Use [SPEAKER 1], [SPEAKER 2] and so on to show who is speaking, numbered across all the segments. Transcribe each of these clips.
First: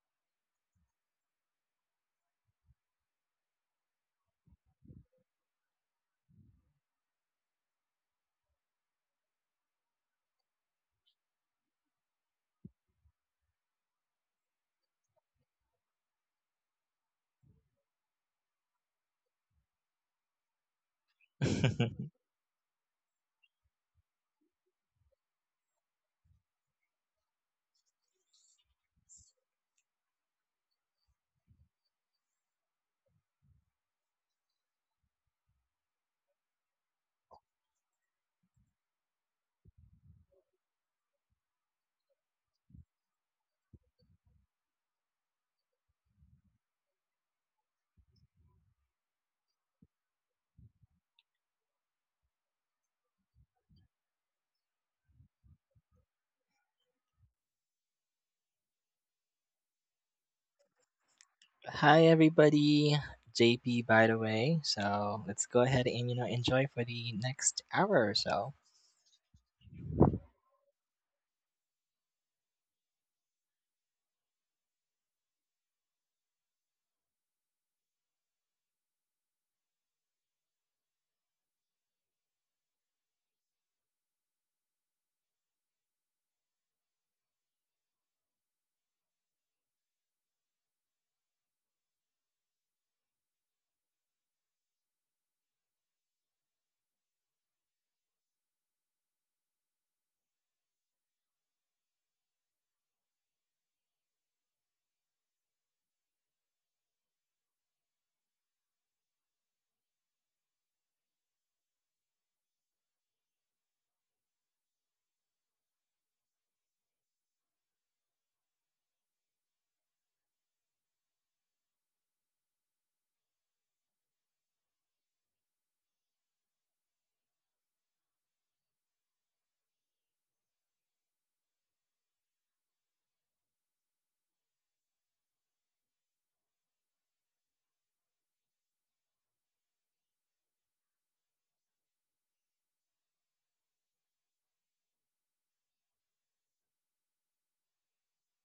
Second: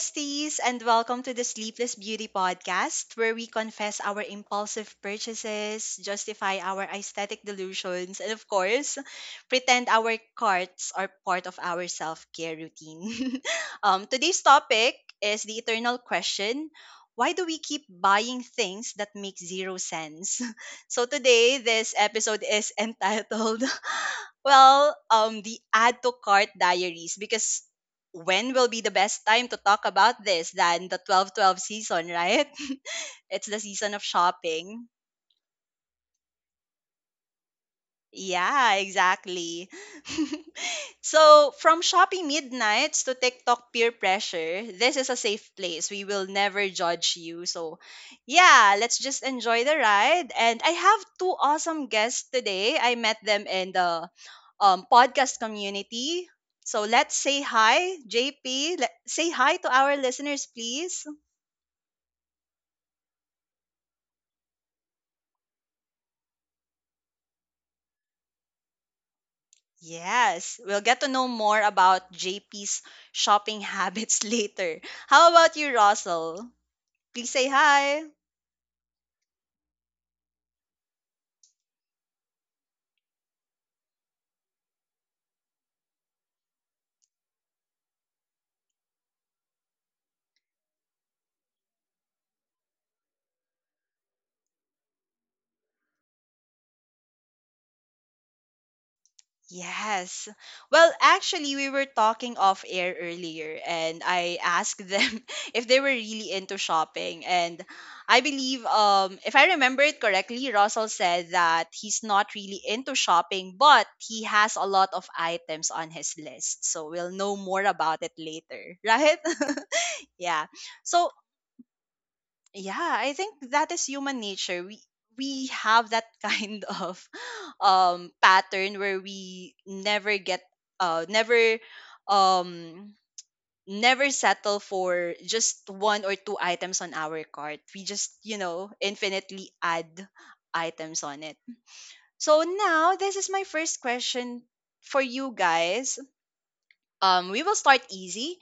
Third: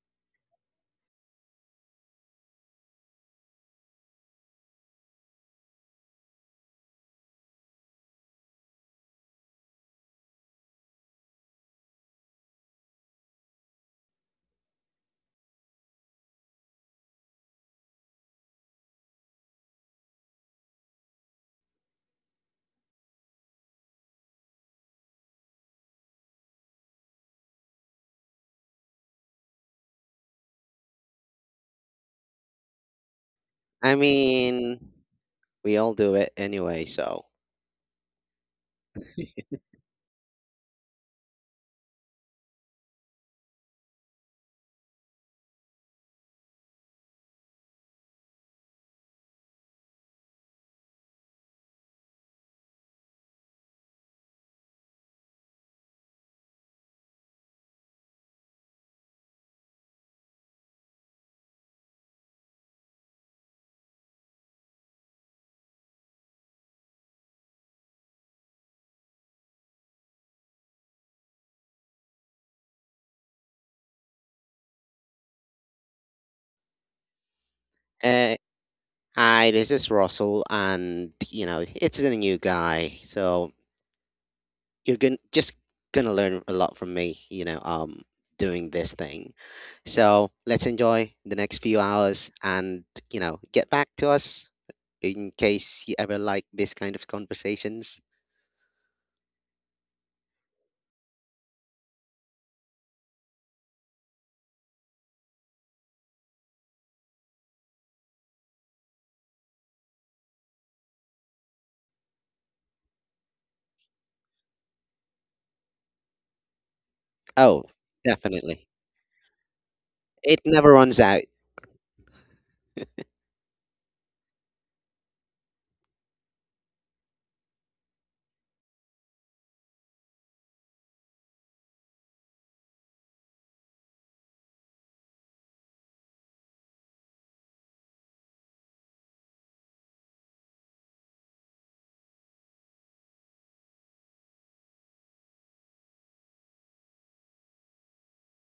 [SPEAKER 1] besties, and welcome to the Sleepless Beauty podcast, where we confess our impulsive purchases, justify our aesthetic delusions, and of course, pretend our carts are part of our self care routine. Today's topic is the eternal question: why do we keep buying things that make zero sense? So today, this episode is entitled the add to cart diaries, because when will be the best time to talk about this than the 12/12 season, right? It's the season
[SPEAKER 2] I
[SPEAKER 1] of shopping.
[SPEAKER 2] mean, we all do it anyway, so.
[SPEAKER 1] Yeah, exactly. So from shopping midnights to TikTok peer pressure, this is a safe place. We will never judge you. So yeah, let's just enjoy the ride. And I have two awesome guests today. I met them in the podcast community. So let's say hi, JP. Let, say hi to our listeners, please.
[SPEAKER 3] Hi everybody, JP by the way. So let's go ahead and enjoy for the next hour or so.
[SPEAKER 1] Yes, we'll get to know more about JP's shopping habits later. How about you, Russell? Please say hi.
[SPEAKER 2] Uh, Hi, this is Russell, and, you know, it's a new guy, so you're gonna learn a lot from me, doing this thing. So let's enjoy the next few hours and, you know, get back to us in case you ever like this kind of conversations.
[SPEAKER 1] Yes. Well, actually, we were talking off air earlier, and I asked them if they were really into shopping. And I believe, if I remember it correctly, Russell said that he's not really into shopping, but he has a lot of items on his list. So we'll know
[SPEAKER 2] Oh,
[SPEAKER 1] more about it
[SPEAKER 2] definitely.
[SPEAKER 1] later, right?
[SPEAKER 2] It
[SPEAKER 1] Yeah.
[SPEAKER 2] never runs
[SPEAKER 1] So
[SPEAKER 2] out.
[SPEAKER 1] yeah, I think that is human nature. We have that kind of pattern where we never get never um never settle for just one or two items on our cart. We just, infinitely add items on it. So now this is my first question for you guys. We will start easy.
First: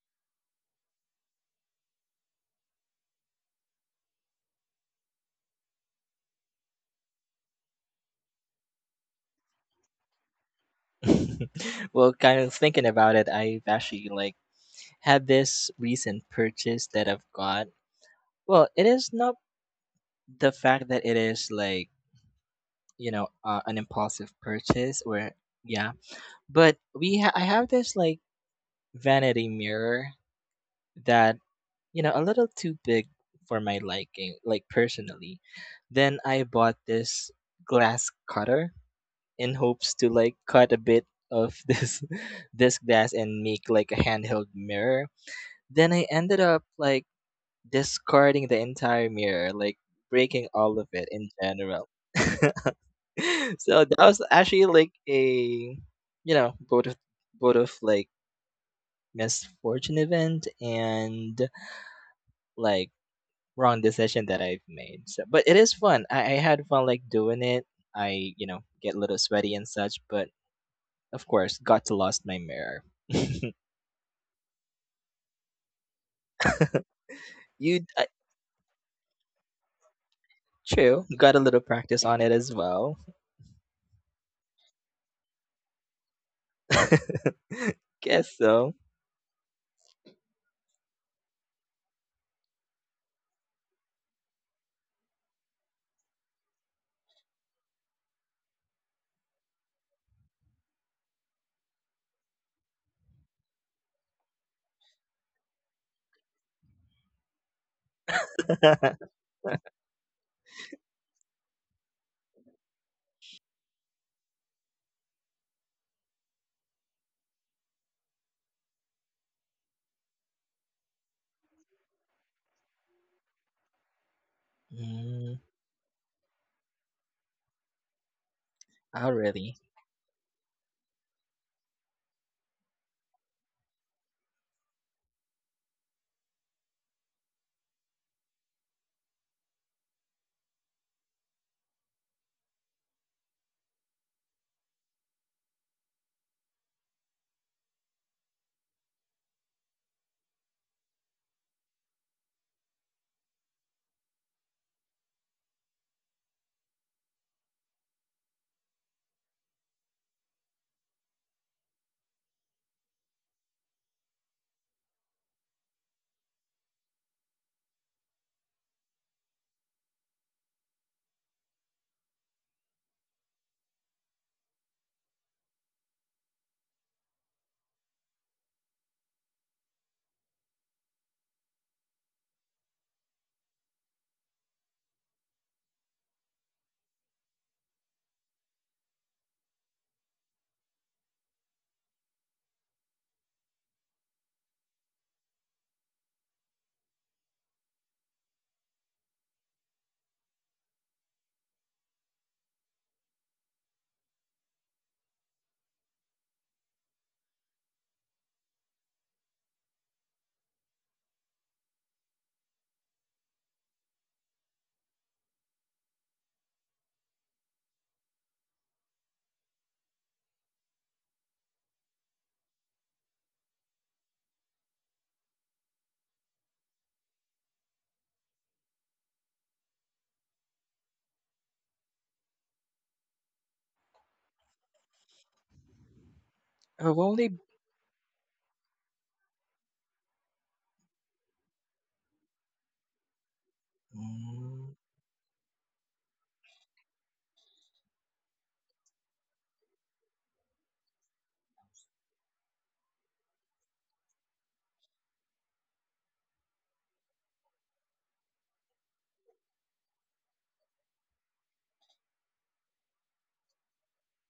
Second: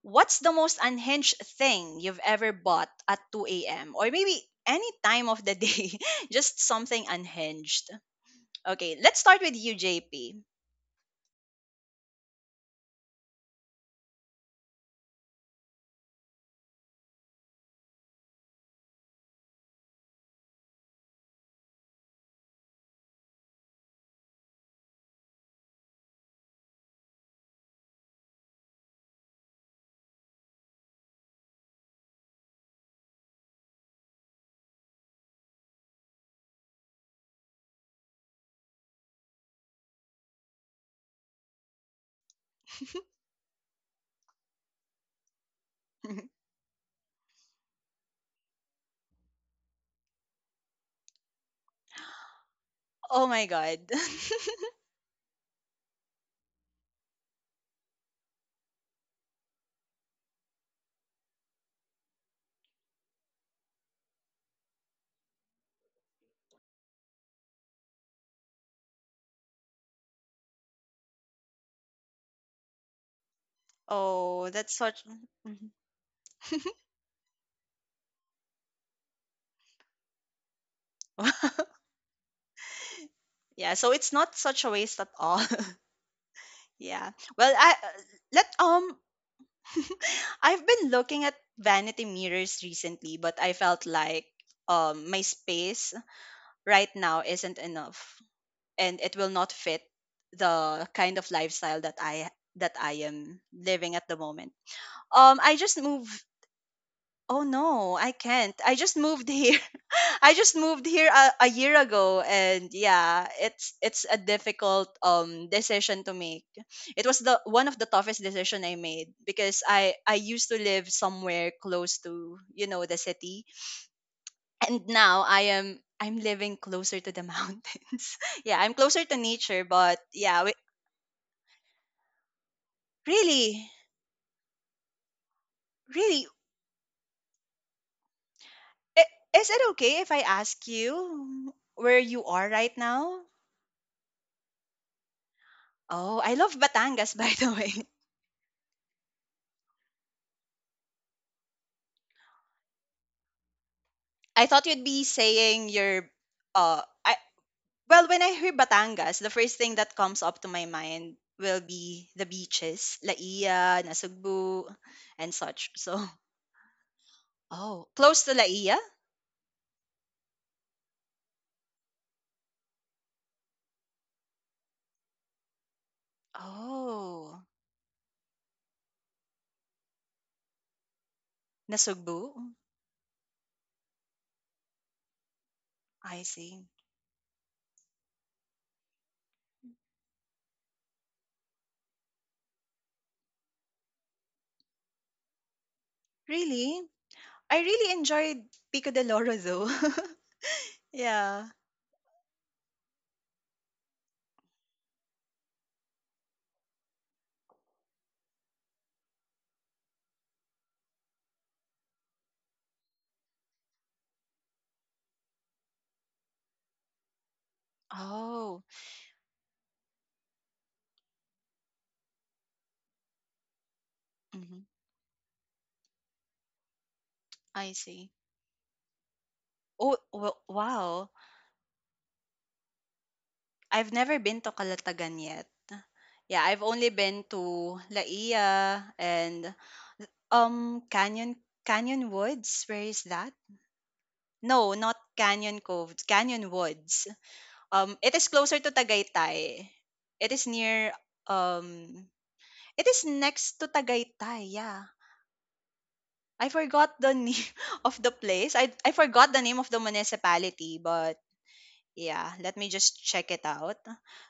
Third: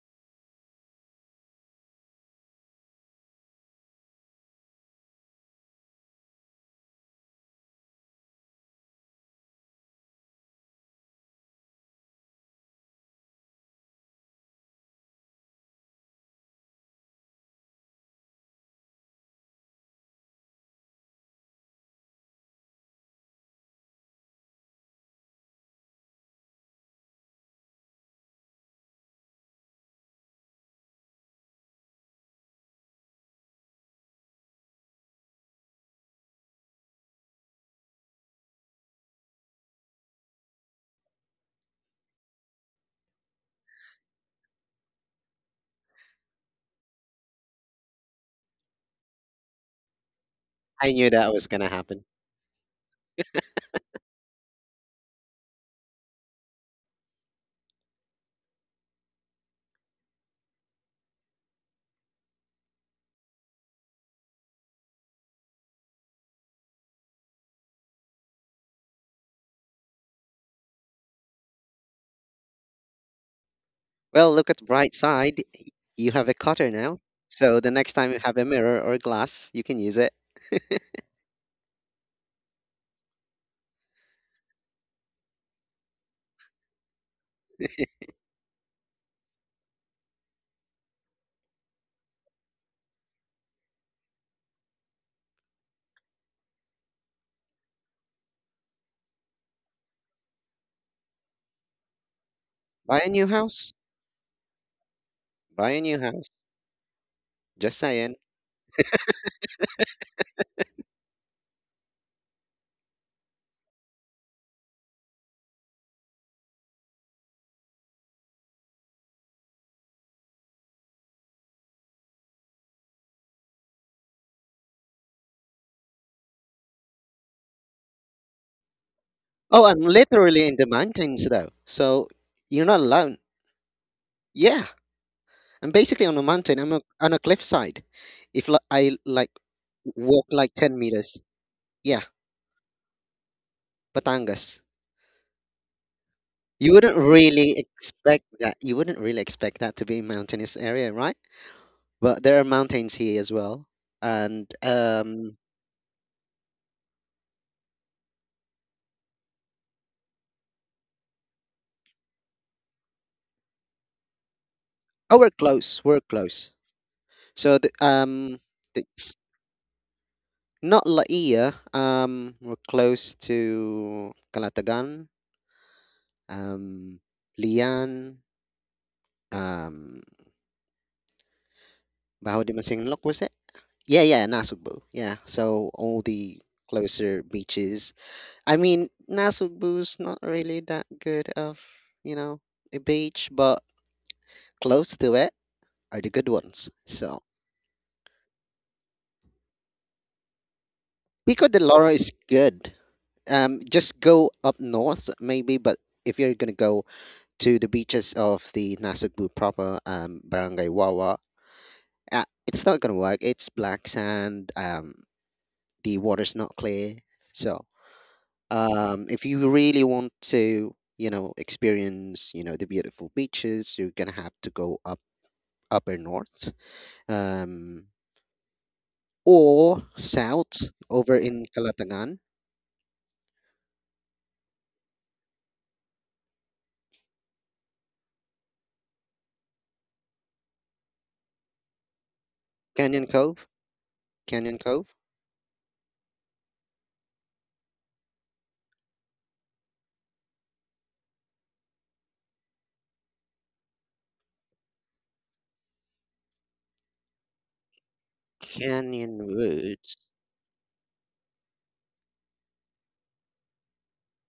[SPEAKER 1] What's the most unhinged thing you've ever bought at 2 a.m. or maybe any time of the day? Just something unhinged. Okay, let's start with you, JP.
[SPEAKER 3] Well, kind of thinking about it, I've actually like had this recent purchase that I've got. Well, it is not the fact that it is like an impulsive purchase or yeah. But I have this like vanity mirror that a little too big for my liking, like personally. Then I bought this glass cutter in hopes to like cut a bit of this glass and make like a handheld mirror. Then I ended up like discarding the entire mirror, like breaking all of
[SPEAKER 2] I
[SPEAKER 3] it
[SPEAKER 2] knew
[SPEAKER 3] in
[SPEAKER 2] that was gonna
[SPEAKER 3] general.
[SPEAKER 2] happen.
[SPEAKER 1] Oh my
[SPEAKER 3] So
[SPEAKER 1] god.
[SPEAKER 3] that was actually like a you know both of both of like misfortune event and like wrong decision that I've made. So, but it is fun. I had fun like doing it. I get a little sweaty and such, but of course got to lost my mirror.
[SPEAKER 2] Well, look at the
[SPEAKER 1] Oh,
[SPEAKER 2] bright
[SPEAKER 1] that's such.
[SPEAKER 2] side.
[SPEAKER 1] Mhm.
[SPEAKER 2] You have a cutter now. So the
[SPEAKER 3] you
[SPEAKER 2] next time you have a mirror or glass, you can use it.
[SPEAKER 3] true got a little practice on it as well.
[SPEAKER 1] Yeah, so it's not such a waste at all. Yeah. Well, I
[SPEAKER 3] Guess
[SPEAKER 1] let
[SPEAKER 3] so.
[SPEAKER 1] I've been looking at vanity mirrors recently, but I felt like my space right now isn't enough, and it will not fit the kind of lifestyle that I that
[SPEAKER 2] Buy a
[SPEAKER 1] I
[SPEAKER 2] new
[SPEAKER 1] am
[SPEAKER 2] house.
[SPEAKER 1] living at the moment. I
[SPEAKER 2] Buy a
[SPEAKER 1] just
[SPEAKER 2] new
[SPEAKER 1] moved.
[SPEAKER 2] house.
[SPEAKER 1] Oh
[SPEAKER 2] Just
[SPEAKER 1] no,
[SPEAKER 2] saying.
[SPEAKER 1] I can't. I just moved here. I just moved here a year ago, and yeah, it's a difficult decision to make. It was the one of the toughest decision I made because I used to live somewhere close to, you know, the city, and now
[SPEAKER 3] Mm,
[SPEAKER 1] I'm living closer to the mountains. Yeah, I'm closer
[SPEAKER 3] oh
[SPEAKER 1] to
[SPEAKER 3] really?
[SPEAKER 1] nature,
[SPEAKER 2] Oh, I'm
[SPEAKER 1] but yeah.
[SPEAKER 2] literally in the mountains though. So you're not alone.
[SPEAKER 1] Really?
[SPEAKER 2] Yeah. I'm basically on a
[SPEAKER 1] Really?
[SPEAKER 2] mountain. On a cliffside. If li- I
[SPEAKER 1] I-
[SPEAKER 2] like
[SPEAKER 1] Is it okay if I
[SPEAKER 2] walk like
[SPEAKER 1] ask
[SPEAKER 2] 10 meters.
[SPEAKER 1] you where
[SPEAKER 2] Yeah,
[SPEAKER 1] you are right now?
[SPEAKER 2] Batangas.
[SPEAKER 1] Oh, I love
[SPEAKER 2] You wouldn't
[SPEAKER 1] Batangas, by
[SPEAKER 2] really
[SPEAKER 1] the way.
[SPEAKER 2] expect that. You wouldn't really expect that to be a mountainous area, right? But there are mountains here as well.
[SPEAKER 1] I
[SPEAKER 2] And
[SPEAKER 1] thought you'd be saying your, uh, I, well, when I hear Batangas, the first thing that comes up to my mind will be the beaches, Laia, Nasugbu,
[SPEAKER 2] Oh, we're
[SPEAKER 1] and such.
[SPEAKER 2] close. We're
[SPEAKER 1] So,
[SPEAKER 2] close. So the,
[SPEAKER 1] oh, close to
[SPEAKER 2] um,
[SPEAKER 1] Laia?
[SPEAKER 2] it's not Laia. We're close to Calatagan, um,
[SPEAKER 1] Oh,
[SPEAKER 2] Lian, um,
[SPEAKER 1] Nasugbu?
[SPEAKER 2] Baho de Masinloc, was it? Yeah, yeah, Nasugbu. Yeah. So all
[SPEAKER 1] I
[SPEAKER 2] the
[SPEAKER 1] see.
[SPEAKER 2] closer beaches. I mean, Nasugbu's not really that good of, you know, a beach, but close to it are the good ones.
[SPEAKER 1] Really?
[SPEAKER 2] So
[SPEAKER 1] I really enjoyed Pico de Loro, though. Yeah.
[SPEAKER 2] Pico de Loro is good. Just go up north maybe, but if you're gonna go to the beaches of the Nasugbu proper, barangay Wawa, it's not gonna work. It's black sand. The water's not clear, so
[SPEAKER 1] Oh.
[SPEAKER 2] if you really want to, you know, experience, you know, the beautiful beaches, you're gonna have to
[SPEAKER 1] Mhm.
[SPEAKER 2] go up upper north,
[SPEAKER 1] I
[SPEAKER 2] um
[SPEAKER 1] see.
[SPEAKER 2] or
[SPEAKER 1] Oh, wo
[SPEAKER 2] south
[SPEAKER 1] wow.
[SPEAKER 2] over in Kalatagan.
[SPEAKER 1] I've never been to Calatagan yet. Yeah, I've only
[SPEAKER 3] I've
[SPEAKER 1] been
[SPEAKER 3] only.
[SPEAKER 1] to La Ia and um Canyon Canyon Woods. Where is
[SPEAKER 2] Canyon
[SPEAKER 1] that?
[SPEAKER 2] Cove. Canyon
[SPEAKER 3] Mm,
[SPEAKER 1] No, not
[SPEAKER 2] Cove.
[SPEAKER 1] Canyon Cove. Canyon Woods. It is closer to Tagaytay. It is near. um it is next to Tagaytay. Yeah. I forgot the name of the place. I
[SPEAKER 2] Canyon
[SPEAKER 1] forgot the name of the
[SPEAKER 2] Woods.
[SPEAKER 1] municipality, but yeah, let me just check it out.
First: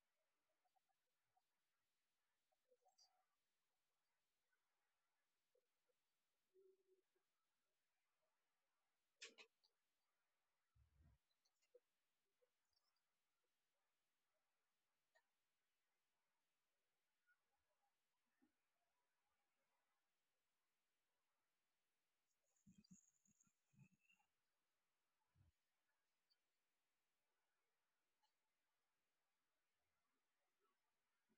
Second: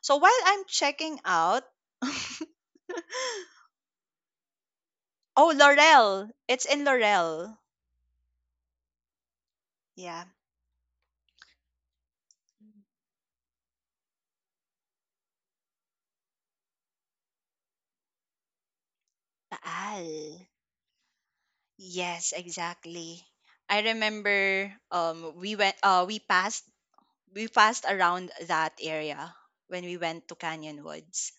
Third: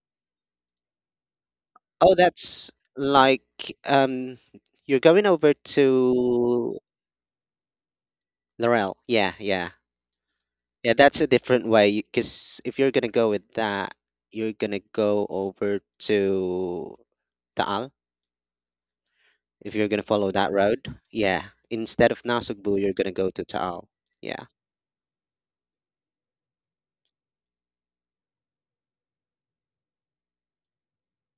[SPEAKER 1] So while I'm checking out,
[SPEAKER 2] Oh, that's like um you're going
[SPEAKER 1] oh,
[SPEAKER 2] over
[SPEAKER 1] Laurel. It's
[SPEAKER 2] to
[SPEAKER 1] in Laurel.
[SPEAKER 2] Laurel. Yeah, yeah.
[SPEAKER 1] Yeah,
[SPEAKER 2] Yeah, that's a different way because if you're gonna go with that, you're gonna go over to Taal. If you're gonna
[SPEAKER 1] Taal.
[SPEAKER 2] follow that road, yeah. Instead of
[SPEAKER 1] Yes,
[SPEAKER 2] Nasugbu, you're gonna
[SPEAKER 1] exactly.
[SPEAKER 2] go to
[SPEAKER 1] I
[SPEAKER 2] Taal. Yeah.
[SPEAKER 1] remember we passed around that area when we went to Canyon Woods.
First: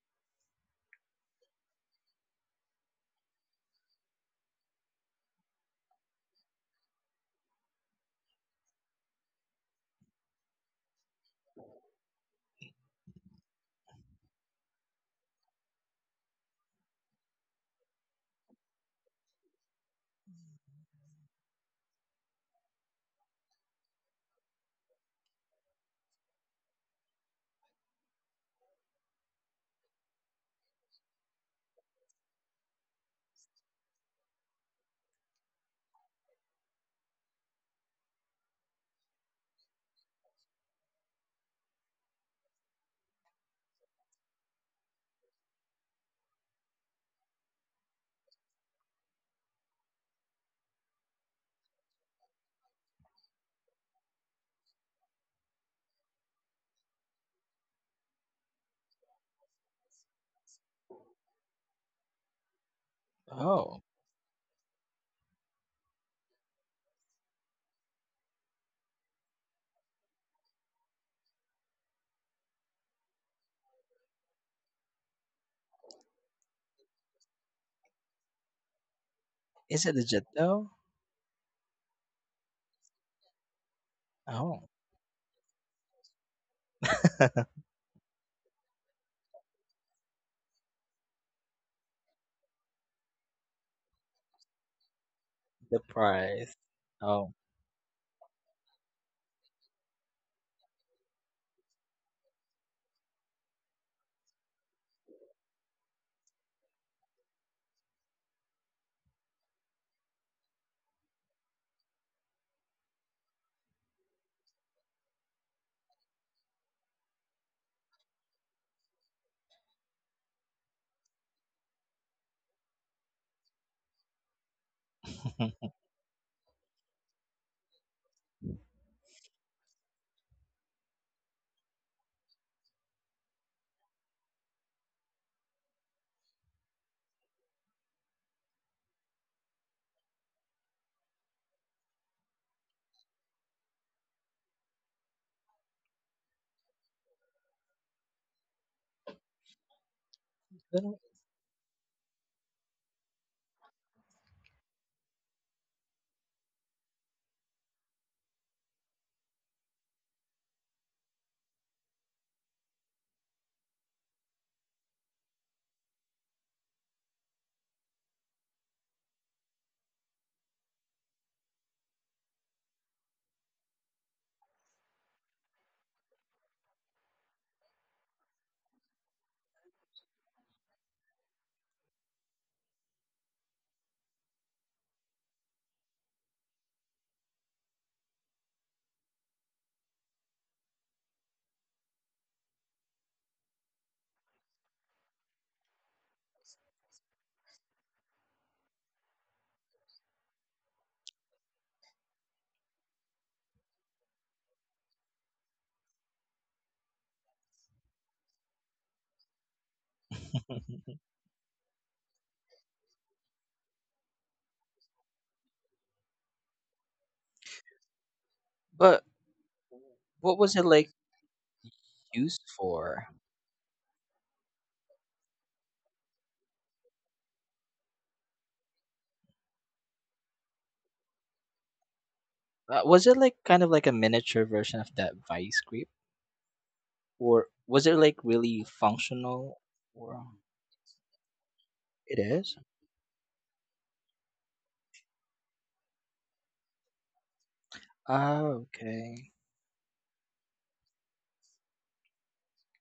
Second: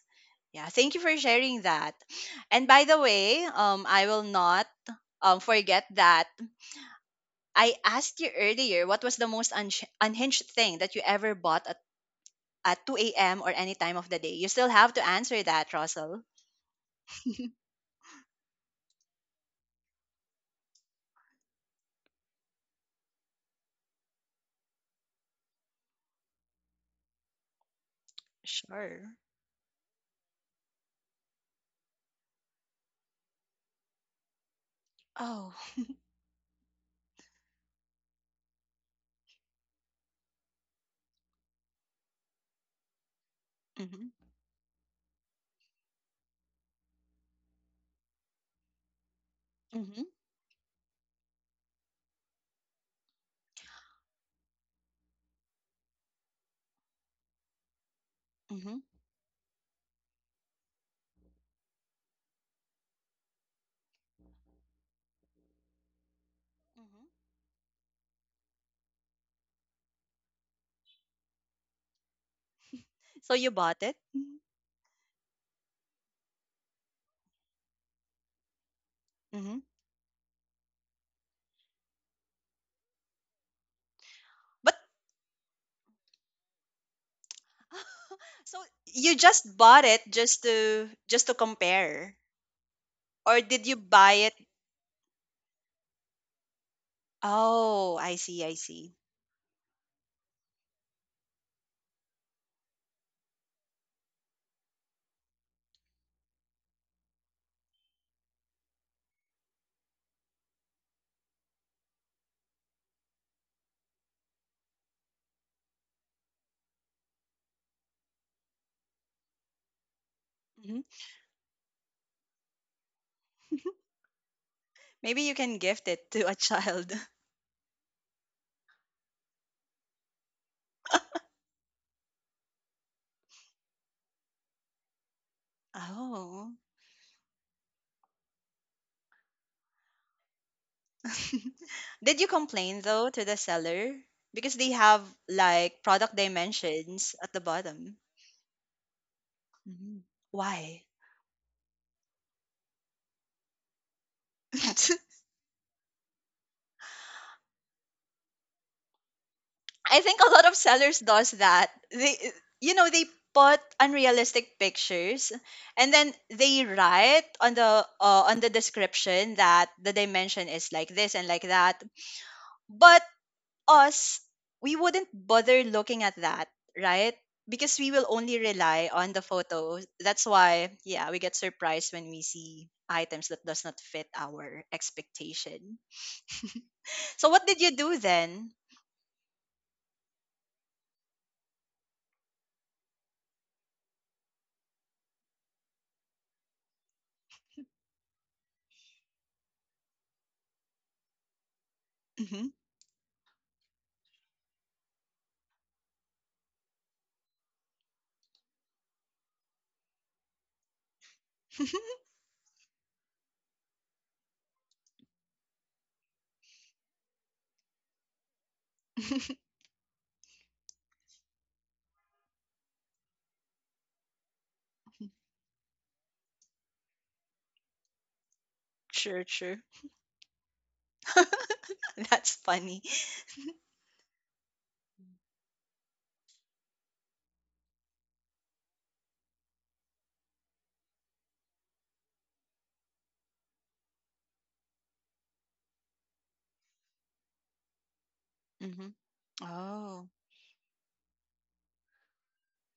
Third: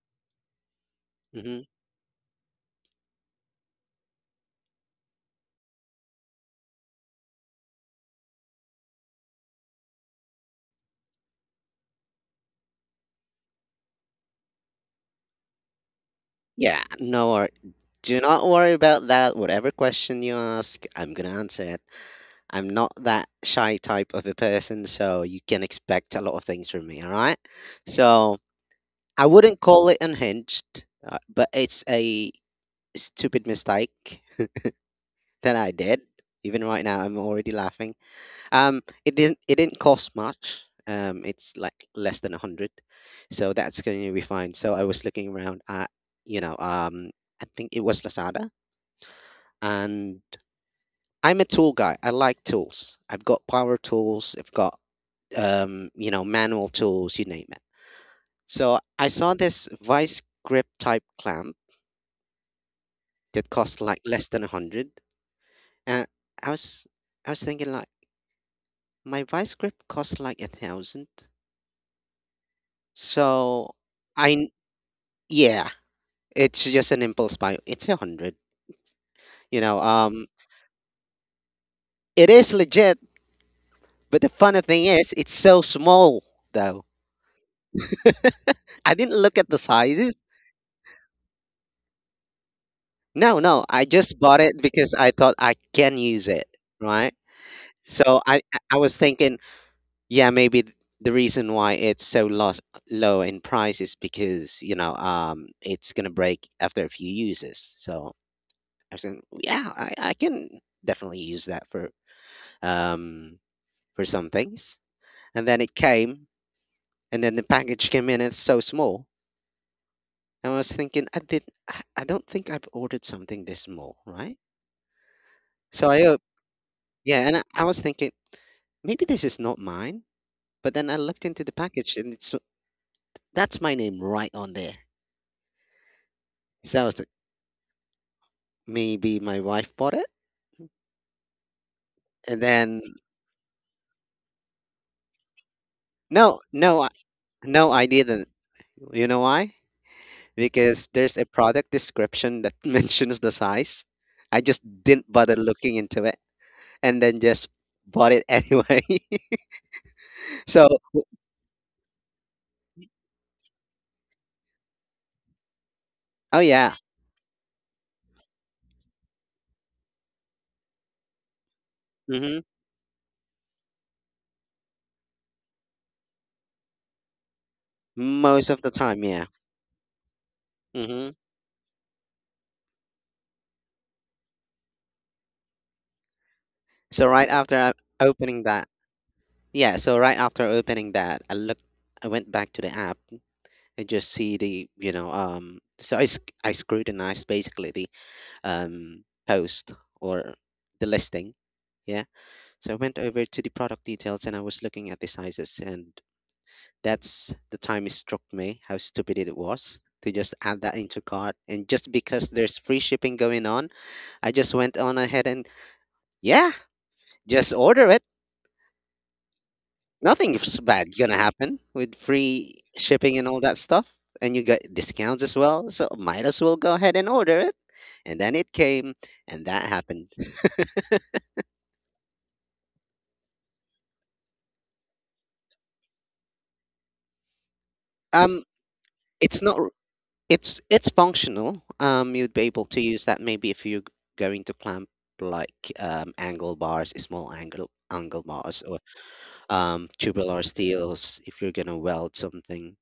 [SPEAKER 1] Yeah, thank you for
[SPEAKER 2] Mm-hmm.
[SPEAKER 1] sharing that. And by the way, I will not forget that I asked you earlier what was the most unhinged thing that you ever bought at 2 a.m. or any time of the day? You still have to answer that, Russell.
[SPEAKER 2] Yeah, no worry. Do not worry about that. Whatever question you ask, I'm gonna answer it. I'm not that shy type of a person, so you can expect a lot of things from me, all right? So
[SPEAKER 1] Sure.
[SPEAKER 2] I wouldn't call it unhinged, but it's a stupid mistake
[SPEAKER 1] Oh.
[SPEAKER 2] that I did. Even right now, I'm already laughing. It didn't. It didn't cost much. It's like less than a hundred, so that's going
[SPEAKER 1] Mm-hmm.
[SPEAKER 2] to be fine. So I was looking around at, you know, um, I think it was Lazada,
[SPEAKER 1] Mm-hmm.
[SPEAKER 2] and I'm a tool guy. I like tools. I've got power tools. I've got you know, manual tools, you name it.
[SPEAKER 1] Mm-hmm.
[SPEAKER 2] So I saw this vice grip type clamp that cost
[SPEAKER 3] oh,
[SPEAKER 2] like less than a hundred, and I was
[SPEAKER 1] Mm-hmm.
[SPEAKER 2] I was thinking like my vice grip cost like a thousand,
[SPEAKER 1] So you
[SPEAKER 2] so
[SPEAKER 1] bought it?
[SPEAKER 2] I
[SPEAKER 1] Mm-hmm.
[SPEAKER 2] n- yeah, it's just an impulse buy. It's a hundred,
[SPEAKER 1] Mm-hmm.
[SPEAKER 2] you know.
[SPEAKER 3] is it legit though?
[SPEAKER 2] It is legit, but the funny
[SPEAKER 3] Oh,
[SPEAKER 1] But
[SPEAKER 2] thing is, it's so small though.
[SPEAKER 3] the
[SPEAKER 1] so
[SPEAKER 2] I
[SPEAKER 1] you
[SPEAKER 2] didn't look at the
[SPEAKER 1] just bought it
[SPEAKER 2] sizes.
[SPEAKER 1] just to compare,
[SPEAKER 2] No,
[SPEAKER 1] or
[SPEAKER 2] no,
[SPEAKER 1] did you
[SPEAKER 2] I
[SPEAKER 1] buy
[SPEAKER 2] just
[SPEAKER 1] it?
[SPEAKER 2] bought it because I thought I can use it,
[SPEAKER 3] price.
[SPEAKER 2] right?
[SPEAKER 3] Oh,
[SPEAKER 1] Oh, I
[SPEAKER 2] So I
[SPEAKER 1] see. I
[SPEAKER 2] I I
[SPEAKER 1] see.
[SPEAKER 2] was thinking, yeah, maybe the reason why it's so loss, low in price is because, you know, it's gonna break after a few uses. So I was thinking, yeah, I can definitely use that um for some things. And then it came, and then the package came in. It's so small. And I was
[SPEAKER 1] Mhm.
[SPEAKER 2] thinking, I don't think I've ordered something this small, right?
[SPEAKER 1] Maybe you can gift
[SPEAKER 2] So
[SPEAKER 1] it to a child.
[SPEAKER 2] yeah, and I was thinking, maybe this is not mine. But then I looked into the package and it's That's my name right on there.
[SPEAKER 1] Oh.
[SPEAKER 2] So I was like, maybe my wife bought it,
[SPEAKER 1] Did you
[SPEAKER 2] and then
[SPEAKER 1] complain though to the seller? Because they have like product
[SPEAKER 2] no,
[SPEAKER 1] dimensions at the
[SPEAKER 2] no, I
[SPEAKER 1] bottom.
[SPEAKER 2] didn't. You know why?
[SPEAKER 1] Mhm. Why?
[SPEAKER 2] Because there's a product description that mentions the size. I just didn't bother looking into it, and then just bought it anyway.
[SPEAKER 1] I think a lot of
[SPEAKER 2] so,
[SPEAKER 1] sellers does that. They you know they put unrealistic pictures, and then
[SPEAKER 2] oh
[SPEAKER 1] they
[SPEAKER 2] yeah,
[SPEAKER 1] write on the description that the dimension is like this and like that.
[SPEAKER 2] hmm,
[SPEAKER 1] But us, we wouldn't bother looking at that, right? Because we will only
[SPEAKER 2] most of the
[SPEAKER 1] rely
[SPEAKER 2] time,
[SPEAKER 1] on the
[SPEAKER 2] yeah.
[SPEAKER 1] photos. That's why, yeah,
[SPEAKER 2] Hmm.
[SPEAKER 1] we get surprised when we see items that does not fit our expectation.
[SPEAKER 2] So
[SPEAKER 1] So what did you do
[SPEAKER 2] opening
[SPEAKER 1] then?
[SPEAKER 2] that, yeah. So right after opening that, I looked, I went back to the app. I just see the, you know, so I scrutinized basically the post or the listing. Yeah.
[SPEAKER 1] Hmm.
[SPEAKER 2] So I went over to the product details and I was looking at the sizes, and that's the time it struck me how stupid it was to just add that into cart, and just because there's free shipping going on, I just went on ahead and, yeah, just order it.
[SPEAKER 3] but what was
[SPEAKER 2] Nothing's
[SPEAKER 3] it like
[SPEAKER 2] bad gonna happen with
[SPEAKER 3] used
[SPEAKER 2] free
[SPEAKER 3] for?
[SPEAKER 2] shipping and all that stuff, and you get discounts as well. So might as well go ahead and order it. And then it came,
[SPEAKER 1] Sure,
[SPEAKER 2] and
[SPEAKER 1] sure.
[SPEAKER 2] that happened.
[SPEAKER 1] That's funny.
[SPEAKER 3] Was it like kind of like a miniature version of that vice grip, or was it like
[SPEAKER 2] Um,
[SPEAKER 3] really
[SPEAKER 2] it's not.
[SPEAKER 3] functional? Or
[SPEAKER 2] It's functional.
[SPEAKER 3] it
[SPEAKER 2] You'd be
[SPEAKER 3] is.
[SPEAKER 2] able to use that maybe if going to clamp like angle bars, small angle bars,
[SPEAKER 3] Oh,
[SPEAKER 2] or
[SPEAKER 1] Hmm.
[SPEAKER 3] okay.
[SPEAKER 1] Oh,
[SPEAKER 2] tubular steels. If you're gonna weld something,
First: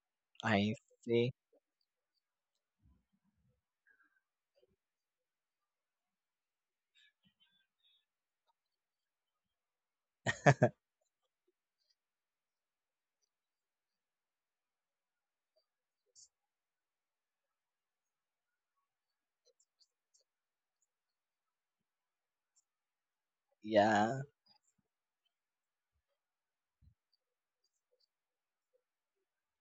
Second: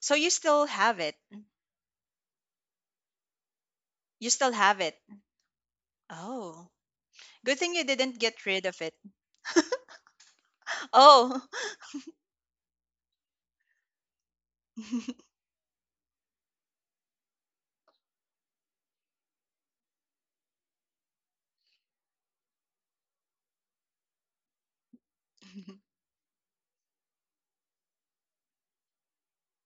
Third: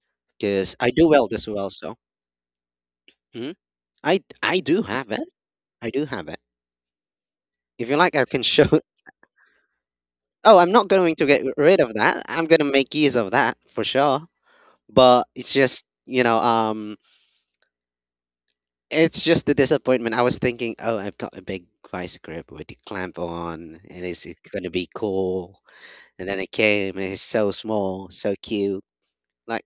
[SPEAKER 1] so you still
[SPEAKER 2] because
[SPEAKER 3] I
[SPEAKER 2] I
[SPEAKER 1] have
[SPEAKER 2] do
[SPEAKER 1] it?
[SPEAKER 2] weld
[SPEAKER 3] see.
[SPEAKER 2] as well. So, mhm.
[SPEAKER 1] You still
[SPEAKER 2] I
[SPEAKER 1] have
[SPEAKER 2] do
[SPEAKER 1] it?
[SPEAKER 2] have it. I do have it.
[SPEAKER 1] Oh, good thing you
[SPEAKER 2] If you like,
[SPEAKER 1] didn't
[SPEAKER 2] I can
[SPEAKER 1] get rid
[SPEAKER 2] show.
[SPEAKER 1] of it.
[SPEAKER 2] Oh, I'm not going to
[SPEAKER 1] Oh.
[SPEAKER 2] get rid of that. I'm going to make use of that for sure. But it's just, it's just the disappointment. I was thinking, oh, I've got a big vice grip with the clamp on, and it's
[SPEAKER 3] Yeah,
[SPEAKER 2] going to be cool. And then it came, and it's so small, so cute. Like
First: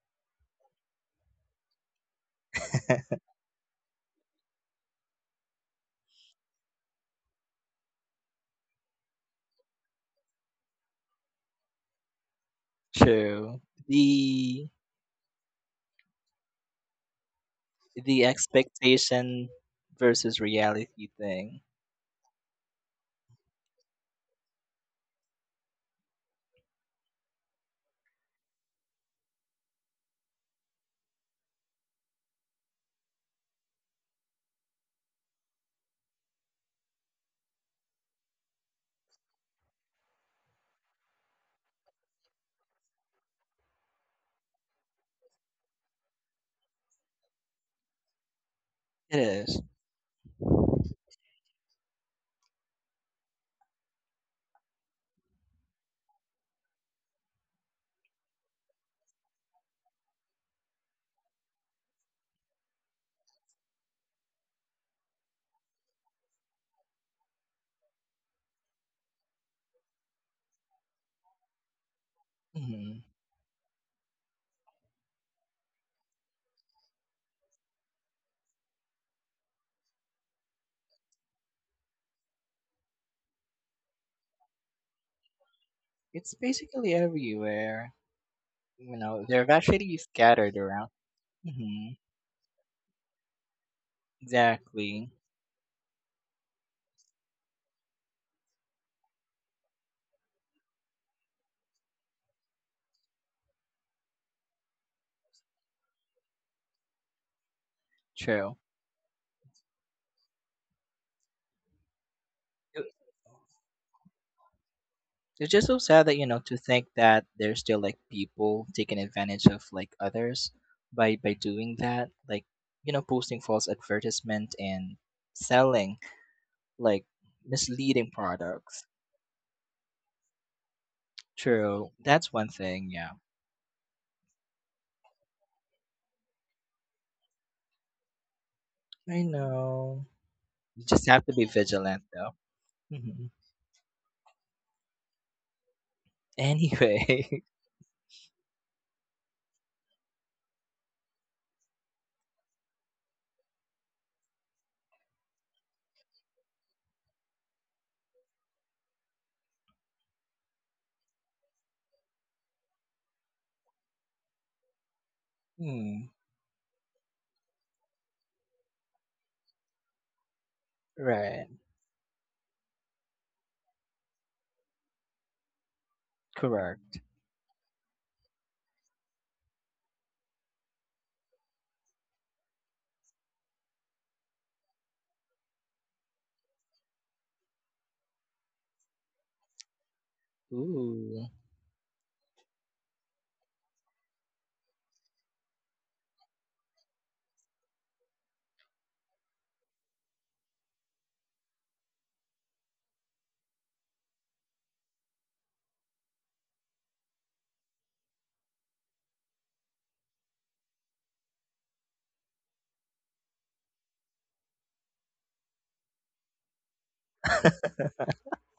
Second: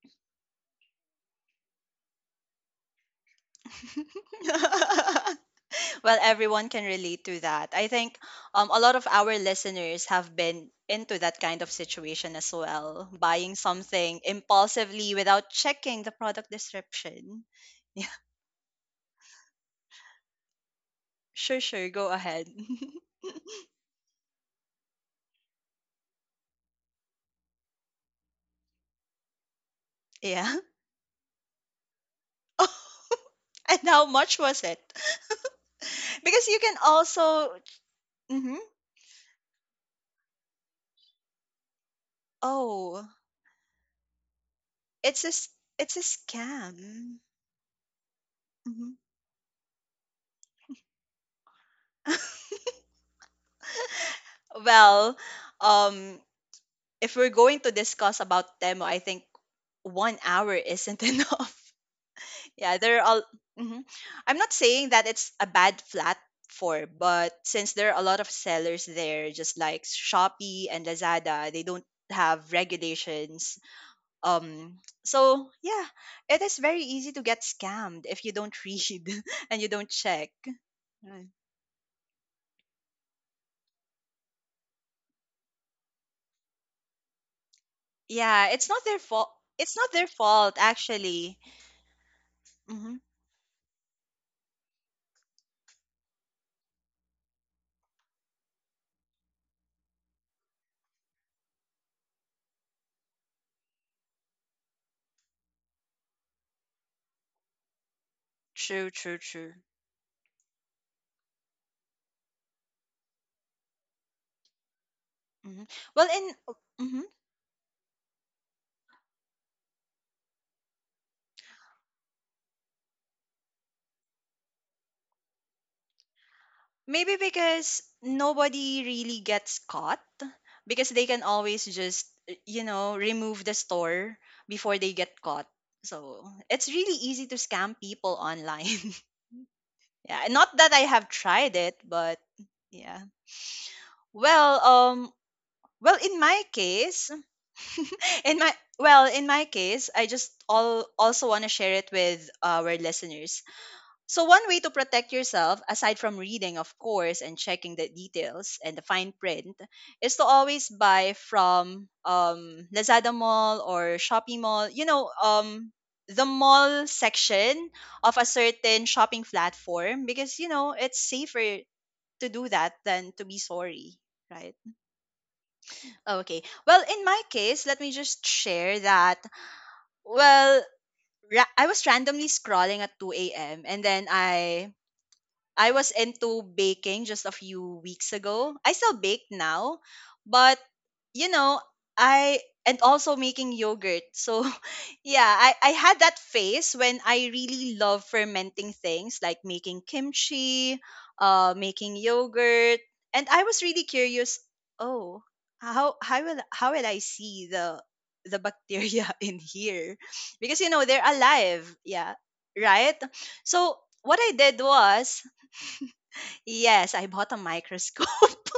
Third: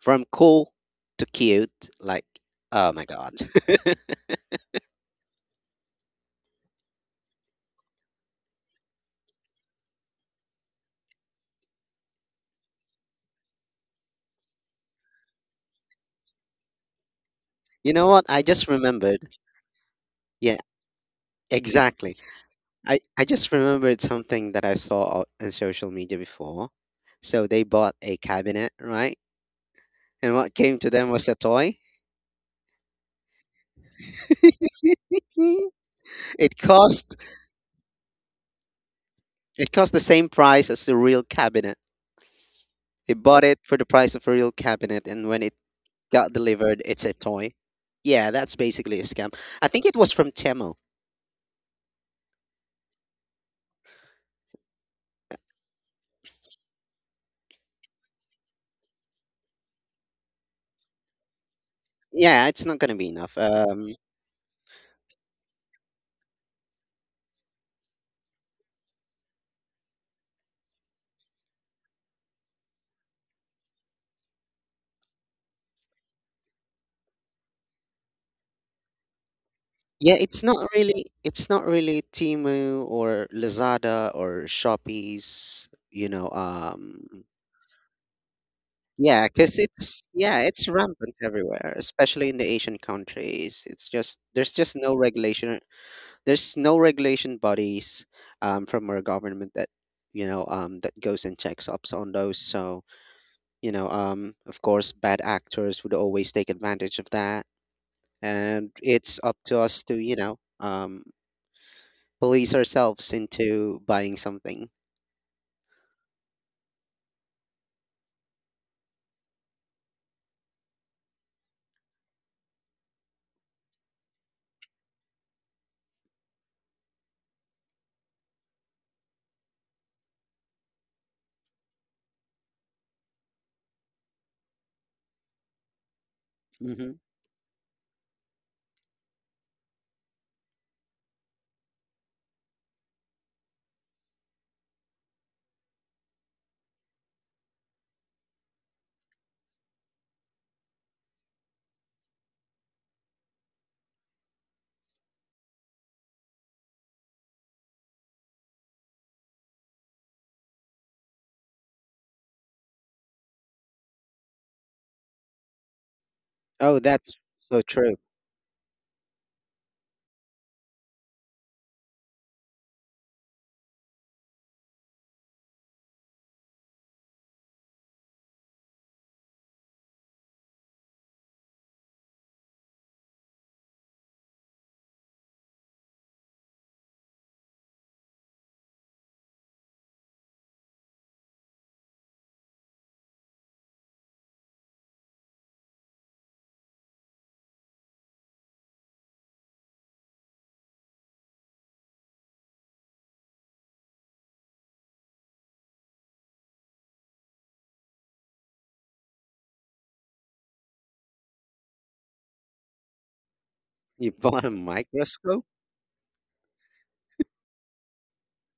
[SPEAKER 2] from cool to cute, like, oh my God.
[SPEAKER 1] Well, everyone can relate to that. I think a lot of our listeners have been into that kind of situation as well, buying
[SPEAKER 3] true.
[SPEAKER 1] something
[SPEAKER 3] The
[SPEAKER 1] impulsively without checking the product description.
[SPEAKER 2] You know what?
[SPEAKER 3] the
[SPEAKER 2] I just remembered.
[SPEAKER 3] expectation versus
[SPEAKER 2] Yeah,
[SPEAKER 3] reality
[SPEAKER 1] Yeah, sure,
[SPEAKER 3] thing.
[SPEAKER 1] sure, go
[SPEAKER 2] exactly.
[SPEAKER 1] ahead.
[SPEAKER 2] I just remembered something that I saw on social media before. So they bought a cabinet, right? And what
[SPEAKER 1] Yeah.
[SPEAKER 2] came to them was a toy.
[SPEAKER 1] And how much was it? Because
[SPEAKER 2] it
[SPEAKER 1] you can
[SPEAKER 2] cost
[SPEAKER 1] also mhm.
[SPEAKER 2] it cost the same price as the real cabinet.
[SPEAKER 1] Oh,
[SPEAKER 2] They bought it for the price of a real cabinet,
[SPEAKER 1] it's
[SPEAKER 2] and
[SPEAKER 1] a
[SPEAKER 2] when
[SPEAKER 1] s-
[SPEAKER 2] it
[SPEAKER 1] it's a
[SPEAKER 2] got delivered, it's a
[SPEAKER 1] scam.
[SPEAKER 2] toy. Yeah, that's
[SPEAKER 1] Mhm.
[SPEAKER 2] basically a
[SPEAKER 3] It
[SPEAKER 2] scam.
[SPEAKER 3] is.
[SPEAKER 2] I think it was from Temo.
[SPEAKER 1] Well, um if we're going to discuss about demo, I think 1 hour isn't enough.
[SPEAKER 2] Yeah, it's
[SPEAKER 1] Yeah,
[SPEAKER 2] not gonna
[SPEAKER 1] there
[SPEAKER 2] be
[SPEAKER 1] are
[SPEAKER 2] enough.
[SPEAKER 1] mm I'm not saying that it's a bad platform, but since there are a lot of sellers there, just like Shopee and Lazada, they don't have
[SPEAKER 3] Mhm.
[SPEAKER 1] regulations, um so yeah, it is very easy to get scammed if you don't read and you don't
[SPEAKER 2] Yeah,
[SPEAKER 1] check. Right.
[SPEAKER 2] it's not really Timu or Lazada or Shopee's, you know,
[SPEAKER 3] It's basically everywhere.
[SPEAKER 1] Yeah, it's not their
[SPEAKER 3] You know,
[SPEAKER 2] yeah,
[SPEAKER 1] fault.
[SPEAKER 3] they're
[SPEAKER 2] 'cause
[SPEAKER 1] It's not
[SPEAKER 3] actually
[SPEAKER 1] their fault,
[SPEAKER 3] scattered
[SPEAKER 2] it's
[SPEAKER 3] around.
[SPEAKER 2] rampant
[SPEAKER 1] actually.
[SPEAKER 2] everywhere,
[SPEAKER 3] Hmm.
[SPEAKER 2] especially in the Asian
[SPEAKER 1] Hmm.
[SPEAKER 2] countries. It's just there's just no
[SPEAKER 3] Exactly.
[SPEAKER 2] regulation. There's no regulation bodies from our government that, you know, that goes and checks ups on those. So, you know, of course bad actors would always take advantage of that,
[SPEAKER 3] True.
[SPEAKER 2] and
[SPEAKER 1] True, true,
[SPEAKER 2] it's up
[SPEAKER 1] true.
[SPEAKER 2] to us to, you know, police ourselves into buying something.
[SPEAKER 3] It's
[SPEAKER 1] Hmm,
[SPEAKER 3] just so
[SPEAKER 1] well,
[SPEAKER 3] sad that
[SPEAKER 1] and
[SPEAKER 3] to think
[SPEAKER 1] mhm.
[SPEAKER 3] that there's still like people taking advantage of like others by doing that, like posting false advertisement and selling like
[SPEAKER 1] Maybe because
[SPEAKER 3] misleading
[SPEAKER 1] nobody
[SPEAKER 3] products.
[SPEAKER 1] really gets caught, because they can always
[SPEAKER 3] True,
[SPEAKER 1] just
[SPEAKER 3] that's one thing. Yeah,
[SPEAKER 1] remove the store before they get caught. So it's
[SPEAKER 2] Hmm.
[SPEAKER 1] really easy to scam people online.
[SPEAKER 3] I know.
[SPEAKER 1] Yeah, not that
[SPEAKER 3] You
[SPEAKER 1] I
[SPEAKER 3] just
[SPEAKER 1] have
[SPEAKER 3] have to be
[SPEAKER 1] tried it,
[SPEAKER 3] vigilant
[SPEAKER 1] but
[SPEAKER 3] though.
[SPEAKER 1] yeah.
[SPEAKER 3] Hmm.
[SPEAKER 1] Well, well, in my case,
[SPEAKER 3] Anyway.
[SPEAKER 1] in my, well, in my case, I just all also want to share it with our listeners. So one way to protect yourself, aside from reading, of course, and checking the details and the fine print, is to always buy from Lazada Mall or Shopee Mall.
[SPEAKER 3] Hmm,
[SPEAKER 1] The
[SPEAKER 2] Oh,
[SPEAKER 1] mall
[SPEAKER 2] that's
[SPEAKER 1] section
[SPEAKER 2] so true.
[SPEAKER 1] of a certain shopping platform, because you know it's
[SPEAKER 3] right,
[SPEAKER 1] safer to do that than to be sorry, right? Okay. Well,
[SPEAKER 3] correct.
[SPEAKER 1] in my case, let me just share that. Well, I was randomly scrolling at 2 a.m. and then I was into baking just a few weeks ago. I still bake now, but
[SPEAKER 3] Ooh,
[SPEAKER 1] you know, I, and also making yogurt. So yeah, I had that phase when I really love fermenting things like making kimchi, making yogurt. And I was really curious: oh, how will I see the bacteria in here? Because, they're alive. Yeah. Right? So
[SPEAKER 2] You
[SPEAKER 1] what I
[SPEAKER 2] bought a
[SPEAKER 1] did was
[SPEAKER 2] microscope?
[SPEAKER 1] Yes, I bought a microscope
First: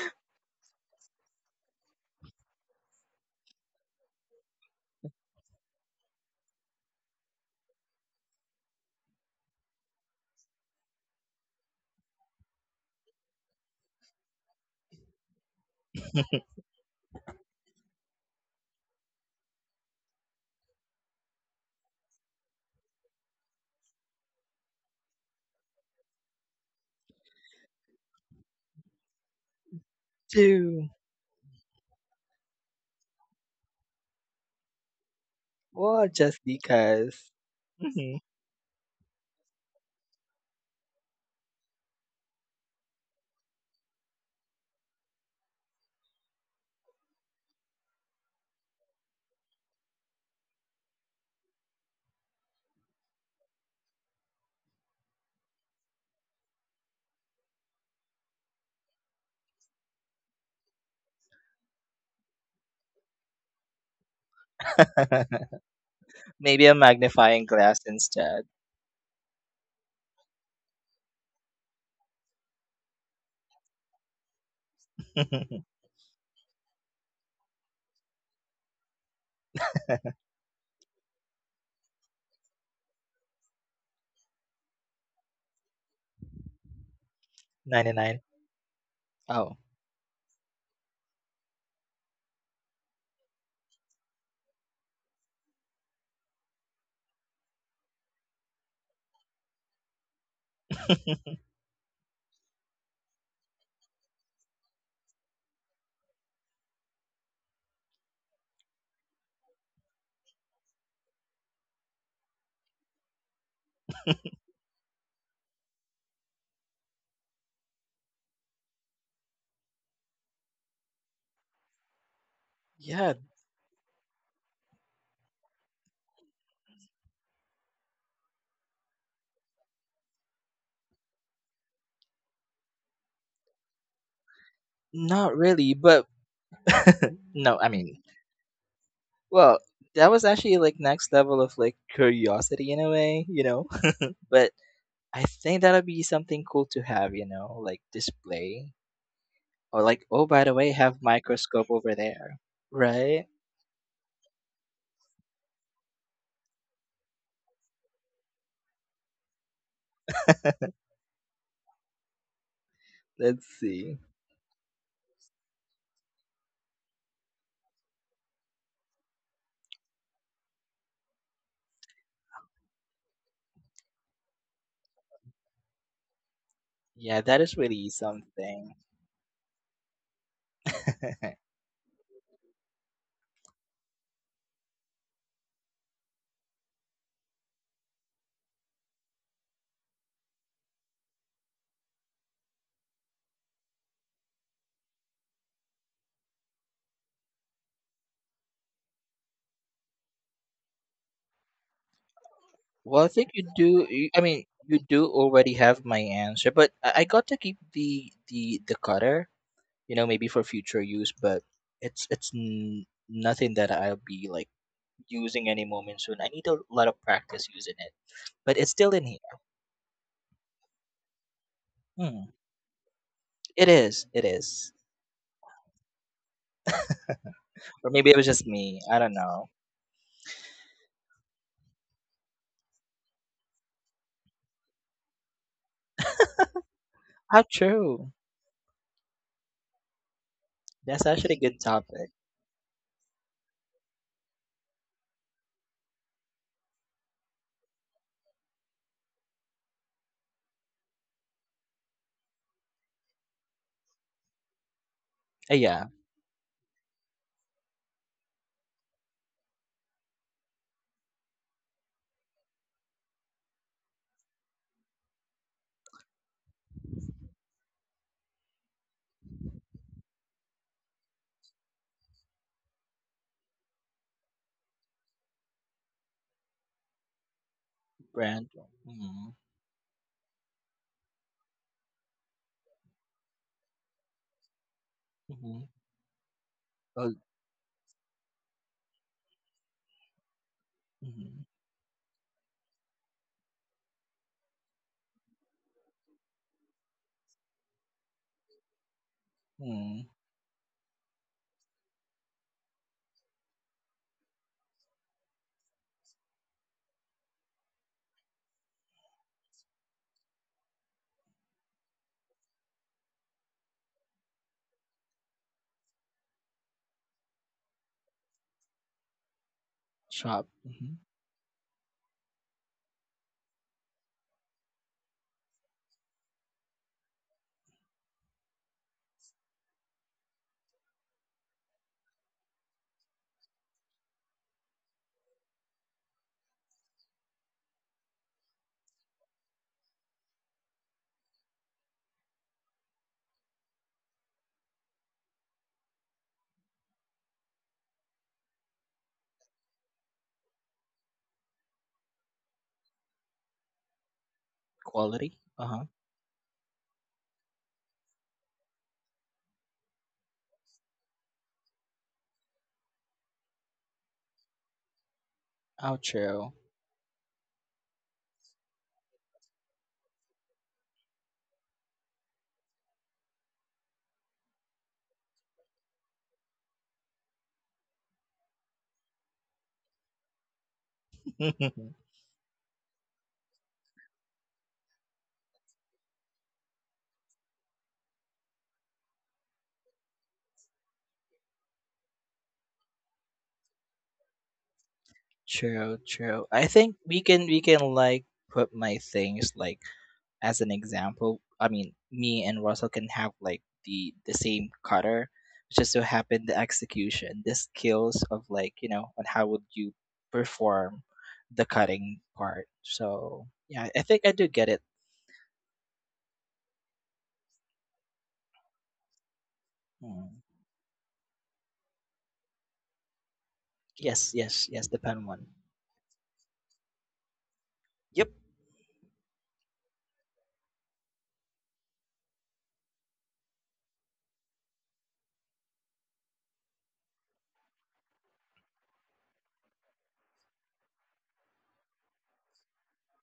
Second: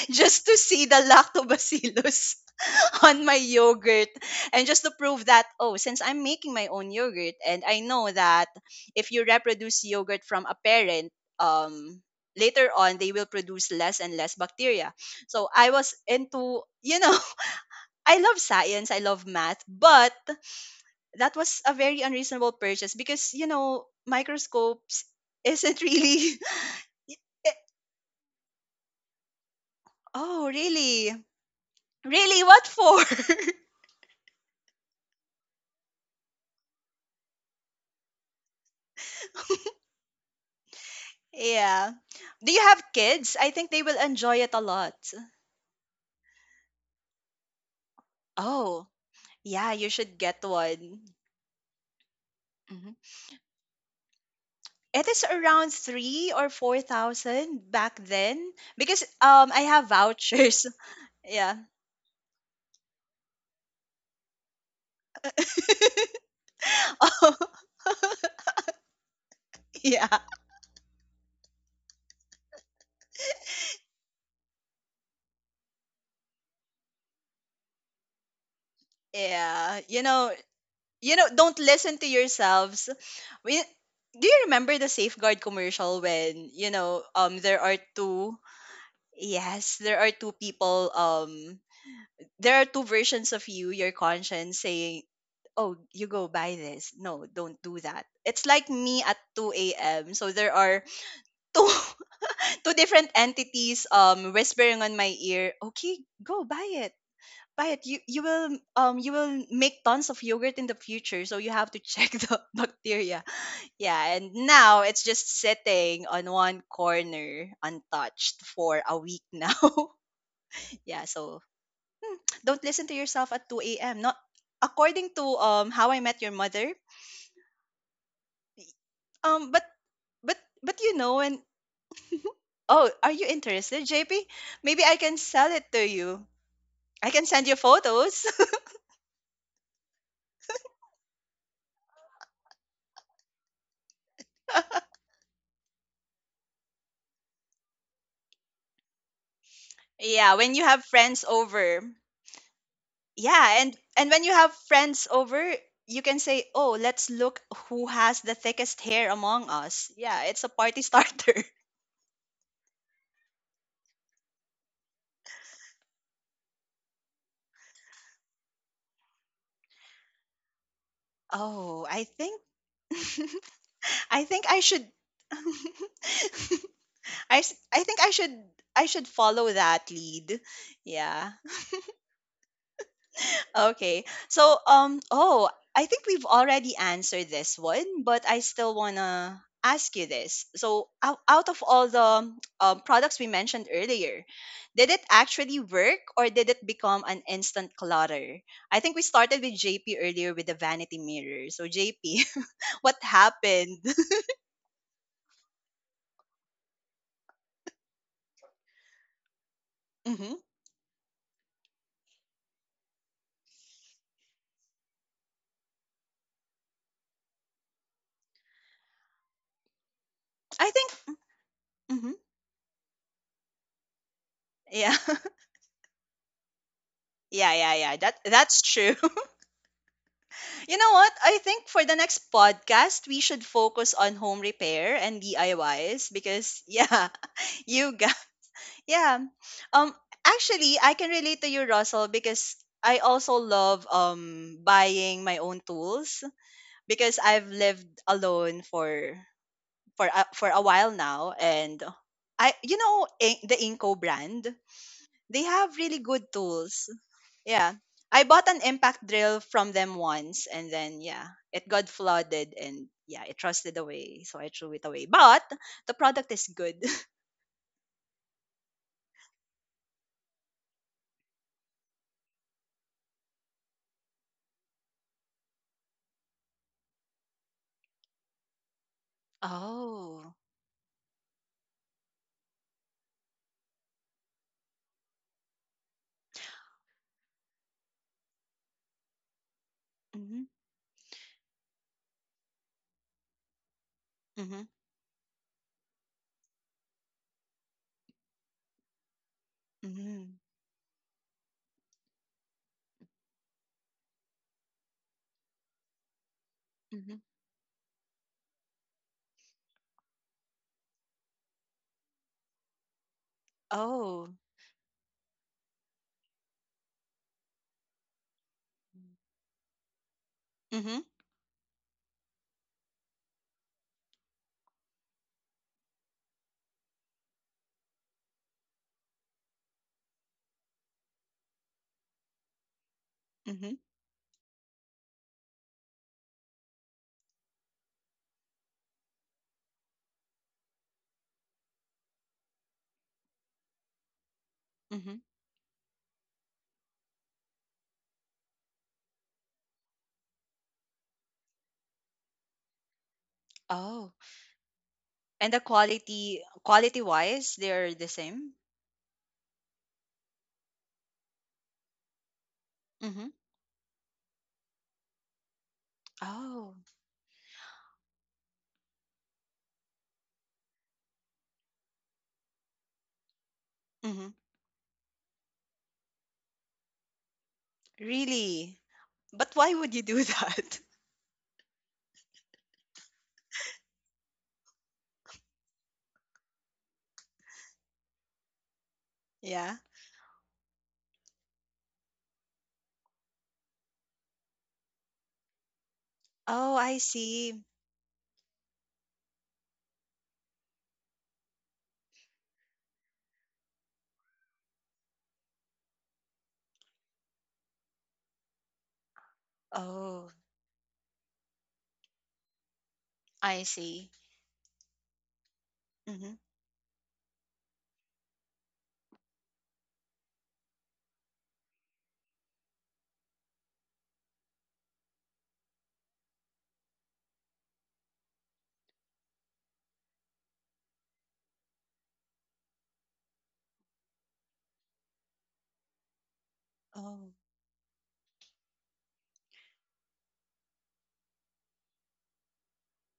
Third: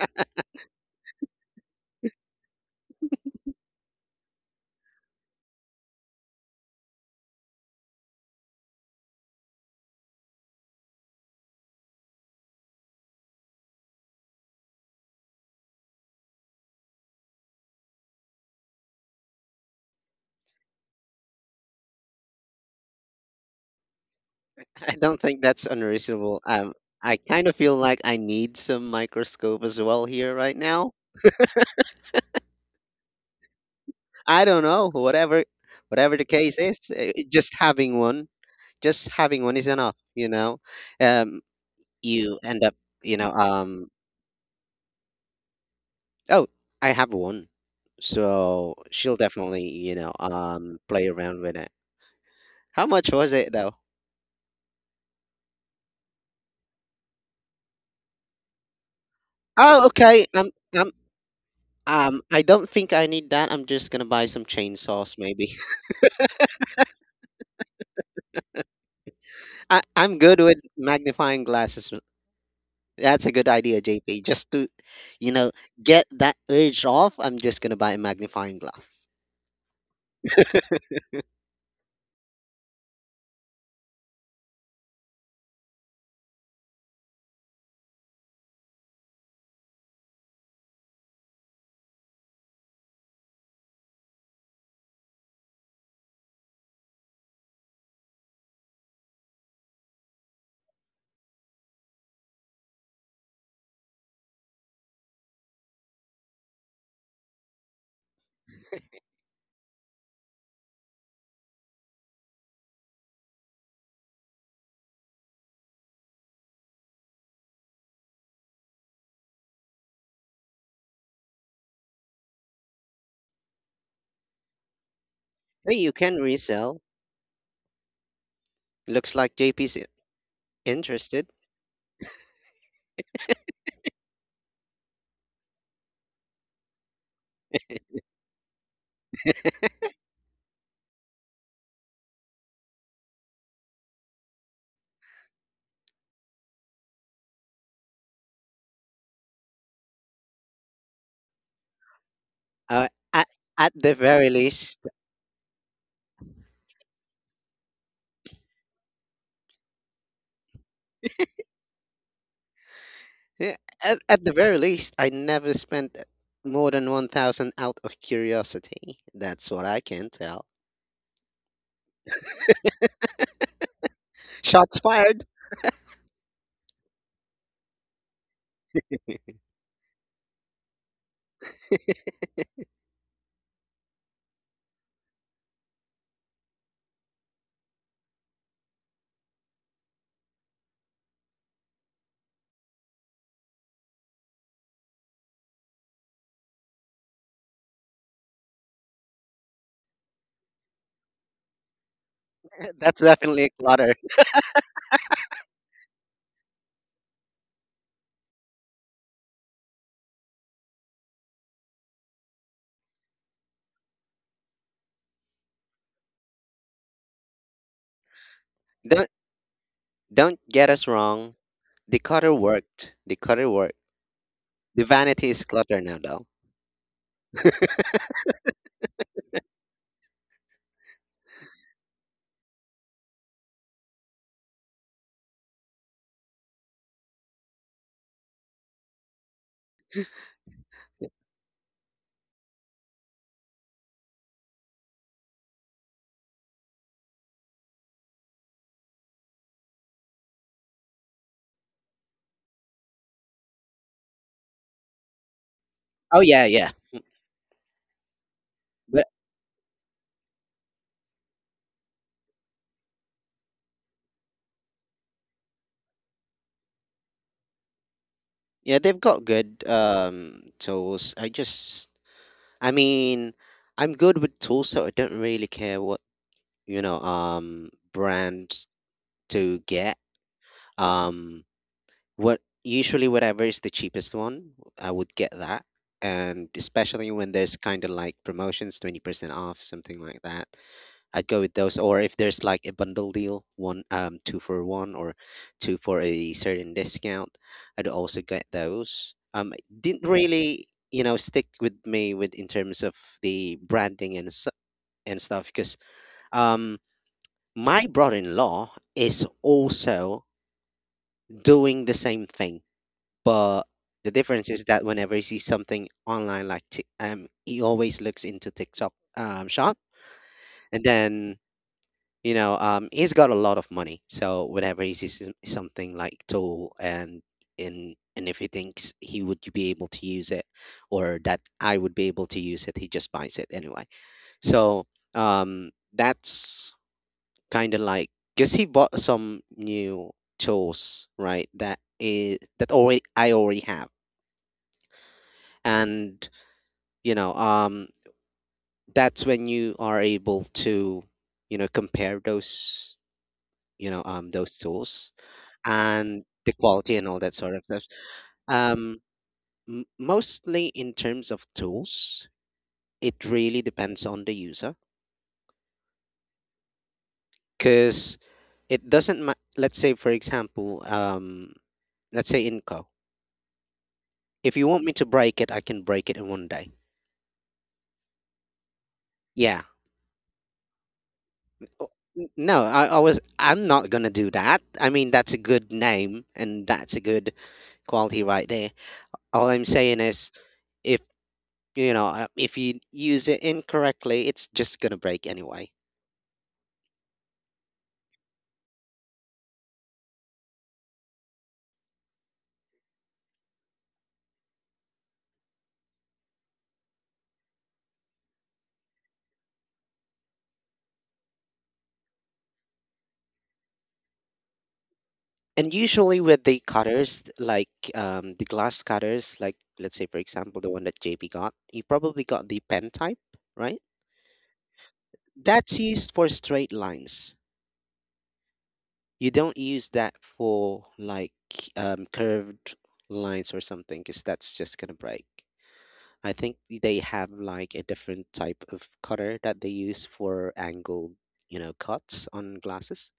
[SPEAKER 1] just to see the lactobacillus on my yogurt, and just to prove that, oh, since I'm making my own yogurt, and I know that if you reproduce yogurt from a parent, um later on they will produce less and less bacteria. So I was into. I love science, I love math, but that was a very unreasonable purchase because
[SPEAKER 2] I
[SPEAKER 1] microscopes
[SPEAKER 2] don't think that's
[SPEAKER 1] isn't really
[SPEAKER 2] unreasonable. I kind
[SPEAKER 1] eh.
[SPEAKER 2] of feel like I need some microscope as well here
[SPEAKER 1] Oh,
[SPEAKER 2] right
[SPEAKER 3] two.
[SPEAKER 2] now.
[SPEAKER 1] really? Really? What for?
[SPEAKER 2] I don't know, whatever,
[SPEAKER 3] Well,
[SPEAKER 2] whatever the
[SPEAKER 3] just
[SPEAKER 2] case is, eh,
[SPEAKER 3] because. Hmm.
[SPEAKER 2] just having one is enough, you know. um
[SPEAKER 1] Yeah.
[SPEAKER 2] you
[SPEAKER 1] Do you
[SPEAKER 2] end up,
[SPEAKER 1] have
[SPEAKER 2] you know,
[SPEAKER 1] kids? I think they will enjoy it a lot.
[SPEAKER 2] oh, I have one, so
[SPEAKER 1] Oh,
[SPEAKER 2] she'll definitely,
[SPEAKER 1] yeah, you
[SPEAKER 2] you know,
[SPEAKER 1] should get
[SPEAKER 2] play
[SPEAKER 1] one.
[SPEAKER 2] around with it. How
[SPEAKER 1] Mhm.
[SPEAKER 2] much was it though?
[SPEAKER 1] It is around three or four thousand back then because I
[SPEAKER 2] Oh
[SPEAKER 1] have
[SPEAKER 2] okay.
[SPEAKER 1] vouchers.
[SPEAKER 2] Um
[SPEAKER 1] Yeah.
[SPEAKER 2] I don't think I need that. I'm just gonna buy some chainsaws maybe.
[SPEAKER 3] Maybe a magnifying glass instead.
[SPEAKER 2] I
[SPEAKER 1] Yeah.
[SPEAKER 2] I'm good with magnifying glasses. That's a good idea, JP. Just to, you know, get that urge off, I'm just gonna buy a magnifying glass.
[SPEAKER 1] Yeah. You know, don't listen to yourselves. We, do you remember the Safeguard commercial when, there are
[SPEAKER 3] 99.
[SPEAKER 1] two
[SPEAKER 3] Oh,
[SPEAKER 1] yes, there are two people, there are two versions of you, your conscience saying, "Oh, you go buy this," "No, don't do that." It's like me at 2 a.m., so there are two two different entities whispering on my ear, okay, go buy it, buy it, you will make tons of yogurt in the future, so you have to check the bacteria, yeah. And now it's just sitting on one corner, untouched, for a week now. Yeah, so don't listen to
[SPEAKER 3] yeah,
[SPEAKER 1] yourself at 2 a.m. Not according to
[SPEAKER 2] Hey,
[SPEAKER 1] How
[SPEAKER 2] you
[SPEAKER 1] I
[SPEAKER 2] can
[SPEAKER 1] Met Your Mother.
[SPEAKER 2] resell. Looks like
[SPEAKER 1] Um but
[SPEAKER 2] JP's
[SPEAKER 1] but you know
[SPEAKER 2] interested.
[SPEAKER 1] and oh, are you interested, JP? Maybe I can
[SPEAKER 3] not
[SPEAKER 1] sell it
[SPEAKER 3] really,
[SPEAKER 1] to
[SPEAKER 3] but
[SPEAKER 1] you. I can send
[SPEAKER 3] no,
[SPEAKER 1] you
[SPEAKER 3] I mean,
[SPEAKER 1] photos.
[SPEAKER 3] well, that was actually like next level of like curiosity in a way, you know? But I think that'll be something cool to have like display or like, oh,
[SPEAKER 1] Yeah,
[SPEAKER 3] by the
[SPEAKER 1] when you
[SPEAKER 3] way,
[SPEAKER 1] have
[SPEAKER 3] have
[SPEAKER 1] friends
[SPEAKER 3] microscope
[SPEAKER 1] over.
[SPEAKER 3] over there,
[SPEAKER 2] Uh,
[SPEAKER 3] right?
[SPEAKER 2] at,
[SPEAKER 1] Yeah, and
[SPEAKER 2] the
[SPEAKER 1] and when
[SPEAKER 2] very
[SPEAKER 1] you have
[SPEAKER 2] least,
[SPEAKER 1] friends over, you can say, "Oh, let's look who has the thickest hair among us." Yeah, it's a party starter.
[SPEAKER 3] Let's
[SPEAKER 2] yeah,
[SPEAKER 3] see.
[SPEAKER 2] at the very least, I never spent more than 1,000 out of curiosity. That's what I can tell.
[SPEAKER 1] Oh, I think I think I
[SPEAKER 2] Shots
[SPEAKER 1] should
[SPEAKER 2] fired.
[SPEAKER 3] Yeah, that is
[SPEAKER 1] I
[SPEAKER 3] really
[SPEAKER 1] think
[SPEAKER 3] something.
[SPEAKER 1] I should follow that lead. Yeah. Okay. I think we've already answered this one, but I still want to ask you this. So out of all the products we mentioned earlier, did it actually work or did it become an instant clutter? I think we started with JP earlier with the vanity mirror. So JP, what
[SPEAKER 2] That's
[SPEAKER 3] Well, I think you
[SPEAKER 2] definitely a
[SPEAKER 3] do.
[SPEAKER 1] happened?
[SPEAKER 2] clutter.
[SPEAKER 3] I mean, you do already have my answer, but I got to keep the cutter maybe
[SPEAKER 1] Hmm.
[SPEAKER 3] for future use but nothing that I'll be like using any moment soon. I need a lot of practice using it, but it's still in
[SPEAKER 2] Don't
[SPEAKER 3] here.
[SPEAKER 2] don't get
[SPEAKER 1] I
[SPEAKER 2] us
[SPEAKER 1] think
[SPEAKER 2] wrong. The
[SPEAKER 1] mhm.
[SPEAKER 3] Hmm.
[SPEAKER 2] cutter worked. The cutter
[SPEAKER 3] it
[SPEAKER 2] worked.
[SPEAKER 3] is it is
[SPEAKER 2] The
[SPEAKER 1] Yeah.
[SPEAKER 2] vanity is clutter now, though.
[SPEAKER 1] Yeah, yeah,
[SPEAKER 3] Or
[SPEAKER 1] yeah.
[SPEAKER 3] maybe it
[SPEAKER 1] That
[SPEAKER 3] was just
[SPEAKER 1] that's
[SPEAKER 3] me. I
[SPEAKER 1] true.
[SPEAKER 3] don't know.
[SPEAKER 1] You know what? I think for the next podcast, we should focus on home repair and DIYs because yeah,
[SPEAKER 3] How
[SPEAKER 1] you
[SPEAKER 3] true.
[SPEAKER 1] got yeah. Um actually, I
[SPEAKER 3] That's
[SPEAKER 2] Yeah.
[SPEAKER 1] can
[SPEAKER 3] actually a
[SPEAKER 1] relate to
[SPEAKER 3] good
[SPEAKER 1] you
[SPEAKER 3] topic.
[SPEAKER 1] Russell because I also love buying my own tools because I've lived alone for for a while now and I the Inco brand, they have
[SPEAKER 3] Yeah.
[SPEAKER 1] really
[SPEAKER 2] Oh
[SPEAKER 1] good
[SPEAKER 2] yeah, yeah.
[SPEAKER 1] tools. Yeah. I bought an impact
[SPEAKER 2] But
[SPEAKER 1] drill from them once and then yeah, it got flooded and yeah, it rusted away, so I threw it away. But the product is good.
[SPEAKER 2] yeah, they've got good tools. I just I mean, I'm good with tools, so I don't really care what,
[SPEAKER 3] Brand.
[SPEAKER 2] brands
[SPEAKER 3] Mm-hmm.
[SPEAKER 2] to get.
[SPEAKER 1] Oh.
[SPEAKER 2] Um what usually whatever is the cheapest one, I would get
[SPEAKER 3] Mm-hmm.
[SPEAKER 2] that. And
[SPEAKER 3] Oh,
[SPEAKER 2] especially when there's kind of like promotions, 20% off, something like
[SPEAKER 1] Mhm.
[SPEAKER 2] that. I'd
[SPEAKER 3] mm-hmm.
[SPEAKER 2] go with those. Or if there's like a bundle deal, one two for
[SPEAKER 1] Mhm.
[SPEAKER 2] one or two for a certain discount, I'd also get those. It
[SPEAKER 3] Mm-hmm.
[SPEAKER 2] didn't
[SPEAKER 1] Mhm.
[SPEAKER 2] really stick with me with in terms of the branding and stuff because um
[SPEAKER 1] Mhm.
[SPEAKER 2] my brother-in-law is also doing the same thing, but the
[SPEAKER 1] Oh.
[SPEAKER 2] difference is that whenever he sees something online, he always looks into TikTok shop.
[SPEAKER 3] Shop.
[SPEAKER 2] And
[SPEAKER 3] Mm-hmm.
[SPEAKER 1] Mhm.
[SPEAKER 2] then he's got a lot of money, so whenever he sees something like tool and if he thinks he would be able to use it, or that I would be able to use it, he just buys it
[SPEAKER 1] Mhm.
[SPEAKER 2] anyway. So that's kind of like, because he bought some new tools, right, that is that already, I already have.
[SPEAKER 1] Mhm.
[SPEAKER 2] And you know um that's when you are able to compare those,
[SPEAKER 1] Oh.
[SPEAKER 2] those tools
[SPEAKER 3] Quality.
[SPEAKER 1] And the
[SPEAKER 3] Uh-huh.
[SPEAKER 2] and
[SPEAKER 1] quality
[SPEAKER 2] the quality
[SPEAKER 1] quality
[SPEAKER 2] and all that
[SPEAKER 1] wise,
[SPEAKER 2] sort of stuff.
[SPEAKER 1] they're the same?
[SPEAKER 2] Um, Mostly in terms of tools, it
[SPEAKER 1] Mhm.
[SPEAKER 2] really depends on the user,
[SPEAKER 3] How true.
[SPEAKER 1] Oh.
[SPEAKER 2] because it doesn't. Let's say, for example, let's say Inco.
[SPEAKER 1] Mhm.
[SPEAKER 2] If you want me to break it, I can break it in 1 day.
[SPEAKER 1] Really? But
[SPEAKER 2] Yeah.
[SPEAKER 1] why would you do that?
[SPEAKER 2] O- No, I was. I'm not gonna do that. I mean, that's a good name and that's a good quality right there. All I'm
[SPEAKER 1] Yeah.
[SPEAKER 2] saying is, if— you know, if you use it incorrectly, it's just gonna break anyway.
[SPEAKER 3] True, true. I
[SPEAKER 1] Oh,
[SPEAKER 3] think
[SPEAKER 1] I
[SPEAKER 3] we can
[SPEAKER 1] see.
[SPEAKER 3] we can like put my things like as an example, I mean, me and Russell can have like the same cutter. It's just so happen the execution, the skills of like on how would you
[SPEAKER 1] Oh,
[SPEAKER 3] perform the cutting part. So
[SPEAKER 1] I
[SPEAKER 3] yeah, I
[SPEAKER 1] see.
[SPEAKER 3] think I do get it.
[SPEAKER 2] And usually
[SPEAKER 1] Mhm.
[SPEAKER 2] with the cutters, like the glass cutters, like let's say for
[SPEAKER 3] Hmm.
[SPEAKER 2] example the one that JP got, he probably got the pen type, right?
[SPEAKER 3] Yes, yes, yes, the pen one.
[SPEAKER 2] That's used for straight lines.
[SPEAKER 3] Yep.
[SPEAKER 2] You don't use that for like curved lines or something, because that's just gonna break. I think they have
[SPEAKER 1] Oh.
[SPEAKER 2] like a different type of cutter that they use for angled, you know, cuts on glasses.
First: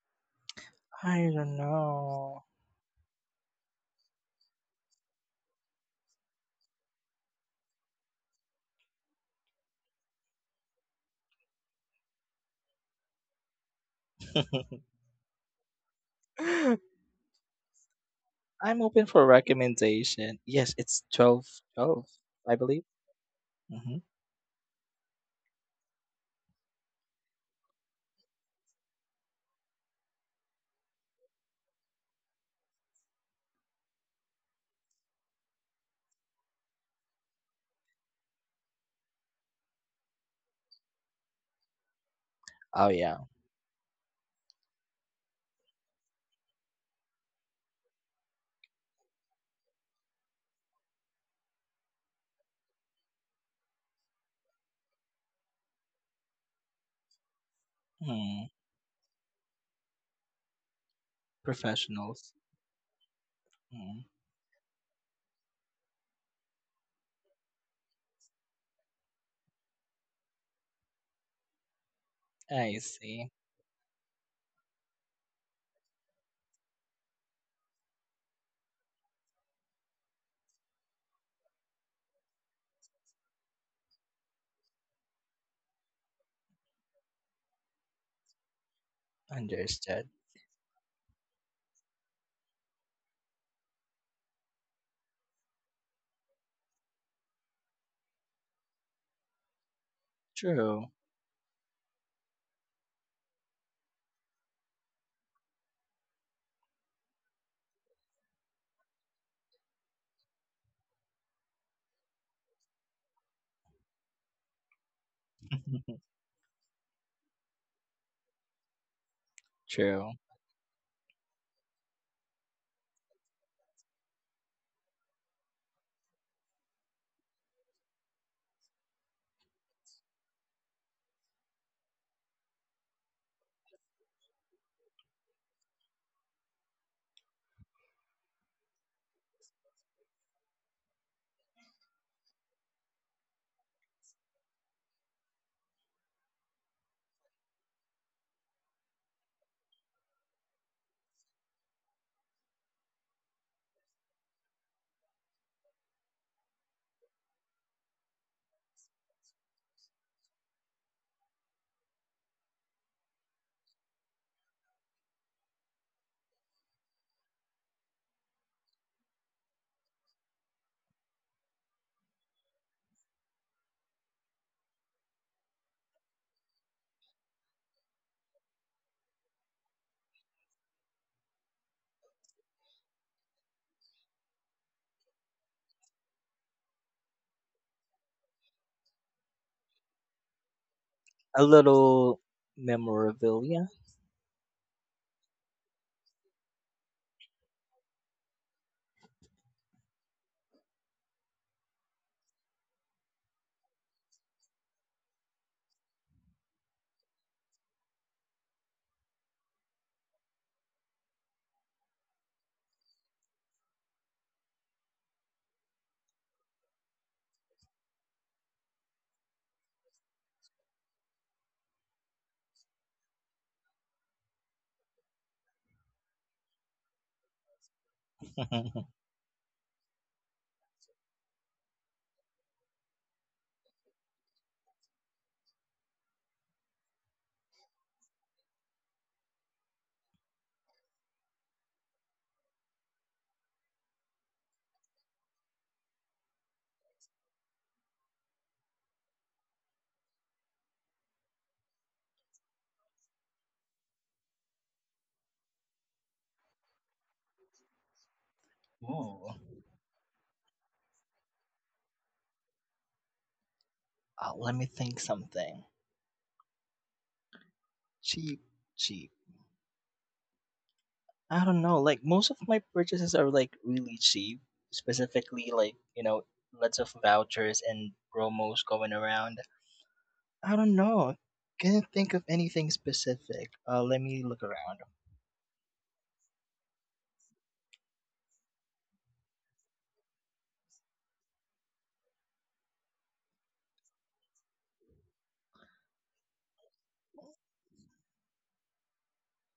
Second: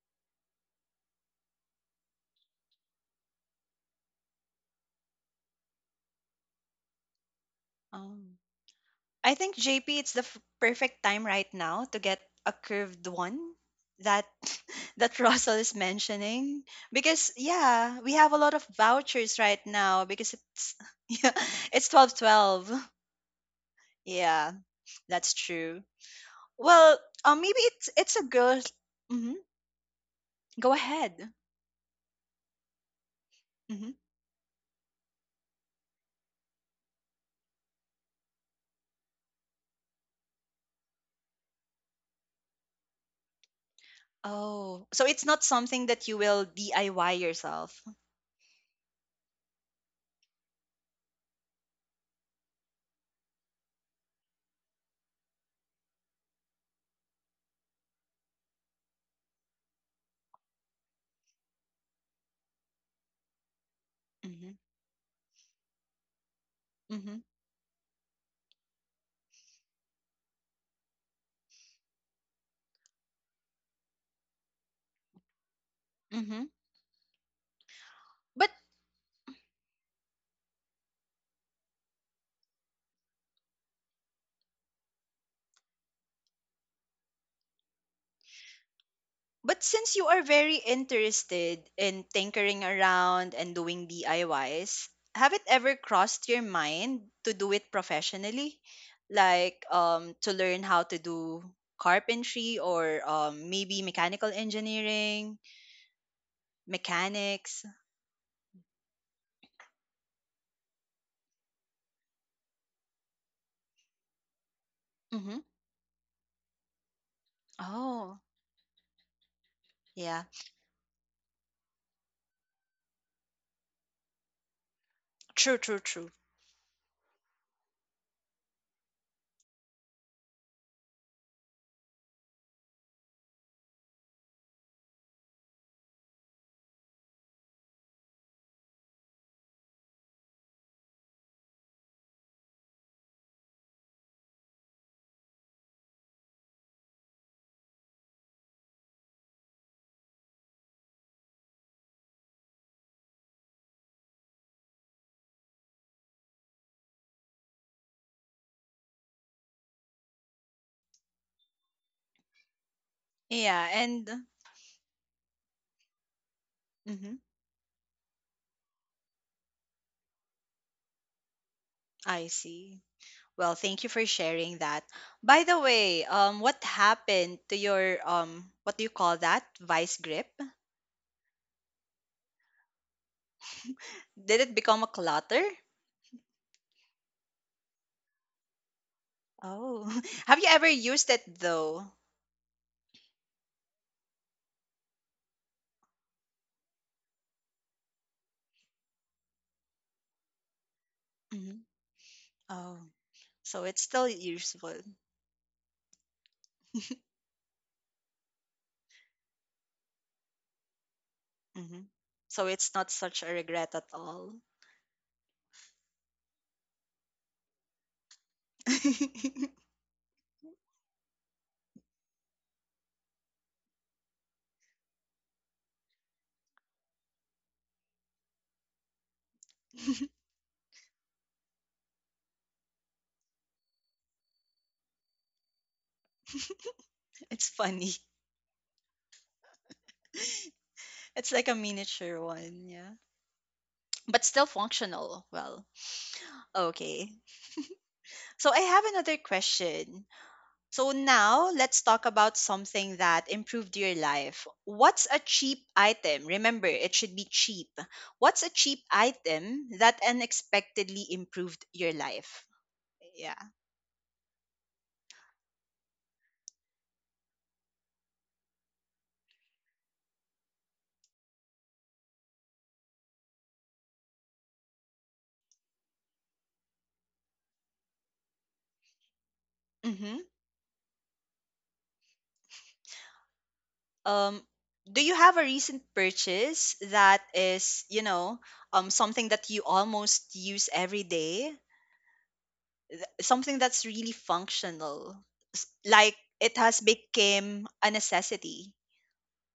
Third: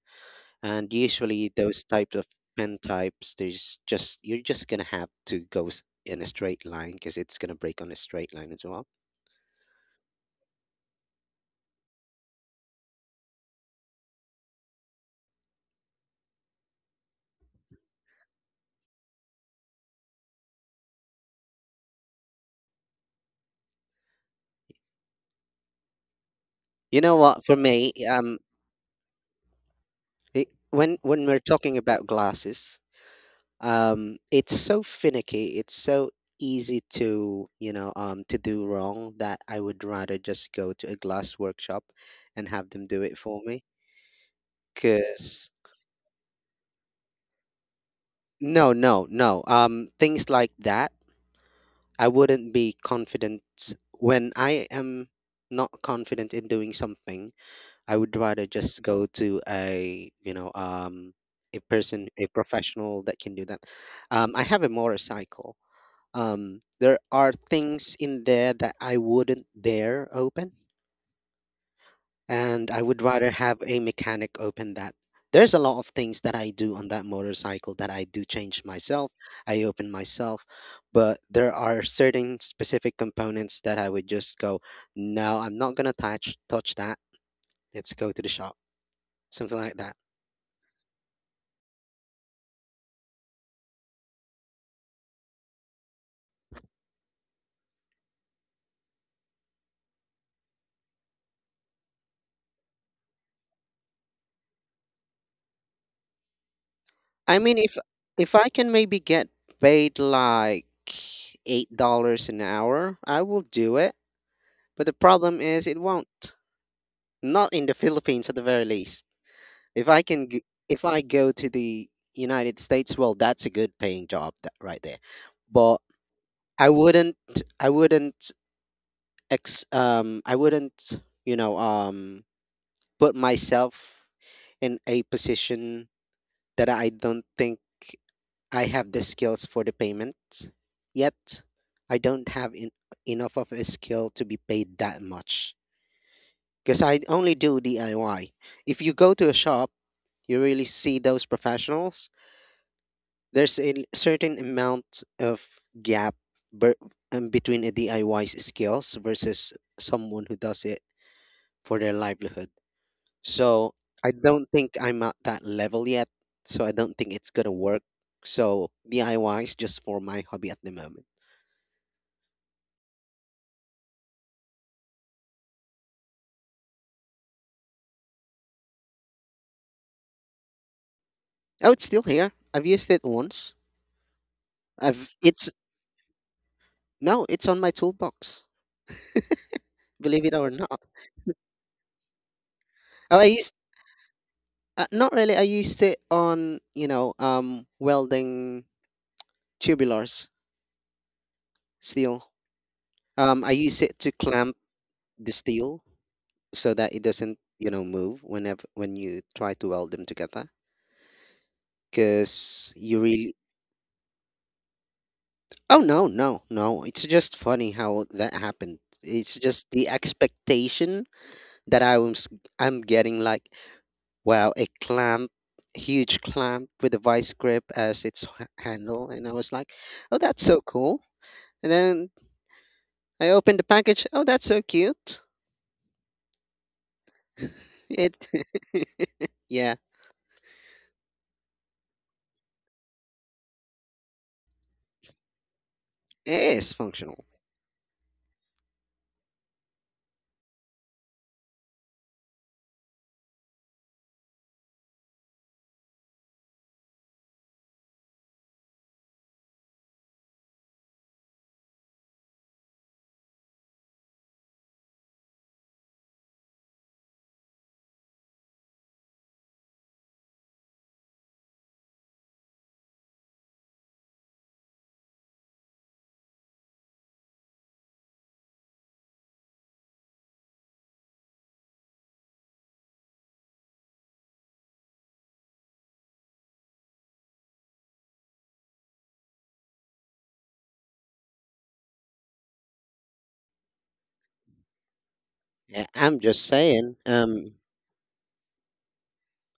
[SPEAKER 2] And
[SPEAKER 3] I
[SPEAKER 2] usually
[SPEAKER 3] don't
[SPEAKER 2] those types of
[SPEAKER 3] know.
[SPEAKER 2] pen types, there's just— you're just gonna have to go in a straight line because it's gonna break on a straight
[SPEAKER 1] Um,
[SPEAKER 2] line as well.
[SPEAKER 1] I think JP, it's the perfect time right now to get a curved one that that Russell is mentioning because yeah, we have a lot of
[SPEAKER 3] I'm open for
[SPEAKER 1] vouchers right now because
[SPEAKER 3] recommendation. Yes,
[SPEAKER 1] it's
[SPEAKER 3] it's
[SPEAKER 1] yeah,
[SPEAKER 3] twelve
[SPEAKER 1] it's
[SPEAKER 3] twelve.
[SPEAKER 1] twelve
[SPEAKER 3] I
[SPEAKER 1] twelve.
[SPEAKER 3] believe. Hmm.
[SPEAKER 1] Yeah, that's true.
[SPEAKER 2] You
[SPEAKER 1] Well,
[SPEAKER 2] know what? For
[SPEAKER 1] maybe
[SPEAKER 2] me,
[SPEAKER 1] it's a girl. Mhm.
[SPEAKER 2] it,
[SPEAKER 1] Go
[SPEAKER 2] when
[SPEAKER 1] ahead.
[SPEAKER 2] we're talking about glasses,
[SPEAKER 1] Mhm.
[SPEAKER 2] it's so finicky, it's so easy to to do wrong, that I would rather just go to a glass workshop and have them
[SPEAKER 3] Oh,
[SPEAKER 2] do it
[SPEAKER 3] yeah.
[SPEAKER 2] for me.
[SPEAKER 1] Oh, so it's not
[SPEAKER 2] Because
[SPEAKER 1] something that you will DIY yourself.
[SPEAKER 2] no, no, no, things like that, I wouldn't be confident. When I am not confident in doing something, I would rather
[SPEAKER 3] Hmm.
[SPEAKER 2] just go to a a person, a
[SPEAKER 3] Professionals.
[SPEAKER 2] professional that can do that.
[SPEAKER 3] Hmm.
[SPEAKER 2] I
[SPEAKER 1] Mhm.
[SPEAKER 2] have a motorcycle. There
[SPEAKER 1] Mhm.
[SPEAKER 2] are things in there that I wouldn't dare open, and
[SPEAKER 3] I
[SPEAKER 2] I would rather
[SPEAKER 3] see.
[SPEAKER 2] have a mechanic open that. There's a lot of things that I
[SPEAKER 1] Mhm.
[SPEAKER 2] do on that motorcycle that I do
[SPEAKER 1] But
[SPEAKER 2] change myself, I open myself, but there are certain specific components that I would just go, no, I'm not gonna touch that. Let's go to the shop, something
[SPEAKER 1] But
[SPEAKER 2] like that.
[SPEAKER 1] since you
[SPEAKER 3] Understood.
[SPEAKER 1] are very interested in tinkering around and doing DIYs, have it ever crossed your mind to do it professionally? Like to learn how
[SPEAKER 3] True.
[SPEAKER 1] to do carpentry or maybe mechanical engineering,
[SPEAKER 2] I mean,
[SPEAKER 1] mechanics.
[SPEAKER 2] if— if I can maybe get paid like $8 an hour, I will do it. But the problem
[SPEAKER 1] Mhm.
[SPEAKER 2] is it won't. Not in the
[SPEAKER 1] Oh,
[SPEAKER 2] Philippines, at the very least.
[SPEAKER 3] True.
[SPEAKER 1] yeah.
[SPEAKER 2] If I go to the United States, well that's a good paying job, that, right there.
[SPEAKER 1] True,
[SPEAKER 2] But
[SPEAKER 1] true, true.
[SPEAKER 2] I wouldn't— I wouldn't ex I wouldn't, you know, put myself in a position that I don't think I have the skills for the payment yet. I don't have in, enough of a skill to be paid that much, because I only do DIY. If you go to a shop, you really see those professionals. There's certain amount of gap ber- between a DIY's skills versus someone who does it for their livelihood.
[SPEAKER 1] Yeah,
[SPEAKER 2] So
[SPEAKER 1] and
[SPEAKER 2] I don't think I'm at that level yet. So I don't think
[SPEAKER 1] mhm.
[SPEAKER 2] it's gonna work. So DIY is just for my hobby at the moment.
[SPEAKER 1] I see. Well, thank you for sharing that. By the way, what happened to your what do you call that vice grip?
[SPEAKER 2] Oh, it's still here. I've used it once.
[SPEAKER 1] Did it become a
[SPEAKER 2] I've
[SPEAKER 1] clutter?
[SPEAKER 2] it's no, it's on my toolbox.
[SPEAKER 1] Oh,
[SPEAKER 2] Believe it
[SPEAKER 1] have
[SPEAKER 2] or
[SPEAKER 1] you ever
[SPEAKER 2] not.
[SPEAKER 1] used it
[SPEAKER 3] A
[SPEAKER 1] though?
[SPEAKER 3] little
[SPEAKER 2] Oh, I used—
[SPEAKER 3] memorabilia.
[SPEAKER 2] not really. I used it on welding tubulars,
[SPEAKER 1] Hmm.
[SPEAKER 2] steel.
[SPEAKER 1] Oh,
[SPEAKER 2] I
[SPEAKER 1] so
[SPEAKER 2] use
[SPEAKER 1] it's
[SPEAKER 2] it
[SPEAKER 1] still
[SPEAKER 2] to clamp
[SPEAKER 1] useful.
[SPEAKER 2] the steel so that it doesn't move whenever— when you try to weld them together.
[SPEAKER 1] Hmm. So
[SPEAKER 2] Cause
[SPEAKER 1] it's not
[SPEAKER 2] you
[SPEAKER 1] such a
[SPEAKER 2] really—
[SPEAKER 1] regret at all.
[SPEAKER 2] oh, no, no, no. It's just funny how that happened. It's just the expectation that I'm getting like, wow, a clamp, huge clamp with a vice grip as its handle. And I was like, oh, that's so cool. And then I opened the package. Oh, that's so cute.
[SPEAKER 1] It's funny.
[SPEAKER 2] It, yeah,
[SPEAKER 1] It's like a miniature one, yeah, but still functional. Well,
[SPEAKER 2] it is
[SPEAKER 1] okay.
[SPEAKER 2] functional.
[SPEAKER 1] So I have another question. So now let's talk about something that improved your life. What's a cheap item? Remember, it should be cheap. What's a cheap
[SPEAKER 3] Ooh.
[SPEAKER 1] item that unexpectedly improved your life? Yeah.
[SPEAKER 3] Let me think something. Cheap, cheap. I don't know. Like most of my purchases are like really cheap. Specifically, like lots of vouchers and promos going around.
[SPEAKER 1] Mm-hmm.
[SPEAKER 3] I don't know. Can't think of anything specific. Let me look
[SPEAKER 1] Um,
[SPEAKER 3] around.
[SPEAKER 1] do you have a recent purchase that is, you know, something that you almost use every day? Something that's really functional,
[SPEAKER 2] Yeah,
[SPEAKER 1] like it has become a necessity.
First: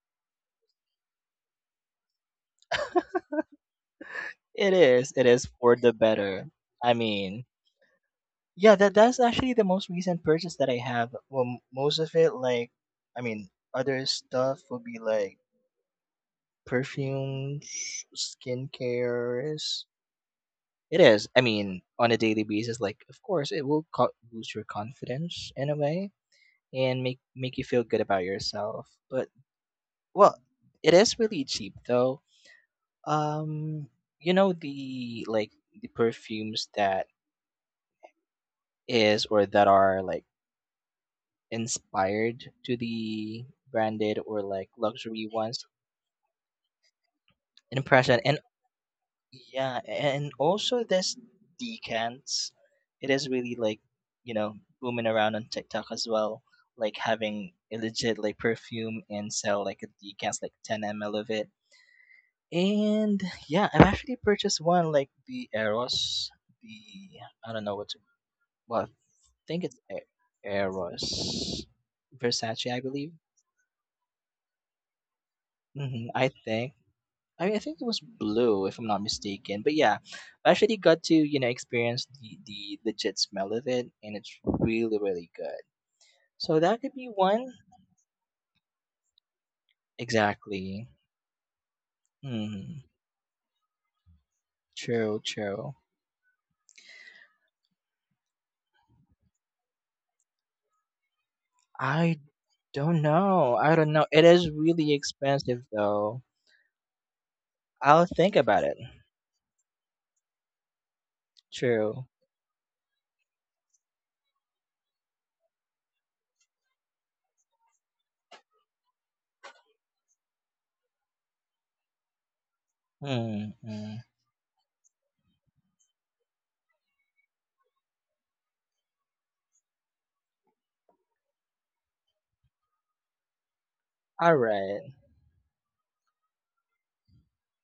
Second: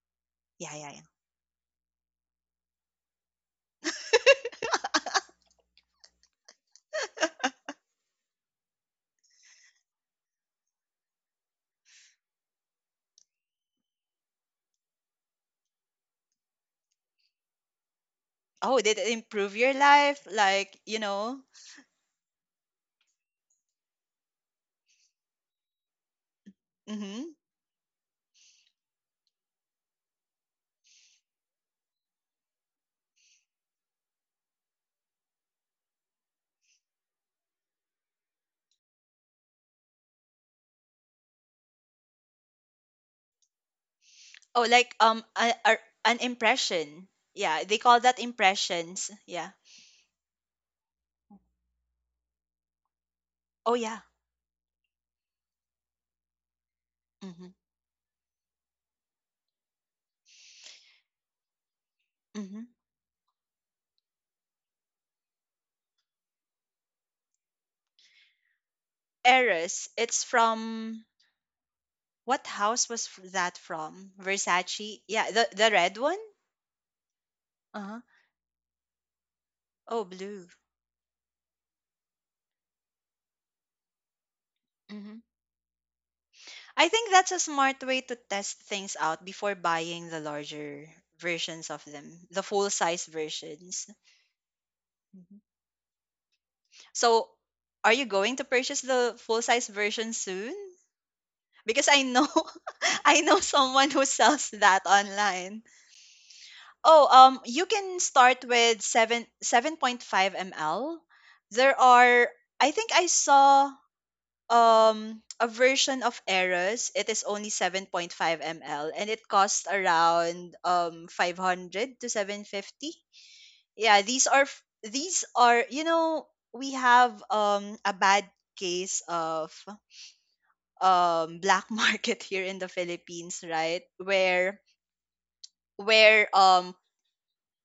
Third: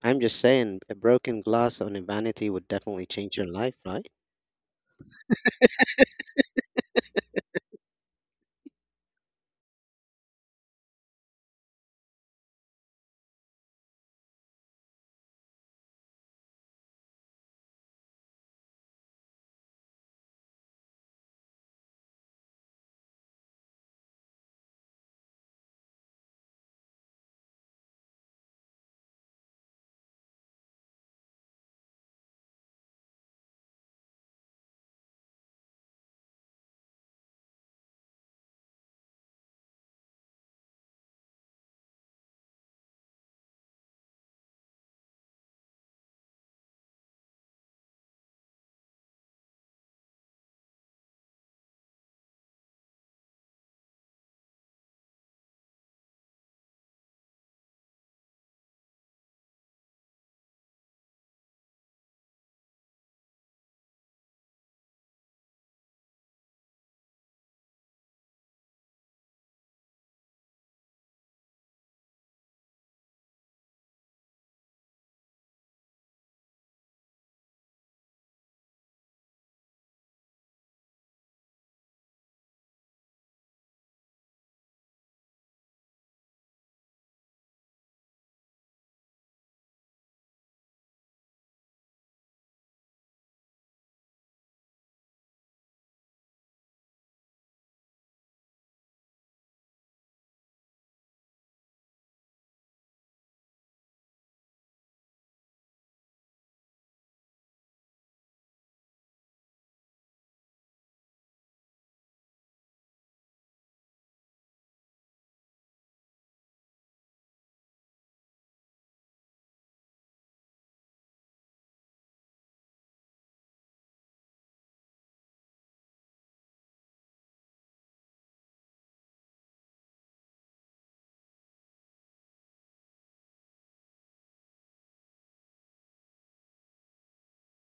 [SPEAKER 2] I'm just
[SPEAKER 1] Yeah,
[SPEAKER 2] saying,
[SPEAKER 1] yeah,
[SPEAKER 2] a
[SPEAKER 1] yeah.
[SPEAKER 2] broken glass on a vanity would definitely change your life, right?
[SPEAKER 3] It is. It is for the better. I mean, yeah, that's actually the most recent purchase that I have. Well, most of it, like, I mean, other stuff would be like perfumes,
[SPEAKER 1] Oh, did it improve your
[SPEAKER 3] skincares.
[SPEAKER 1] life? Like, you
[SPEAKER 3] It is.
[SPEAKER 1] know?
[SPEAKER 3] I mean, on a daily basis, like, of course, it will boost your confidence in a way and make
[SPEAKER 1] Mm-hmm.
[SPEAKER 3] make you feel good about yourself. But well, it is really cheap though. Um, you know the like the perfumes that is or that are like inspired to the branded or
[SPEAKER 1] Oh,
[SPEAKER 3] like
[SPEAKER 1] like
[SPEAKER 3] luxury ones.
[SPEAKER 1] an impression. Yeah, they call that
[SPEAKER 3] Impression. And
[SPEAKER 1] impressions. Yeah.
[SPEAKER 3] yeah, and also this decants, it is really
[SPEAKER 1] Oh
[SPEAKER 3] like
[SPEAKER 1] yeah.
[SPEAKER 3] you know booming around on TikTok as well, like
[SPEAKER 1] Mm-hmm.
[SPEAKER 3] having a legit like perfume and sell like a decants like 10 ml of it.
[SPEAKER 1] Mm-hmm.
[SPEAKER 3] And yeah, I've actually purchased one like the Eros, the, I don't know what to, well, I think it's
[SPEAKER 1] Eris. It's from
[SPEAKER 3] Eros
[SPEAKER 1] what
[SPEAKER 3] Versace, I
[SPEAKER 1] house was
[SPEAKER 3] believe.
[SPEAKER 1] that from? Versace. Yeah, the red
[SPEAKER 3] Hmm,
[SPEAKER 1] one?
[SPEAKER 3] I think. I mean, I think it
[SPEAKER 1] Uh-huh.
[SPEAKER 3] was blue, if I'm not mistaken. But yeah,
[SPEAKER 1] Oh, blue.
[SPEAKER 3] I actually got to experience the legit smell of it, and it's really
[SPEAKER 1] Mm-hmm.
[SPEAKER 3] really good. So that
[SPEAKER 1] I
[SPEAKER 3] could
[SPEAKER 1] think
[SPEAKER 3] be
[SPEAKER 1] that's a
[SPEAKER 3] one.
[SPEAKER 1] smart way to test things out before buying the larger
[SPEAKER 3] Exactly.
[SPEAKER 1] versions of them, the full
[SPEAKER 3] Hmm.
[SPEAKER 1] size versions.
[SPEAKER 3] True.
[SPEAKER 1] Mm-hmm.
[SPEAKER 3] True.
[SPEAKER 1] So, are you going to purchase the full size version soon? Because I
[SPEAKER 3] I
[SPEAKER 1] know
[SPEAKER 3] don't
[SPEAKER 1] I know
[SPEAKER 3] know. I
[SPEAKER 1] someone
[SPEAKER 3] don't
[SPEAKER 1] who
[SPEAKER 3] know. It
[SPEAKER 1] sells
[SPEAKER 3] is
[SPEAKER 1] that
[SPEAKER 3] really
[SPEAKER 1] online.
[SPEAKER 3] expensive though.
[SPEAKER 1] Oh, you can
[SPEAKER 3] I'll think
[SPEAKER 1] start
[SPEAKER 3] about it.
[SPEAKER 1] with 7 7.5 ml. There
[SPEAKER 3] True.
[SPEAKER 1] are I think I saw a version of Eros. It is only 7.5 ml and it costs around 500 to 750.
[SPEAKER 3] Hmm. Hmm.
[SPEAKER 1] Yeah, these are these are you know we have a bad case of black market here in the Philippines, right,
[SPEAKER 3] All right.
[SPEAKER 1] where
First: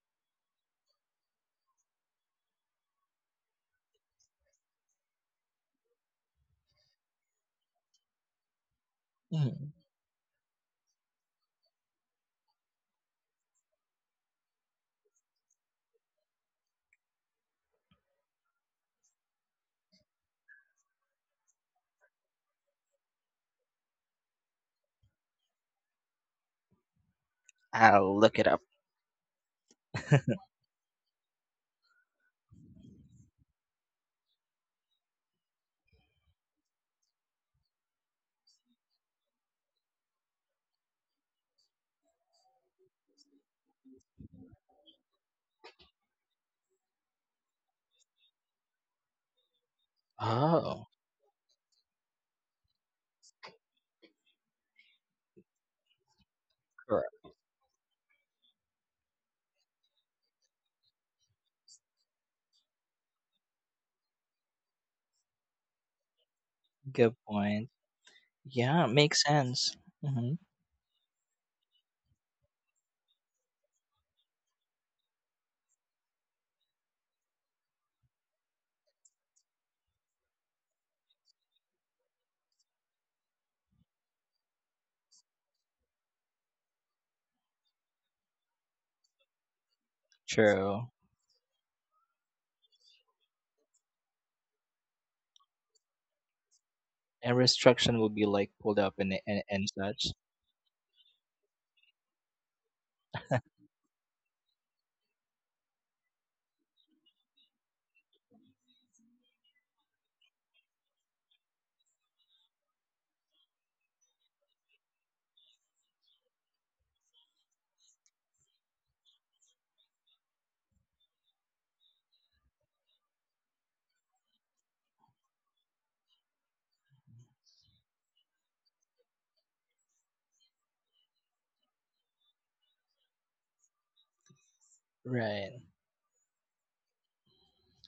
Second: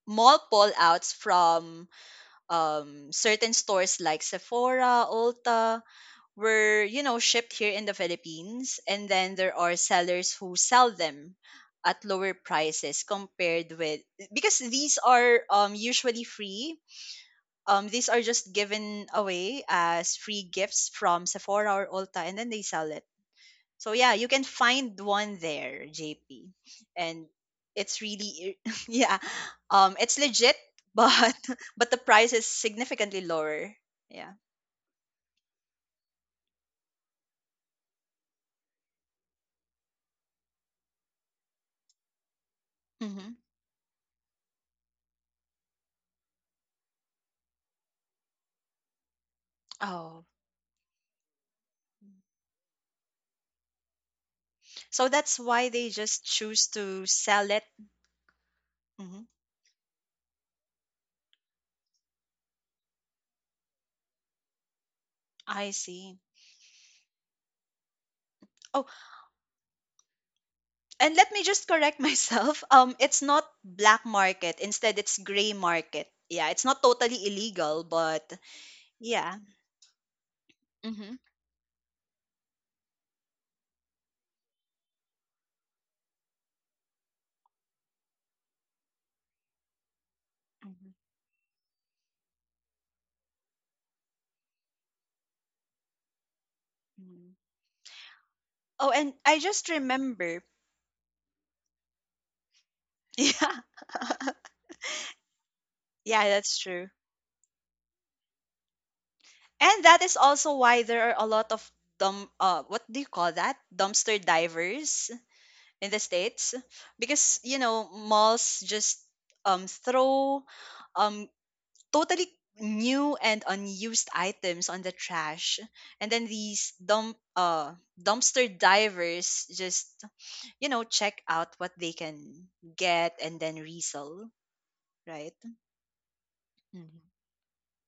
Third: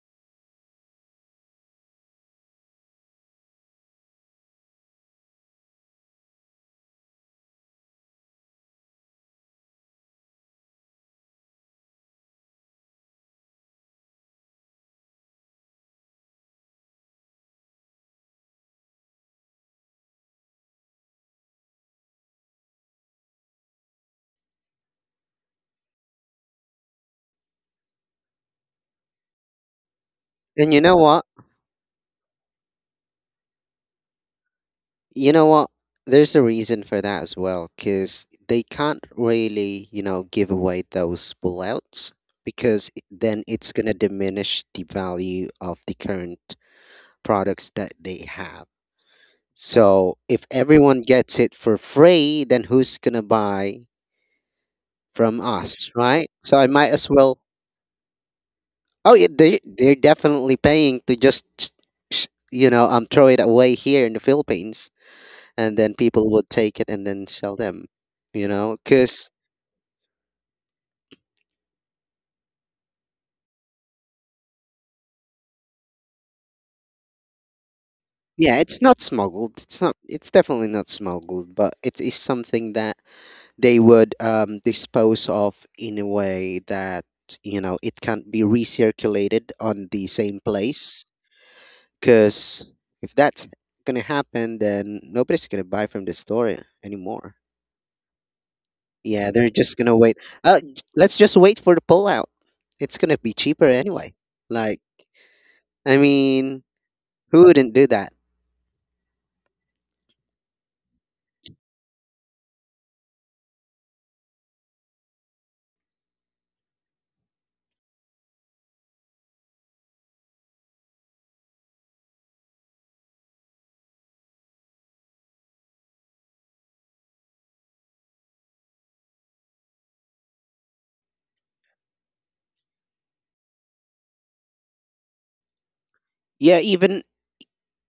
[SPEAKER 1] mall pullouts from certain stores like Sephora, Ulta were you know shipped here in the Philippines, and then there
[SPEAKER 3] Hmm.
[SPEAKER 1] are sellers who sell them at lower prices compared with because these are usually free. These are just given away as free gifts from Sephora or Ulta, and then they sell it. So yeah, you can find one there, JP, and it's
[SPEAKER 3] I'll look it
[SPEAKER 1] really
[SPEAKER 3] up.
[SPEAKER 1] yeah, it's legit,
[SPEAKER 2] And you know what?
[SPEAKER 1] but but the price is significantly lower. Yeah.
[SPEAKER 2] You know what? There's a reason for that as well, because they can't really, you know, give away those pullouts, because it—
[SPEAKER 1] Hmm.
[SPEAKER 2] then it's going to diminish the value of the current products that they have. So
[SPEAKER 1] Oh,
[SPEAKER 2] if
[SPEAKER 3] Oh,
[SPEAKER 2] everyone gets it for free, then who's gonna buy
[SPEAKER 1] so
[SPEAKER 2] from
[SPEAKER 1] that's why they
[SPEAKER 2] us,
[SPEAKER 1] just
[SPEAKER 2] right? So I
[SPEAKER 1] choose
[SPEAKER 2] might
[SPEAKER 1] to
[SPEAKER 2] as
[SPEAKER 3] correct.
[SPEAKER 2] well.
[SPEAKER 1] sell it.
[SPEAKER 2] Oh,
[SPEAKER 1] Hmm.
[SPEAKER 2] yeah, they— they're definitely paying to just you know throw it away here in the Philippines,
[SPEAKER 1] I
[SPEAKER 2] and then
[SPEAKER 1] see.
[SPEAKER 2] people would take it and
[SPEAKER 3] Good
[SPEAKER 2] then sell
[SPEAKER 3] point.
[SPEAKER 2] them, you know,
[SPEAKER 3] Yeah,
[SPEAKER 1] Oh,
[SPEAKER 3] makes
[SPEAKER 2] because.
[SPEAKER 3] sense. Hmm.
[SPEAKER 1] and let me just correct myself. It's not black market. Instead, it's gray market. Yeah, it's not totally illegal, but
[SPEAKER 2] Yeah, it's not
[SPEAKER 1] yeah.
[SPEAKER 2] smuggled. It's not. It's definitely not
[SPEAKER 1] Mm-hmm.
[SPEAKER 2] smuggled, but it is something that they would dispose of in a way that you know it can't be recirculated on the same
[SPEAKER 3] True.
[SPEAKER 2] place. Because if that's gonna happen, then nobody's gonna buy from the store
[SPEAKER 1] Mm-hmm.
[SPEAKER 2] anymore.
[SPEAKER 3] And restriction will be like pulled
[SPEAKER 1] Oh,
[SPEAKER 3] up and
[SPEAKER 1] and
[SPEAKER 2] Yeah,
[SPEAKER 1] I
[SPEAKER 2] they're
[SPEAKER 1] just
[SPEAKER 2] just gonna
[SPEAKER 3] such.
[SPEAKER 2] wait.
[SPEAKER 1] remember.
[SPEAKER 2] Let's just wait for the pullout. It's gonna be
[SPEAKER 1] Yeah,
[SPEAKER 2] cheaper anyway. Like, I
[SPEAKER 1] yeah, that's
[SPEAKER 2] mean,
[SPEAKER 1] true.
[SPEAKER 2] who wouldn't do that?
[SPEAKER 1] And that is also why there are a lot of dump. What do you call that? Dumpster divers in the states, because you know malls just throw um totally new and unused items on the trash, and then these dumpster divers just you know check out what they can get and then resell right
[SPEAKER 3] Right.
[SPEAKER 2] Yeah,
[SPEAKER 1] mm-hmm.
[SPEAKER 2] even—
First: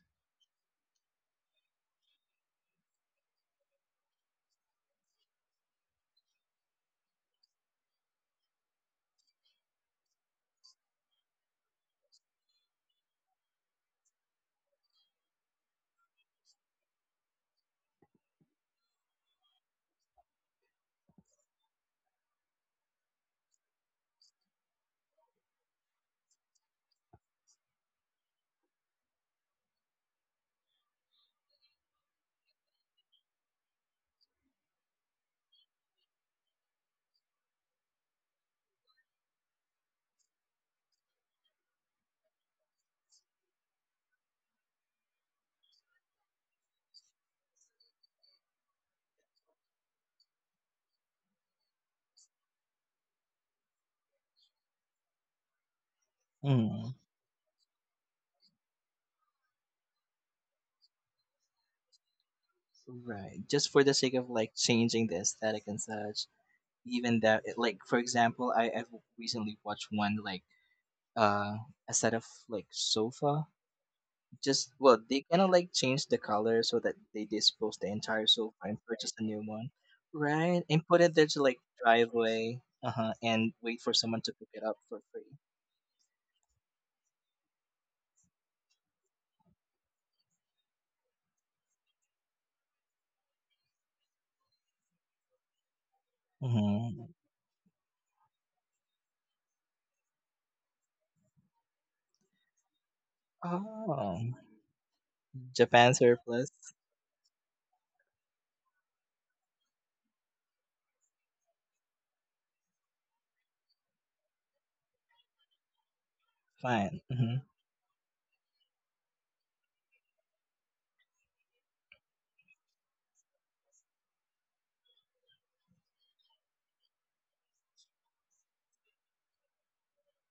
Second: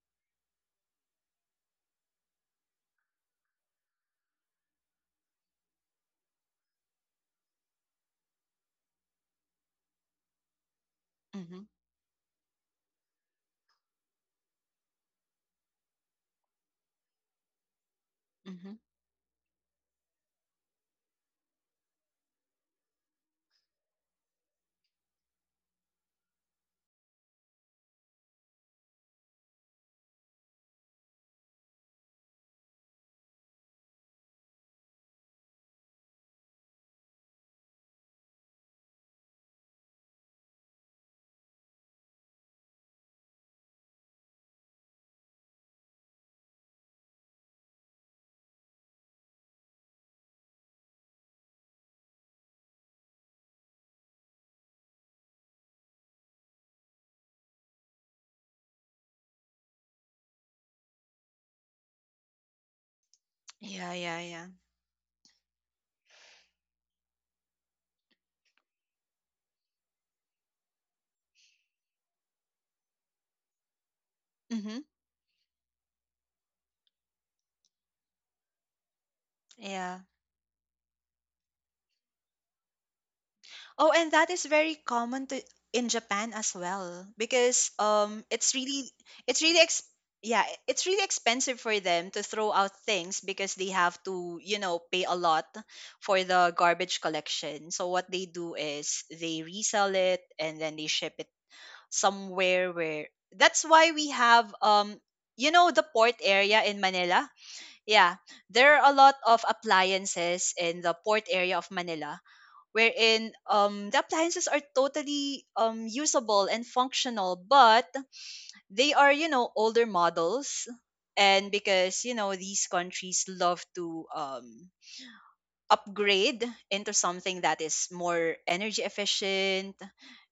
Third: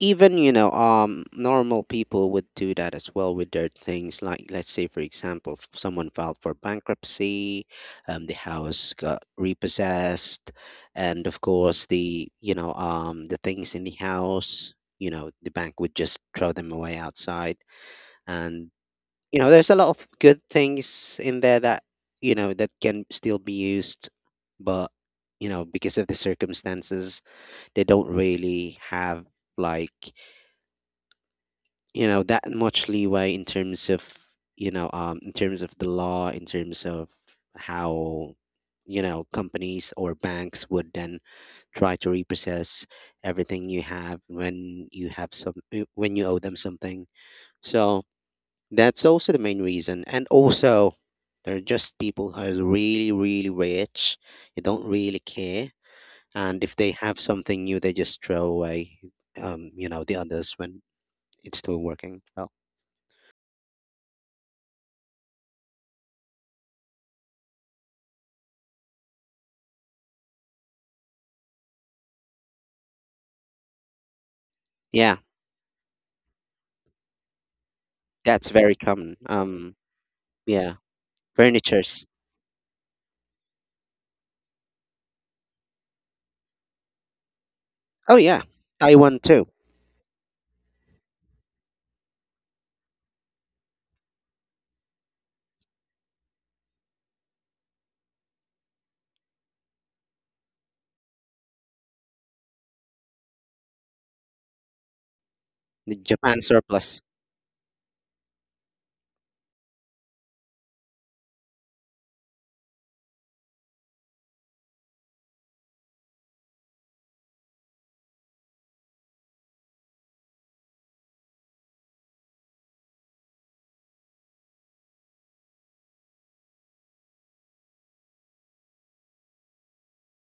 [SPEAKER 2] even normal people would do that as well with their things, like let's say for example someone filed for bankruptcy, the house got repossessed, and of
[SPEAKER 1] Mm-hmm.
[SPEAKER 2] course the the things in the house, you know, the bank would just throw them away outside, and
[SPEAKER 1] Mm-hmm.
[SPEAKER 2] you know there's a lot of good things in there that you know that can still be used, but you know because of the circumstances they don't really have, like, you know that much leeway in terms of in terms of the law, in terms of how you know companies or banks would then try to repossess everything you have when you have some— when you owe them something. So that's also the main reason. And also, there are just people who are really really rich. They don't really care, and if they
[SPEAKER 3] Mm.
[SPEAKER 2] have something new they just throw away you know the others when it's still working well.
[SPEAKER 3] Right. Just for the
[SPEAKER 1] Yeah,
[SPEAKER 3] sake
[SPEAKER 1] yeah,
[SPEAKER 3] of
[SPEAKER 1] yeah,
[SPEAKER 3] like changing the aesthetic and such. Even that, like for example, I've recently watched one like uh a set of like sofa. Just
[SPEAKER 1] mm-hmm.
[SPEAKER 3] well,
[SPEAKER 2] Yeah.
[SPEAKER 3] they kind of like change the color so that they dispose the entire
[SPEAKER 2] That's
[SPEAKER 3] sofa
[SPEAKER 2] very
[SPEAKER 3] and purchase
[SPEAKER 2] common.
[SPEAKER 3] a new one,
[SPEAKER 1] Yeah.
[SPEAKER 3] right?
[SPEAKER 2] Yeah,
[SPEAKER 3] And put it there to like
[SPEAKER 2] furnitures.
[SPEAKER 3] driveway, uh huh, and wait
[SPEAKER 1] Oh,
[SPEAKER 3] for
[SPEAKER 1] and
[SPEAKER 3] someone
[SPEAKER 1] that
[SPEAKER 3] to
[SPEAKER 1] is
[SPEAKER 3] pick it
[SPEAKER 1] very
[SPEAKER 3] up for
[SPEAKER 1] common
[SPEAKER 3] free.
[SPEAKER 1] to in Japan as well because
[SPEAKER 2] Oh yeah,
[SPEAKER 1] it's really
[SPEAKER 2] Taiwan
[SPEAKER 1] it's
[SPEAKER 2] too.
[SPEAKER 1] really ex- yeah, it's really expensive for them to throw out things because they have to, you know, pay a lot for the garbage
[SPEAKER 3] Mm-hmm.
[SPEAKER 1] collection. So what they do is they resell it and then they ship it somewhere where that's why we
[SPEAKER 3] Oh,
[SPEAKER 1] have you know the
[SPEAKER 3] Japan
[SPEAKER 2] The
[SPEAKER 1] port
[SPEAKER 2] Japan
[SPEAKER 3] surplus.
[SPEAKER 1] area in
[SPEAKER 2] surplus.
[SPEAKER 1] Manila? Yeah. There are a lot of appliances in the port area of Manila wherein the appliances are totally usable and
[SPEAKER 3] Fine.
[SPEAKER 1] functional,
[SPEAKER 3] Hmm.
[SPEAKER 1] but they are you know older models, and because you know these countries love to upgrade into something that is more energy efficient,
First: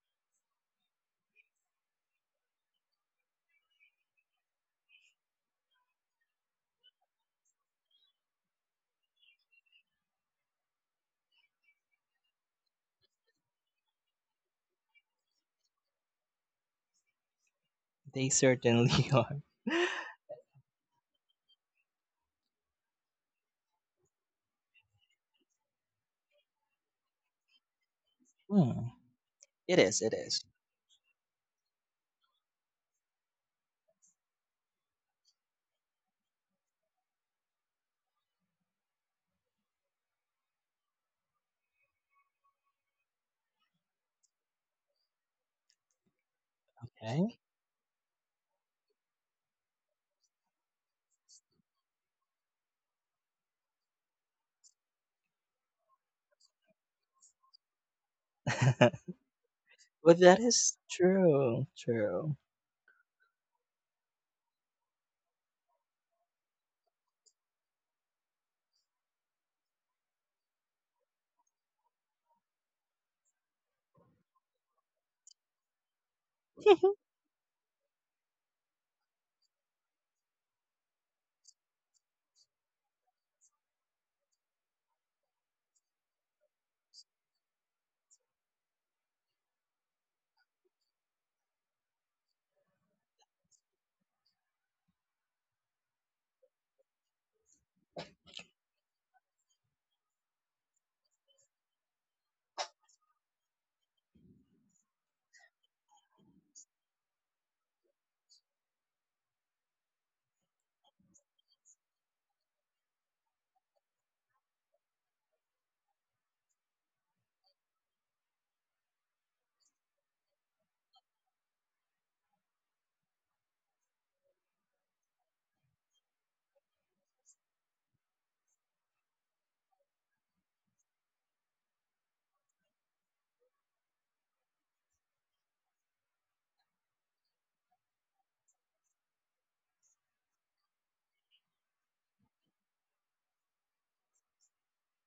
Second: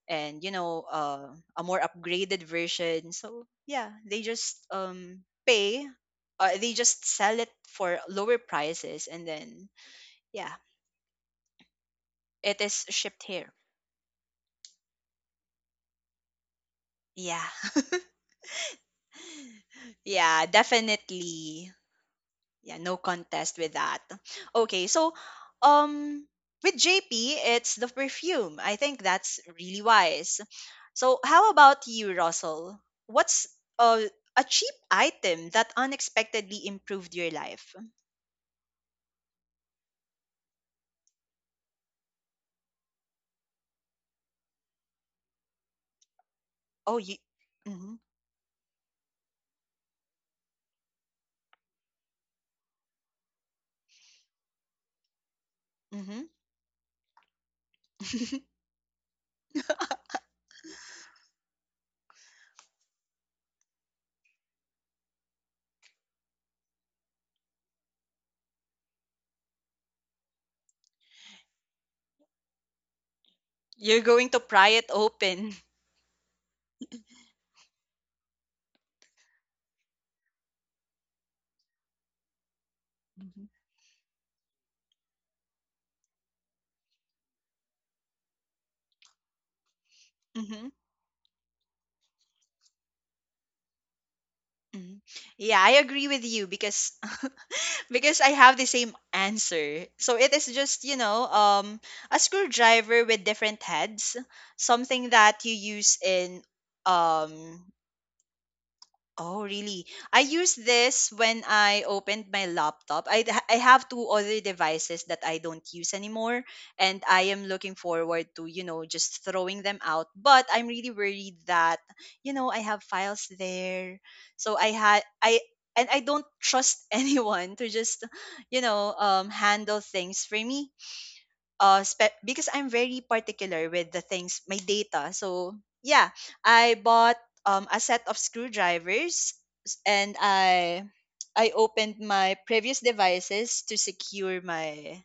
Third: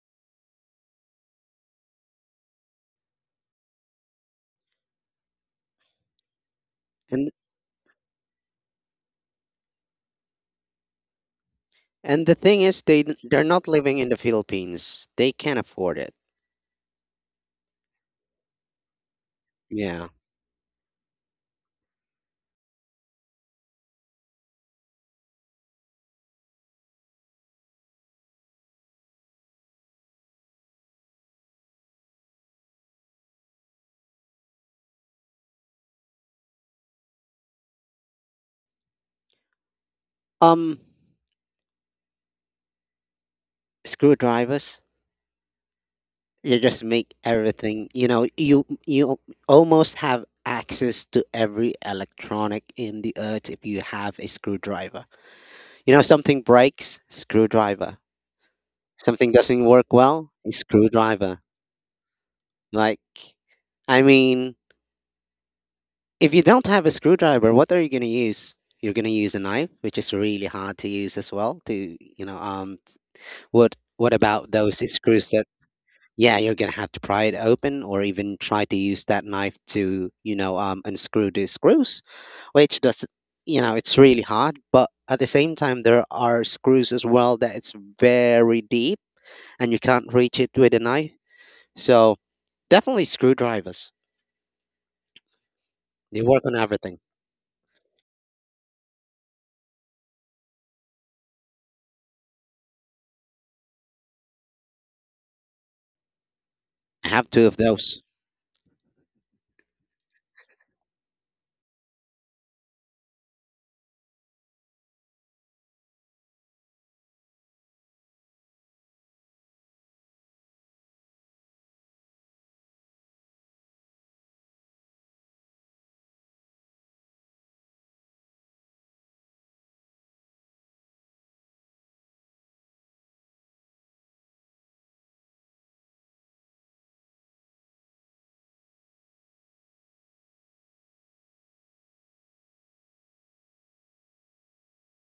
[SPEAKER 1] and you know a more upgraded version, so yeah they just pay they just
[SPEAKER 2] And—
[SPEAKER 1] sell it for lower prices and then yeah
[SPEAKER 2] and the thing
[SPEAKER 1] it
[SPEAKER 2] is,
[SPEAKER 1] is
[SPEAKER 2] they—
[SPEAKER 1] shipped
[SPEAKER 2] they're
[SPEAKER 1] here.
[SPEAKER 2] not living in the Philippines. They can't afford it.
[SPEAKER 1] Yeah.
[SPEAKER 3] They certainly are.
[SPEAKER 2] Yeah.
[SPEAKER 1] Yeah, definitely. Yeah, no contest with that. Okay, so um with JP, it's the perfume. I
[SPEAKER 3] Hmm.
[SPEAKER 1] think that's
[SPEAKER 3] It
[SPEAKER 1] really
[SPEAKER 3] is, it
[SPEAKER 1] wise.
[SPEAKER 3] is.
[SPEAKER 1] So how about you, Russell? What's uh, a cheap item that unexpectedly improved your life?
[SPEAKER 2] Um, screwdrivers. You just
[SPEAKER 1] Oh,
[SPEAKER 2] make
[SPEAKER 1] you
[SPEAKER 3] Okay.
[SPEAKER 2] everything.
[SPEAKER 1] hmm
[SPEAKER 2] You know, you almost have access to every electronic in the earth if you have a screwdriver. You know,
[SPEAKER 1] hmm
[SPEAKER 2] something breaks, screwdriver. Something doesn't work
[SPEAKER 3] But
[SPEAKER 2] well,
[SPEAKER 3] that
[SPEAKER 2] a
[SPEAKER 3] is
[SPEAKER 2] screwdriver.
[SPEAKER 3] true. True.
[SPEAKER 2] Like, I mean, if you don't have a screwdriver, what are you going to use? You're going to use a knife, which is really hard to use as well. To you know, what
[SPEAKER 1] You're
[SPEAKER 2] what
[SPEAKER 1] going to
[SPEAKER 2] about
[SPEAKER 1] pry
[SPEAKER 2] those
[SPEAKER 1] it
[SPEAKER 2] screws that?
[SPEAKER 1] open.
[SPEAKER 2] Yeah, you're going to have to pry it open, or even try to use that knife to unscrew the screws, which does—
[SPEAKER 1] Mhm,
[SPEAKER 2] you know it's really hard. But at the same time, there are screws as well that it's very deep, and you can't reach it with
[SPEAKER 1] mhm,
[SPEAKER 2] a knife. So definitely screwdrivers.
[SPEAKER 1] mhm. Yeah, I agree
[SPEAKER 2] They
[SPEAKER 1] with
[SPEAKER 2] work
[SPEAKER 1] you
[SPEAKER 2] on
[SPEAKER 1] because
[SPEAKER 2] everything.
[SPEAKER 1] because I have the same answer. So it is just, you know, a screwdriver with different heads, something that you use in
[SPEAKER 2] I have two of
[SPEAKER 1] um
[SPEAKER 2] those
[SPEAKER 1] Oh, really? I use this when I opened my laptop. I have two other devices that I don't use anymore, and I am looking forward to, you know, just throwing them out. But I'm really worried that, you know, I have files there. So I had, I, and I don't trust anyone to just, you know, handle things for me because I'm very particular with the things my data. So yeah, I bought a set of screwdrivers and I opened my previous devices to secure my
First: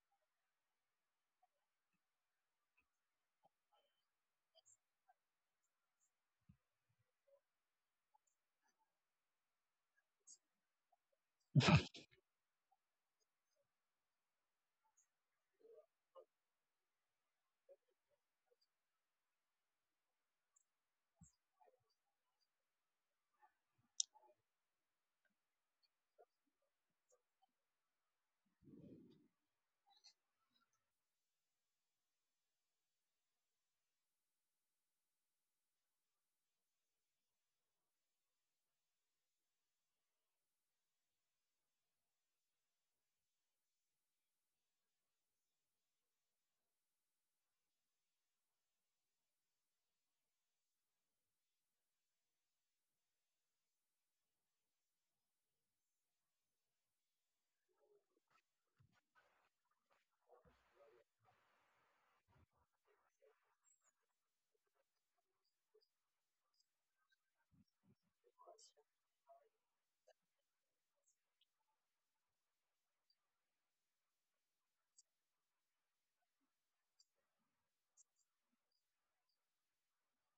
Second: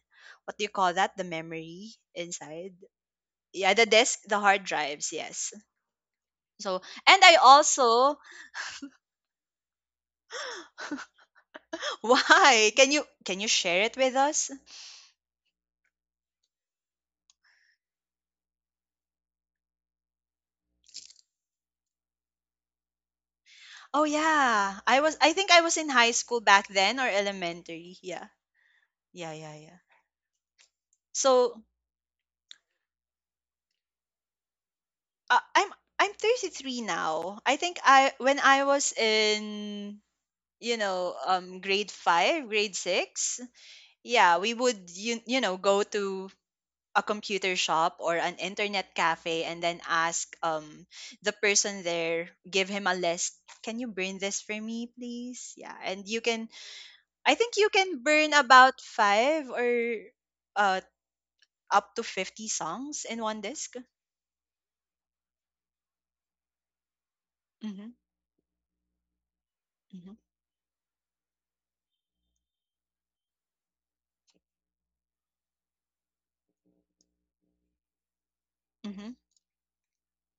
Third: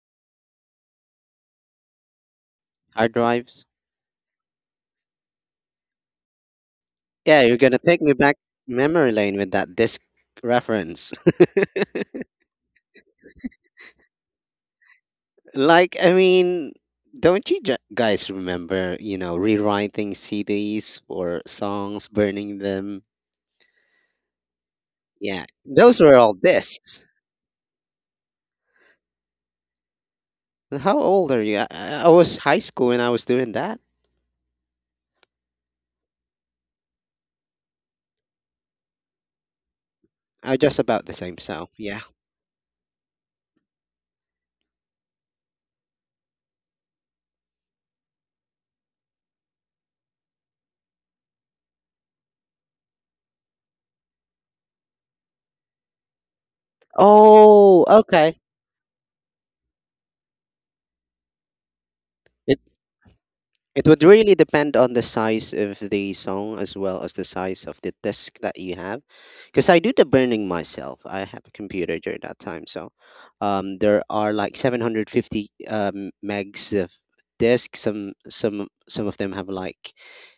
[SPEAKER 1] what do you call that the memory inside.
[SPEAKER 2] hard drives.
[SPEAKER 1] Yeah, the disk, the hard drives, yes. So, and I
[SPEAKER 2] Yeah, you're gonna take me
[SPEAKER 1] also
[SPEAKER 2] back memory lane with that disk reference.
[SPEAKER 1] why can you share it with us?
[SPEAKER 2] Like, I mean, don't you guys remember, you know, rewriting CDs or songs, burning them?
[SPEAKER 1] Oh yeah, I was I
[SPEAKER 2] Yeah,
[SPEAKER 1] think I was in
[SPEAKER 2] those
[SPEAKER 1] high
[SPEAKER 2] were all
[SPEAKER 1] school back then
[SPEAKER 2] discs.
[SPEAKER 1] or elementary. Yeah. Yeah, yeah, yeah.
[SPEAKER 2] How old are you?
[SPEAKER 1] So
[SPEAKER 2] I I was high school when I was doing that.
[SPEAKER 1] Uh, I'm I'm 33 now. I think I when I was in
[SPEAKER 2] I was
[SPEAKER 1] you
[SPEAKER 2] just about the
[SPEAKER 1] know
[SPEAKER 2] same, so
[SPEAKER 1] grade
[SPEAKER 2] yeah.
[SPEAKER 1] 5, grade 6, yeah, we would you, you know go to a computer shop or an internet cafe and then ask the person there give him a list, can you burn this for me please. Yeah, and you can I think you
[SPEAKER 2] Oh,
[SPEAKER 1] can burn
[SPEAKER 2] okay.
[SPEAKER 1] about 5 or uh up to 50
[SPEAKER 2] It—
[SPEAKER 1] songs in one disk.
[SPEAKER 2] it would really depend on the size of the song as well as the size of the
[SPEAKER 1] Mhm
[SPEAKER 2] disk that you have, because I do the
[SPEAKER 1] mhm
[SPEAKER 2] burning myself. I have a computer during that time, so there are like 750 megs of disk. Some
[SPEAKER 1] mhm
[SPEAKER 2] of them have like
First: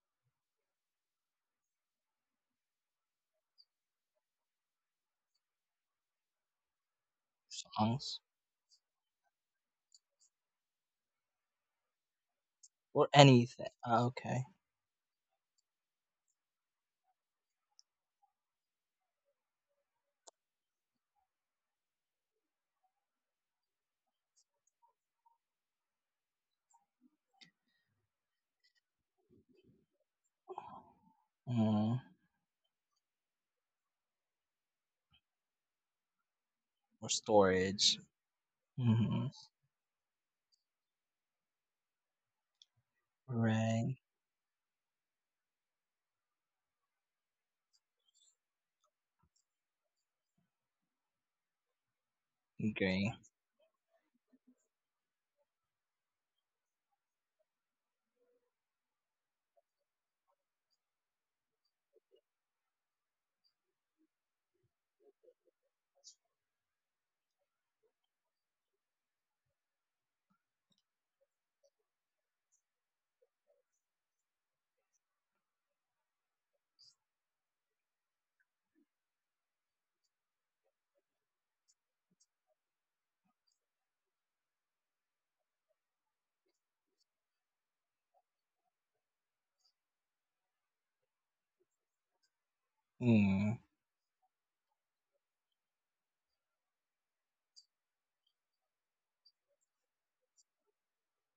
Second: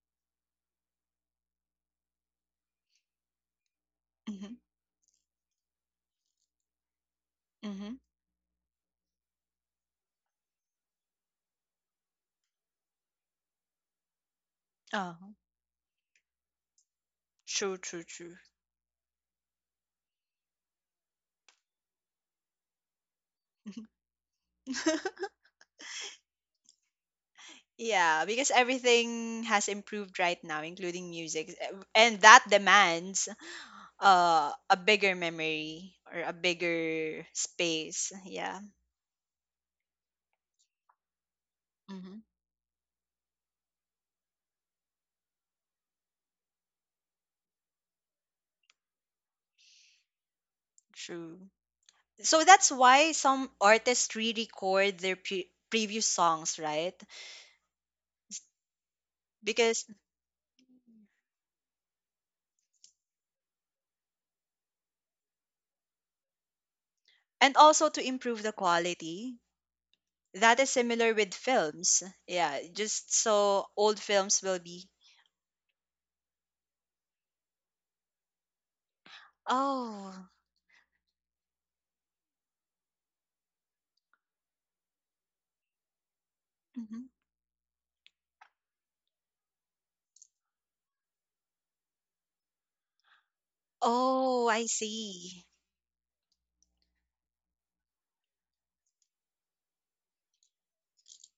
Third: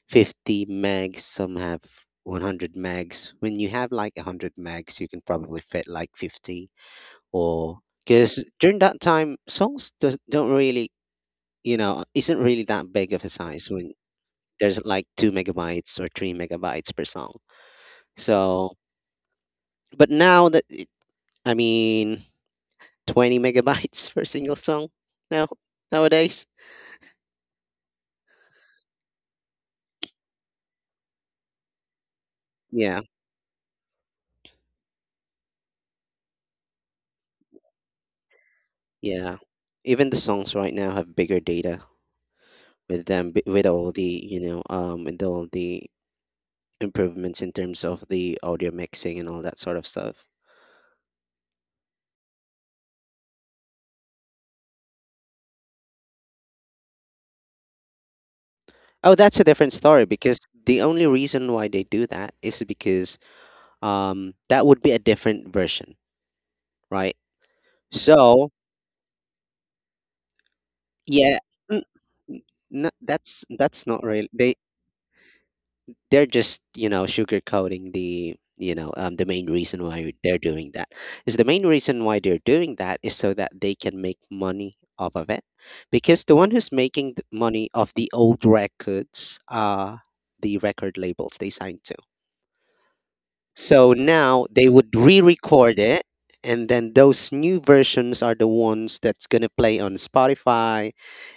[SPEAKER 2] 50 megs. Some have 100 megs. When you have like 100 megs, you can probably fit like 50 or—
[SPEAKER 1] mhm
[SPEAKER 3] Songs.
[SPEAKER 2] because during that time songs don't really, you know, isn't really that
[SPEAKER 3] Or
[SPEAKER 2] big of a size,
[SPEAKER 3] anything.
[SPEAKER 2] when
[SPEAKER 3] Ah, okay.
[SPEAKER 2] there's like two
[SPEAKER 1] mhm.
[SPEAKER 2] megabytes or 3 MB per song.
[SPEAKER 1] True, true, true.
[SPEAKER 2] So, but now that it, I mean, 20 megabytes for a single song now nowadays.
[SPEAKER 1] Yeah, because everything has improved right now, including music,
[SPEAKER 3] Mm.
[SPEAKER 1] and that
[SPEAKER 2] Yeah,
[SPEAKER 1] demands a bigger memory or a
[SPEAKER 3] Or
[SPEAKER 1] bigger
[SPEAKER 3] storage.
[SPEAKER 1] space. Yeah,
[SPEAKER 3] Hmm.
[SPEAKER 2] yeah. Even the songs right now have bigger data
[SPEAKER 1] hmm
[SPEAKER 2] with them with all
[SPEAKER 3] Right.
[SPEAKER 2] the with all the improvements in terms of the audio mixing and all that sort of stuff.
[SPEAKER 1] true. So that's why
[SPEAKER 3] Agree.
[SPEAKER 1] some artists re-record their previous songs, right?
[SPEAKER 2] Oh, that's a different
[SPEAKER 1] Because
[SPEAKER 2] story, because the only reason why they do that is because that would be a different version, right?
[SPEAKER 1] and also to improve
[SPEAKER 2] So
[SPEAKER 1] the quality. That is similar with
[SPEAKER 2] yeah, n-
[SPEAKER 1] films. Yeah, just
[SPEAKER 2] that's
[SPEAKER 1] so
[SPEAKER 2] that's
[SPEAKER 1] old
[SPEAKER 2] not really
[SPEAKER 1] films
[SPEAKER 2] they
[SPEAKER 1] will be.
[SPEAKER 2] they're just sugarcoating the the main reason why
[SPEAKER 1] Oh.
[SPEAKER 2] they're doing that is the main reason why they're doing that is so that they can make money off of it, because the one who's
[SPEAKER 1] Mm-hmm.
[SPEAKER 2] making the money off the old records are the record labels they signed to.
[SPEAKER 3] Mm.
[SPEAKER 2] So now
[SPEAKER 1] Oh, I
[SPEAKER 2] they would
[SPEAKER 1] see.
[SPEAKER 2] re-record it, and then those new versions are the ones that's going to play on Spotify,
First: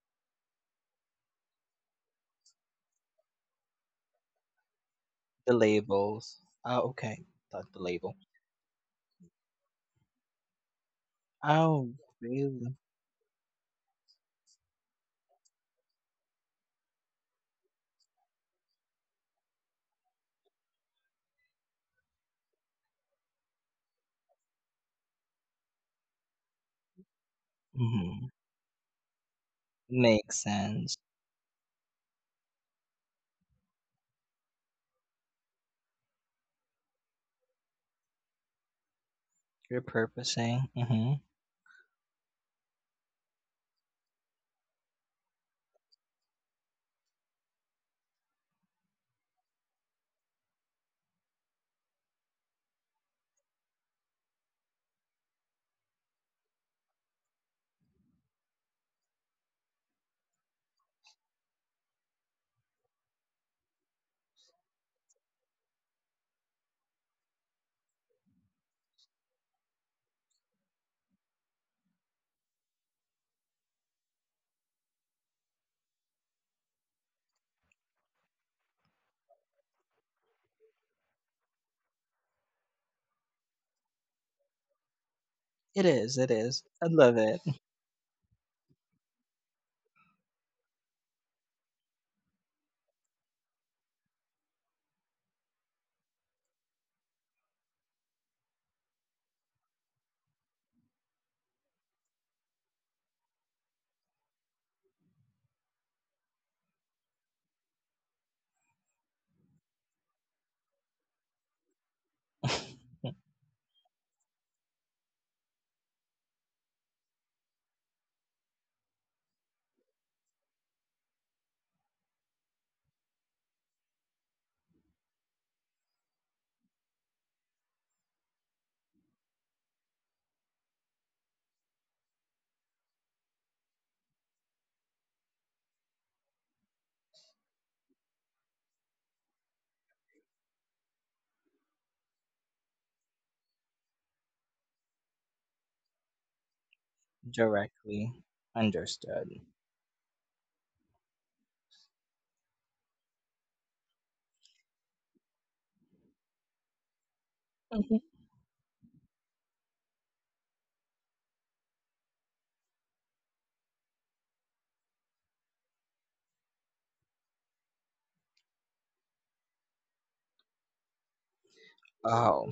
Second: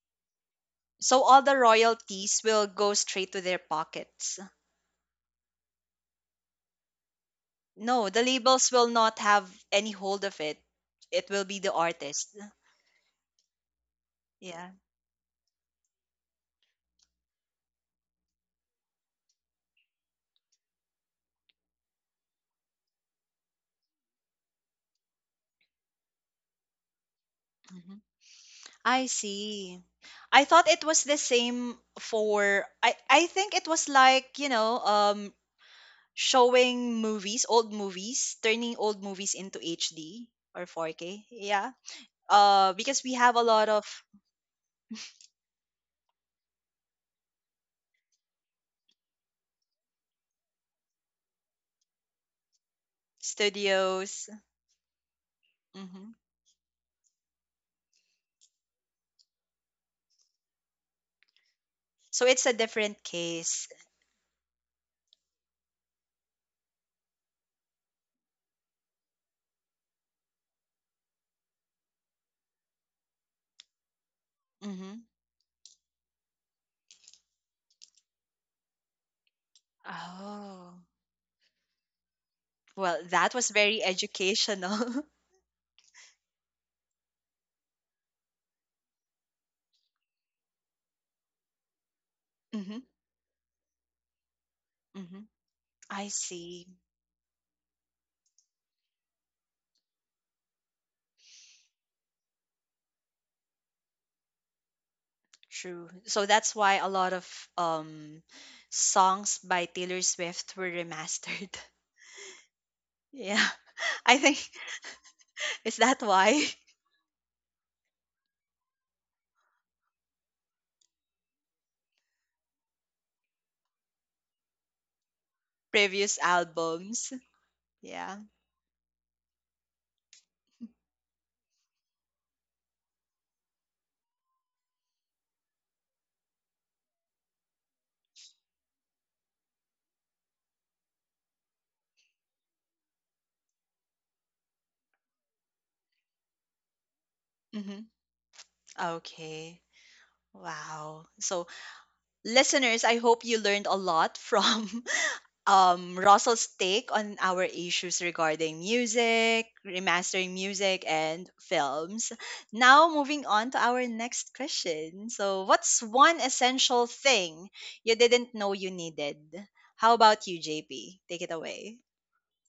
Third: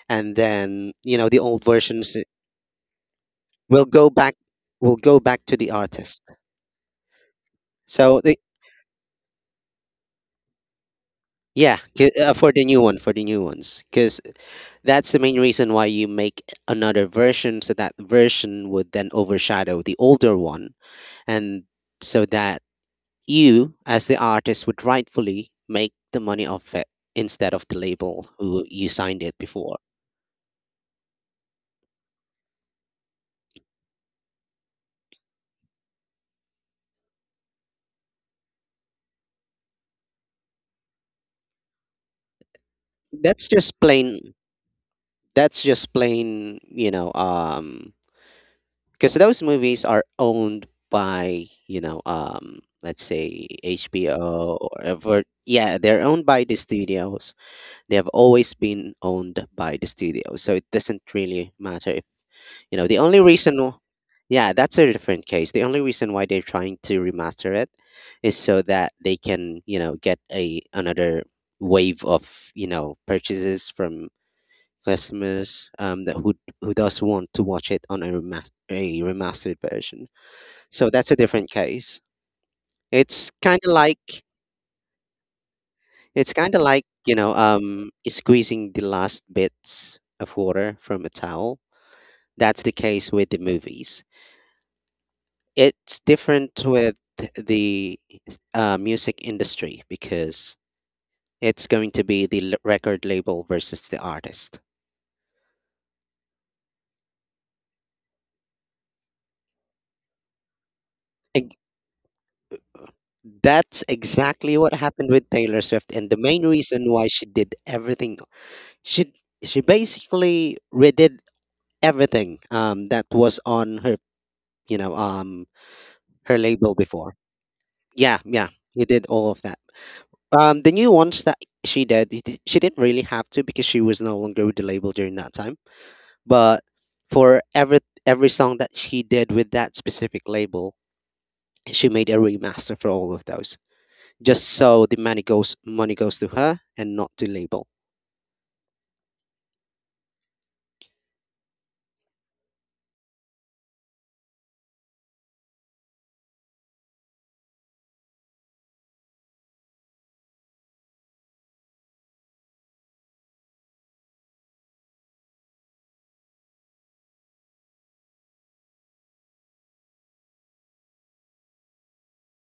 [SPEAKER 2] and then
[SPEAKER 1] So
[SPEAKER 2] the
[SPEAKER 1] all the
[SPEAKER 2] old versions
[SPEAKER 1] royalties will go straight to their
[SPEAKER 2] will go back,
[SPEAKER 1] pockets.
[SPEAKER 2] will go back
[SPEAKER 3] The
[SPEAKER 2] to the artist.
[SPEAKER 3] labels. Ah, okay. Thought the
[SPEAKER 1] No,
[SPEAKER 3] label.
[SPEAKER 2] so
[SPEAKER 1] the
[SPEAKER 2] the,
[SPEAKER 1] labels will not have any hold of it. It will be the
[SPEAKER 2] yeah,
[SPEAKER 3] Oh,
[SPEAKER 1] artist.
[SPEAKER 2] for the
[SPEAKER 3] really?
[SPEAKER 2] new one, for the new ones, because
[SPEAKER 1] Yeah.
[SPEAKER 2] that's the main reason why you make another version, so that version would then overshadow the older one, and so that you as the artist would rightfully make the money off it instead of the
[SPEAKER 1] Mhm.
[SPEAKER 2] label
[SPEAKER 3] Hmm.
[SPEAKER 2] who you
[SPEAKER 1] I
[SPEAKER 2] signed it before.
[SPEAKER 1] see.
[SPEAKER 3] Makes
[SPEAKER 1] I thought it
[SPEAKER 3] sense.
[SPEAKER 1] was the same for I think it was like, you know, showing movies, old movies, turning old movies into HD or
[SPEAKER 3] Repurposing. Hmm.
[SPEAKER 1] 4K. Yeah. Because we have a
[SPEAKER 2] that's
[SPEAKER 1] lot
[SPEAKER 2] just
[SPEAKER 1] of
[SPEAKER 2] plain that's just plain because those movies are owned by let's say
[SPEAKER 1] studios.
[SPEAKER 2] HBO or ever, yeah, they're
[SPEAKER 1] Mhm.
[SPEAKER 2] owned by the studios. They have always been owned by the studios, so it doesn't really matter if
[SPEAKER 1] So it's a
[SPEAKER 2] you know the
[SPEAKER 1] different
[SPEAKER 2] only reason
[SPEAKER 1] case.
[SPEAKER 2] w- yeah, that's a different case. The only reason why they're trying to remaster it is so that they can get a another wave of purchases from
[SPEAKER 1] Mhm.
[SPEAKER 2] customers that who does want to watch it on a remastered version.
[SPEAKER 1] Oh.
[SPEAKER 2] So that's a different case.
[SPEAKER 1] Well,
[SPEAKER 2] It's
[SPEAKER 1] that was
[SPEAKER 2] kind of
[SPEAKER 1] very
[SPEAKER 2] like
[SPEAKER 1] educational.
[SPEAKER 3] It is, it
[SPEAKER 2] it's kind
[SPEAKER 3] is.
[SPEAKER 2] of like
[SPEAKER 3] I love it.
[SPEAKER 2] squeezing the last bits of water from a towel. That's the
[SPEAKER 1] Mhm.
[SPEAKER 2] case with the movies.
[SPEAKER 1] Mhm.
[SPEAKER 2] It's
[SPEAKER 1] I
[SPEAKER 2] different
[SPEAKER 1] see.
[SPEAKER 2] with the music industry, because it's going to be the record label versus the artist.
[SPEAKER 1] True. So that's why a lot of um songs by Taylor Swift were remastered.
[SPEAKER 2] Ex-
[SPEAKER 1] Yeah.
[SPEAKER 2] That's
[SPEAKER 1] I think
[SPEAKER 2] exactly what happened with Taylor
[SPEAKER 1] is
[SPEAKER 2] Swift,
[SPEAKER 1] that
[SPEAKER 2] and the
[SPEAKER 1] why
[SPEAKER 2] main reason why she did everything, she she basically redid everything that was on her you know um
[SPEAKER 1] previous
[SPEAKER 2] her label
[SPEAKER 1] albums.
[SPEAKER 2] before. Yeah,
[SPEAKER 1] Yeah.
[SPEAKER 2] yeah, he did all of that. The new ones that she did, she didn't really have to because she was no longer with the label during that time. But for every song that she did with that specific label, she made a remaster for all of those, just so the money goes to her and not to label.
[SPEAKER 1] Mhm.
[SPEAKER 3] Directly understood.
[SPEAKER 1] Okay. Wow. So listeners, I hope you learned a lot from Russell's take on our
[SPEAKER 3] Mhm.
[SPEAKER 1] issues regarding music, remastering music, and films. Now, moving on to our next question. So, what's one essential thing you didn't know you needed? How about you, JP? Take it away.
[SPEAKER 3] Oh,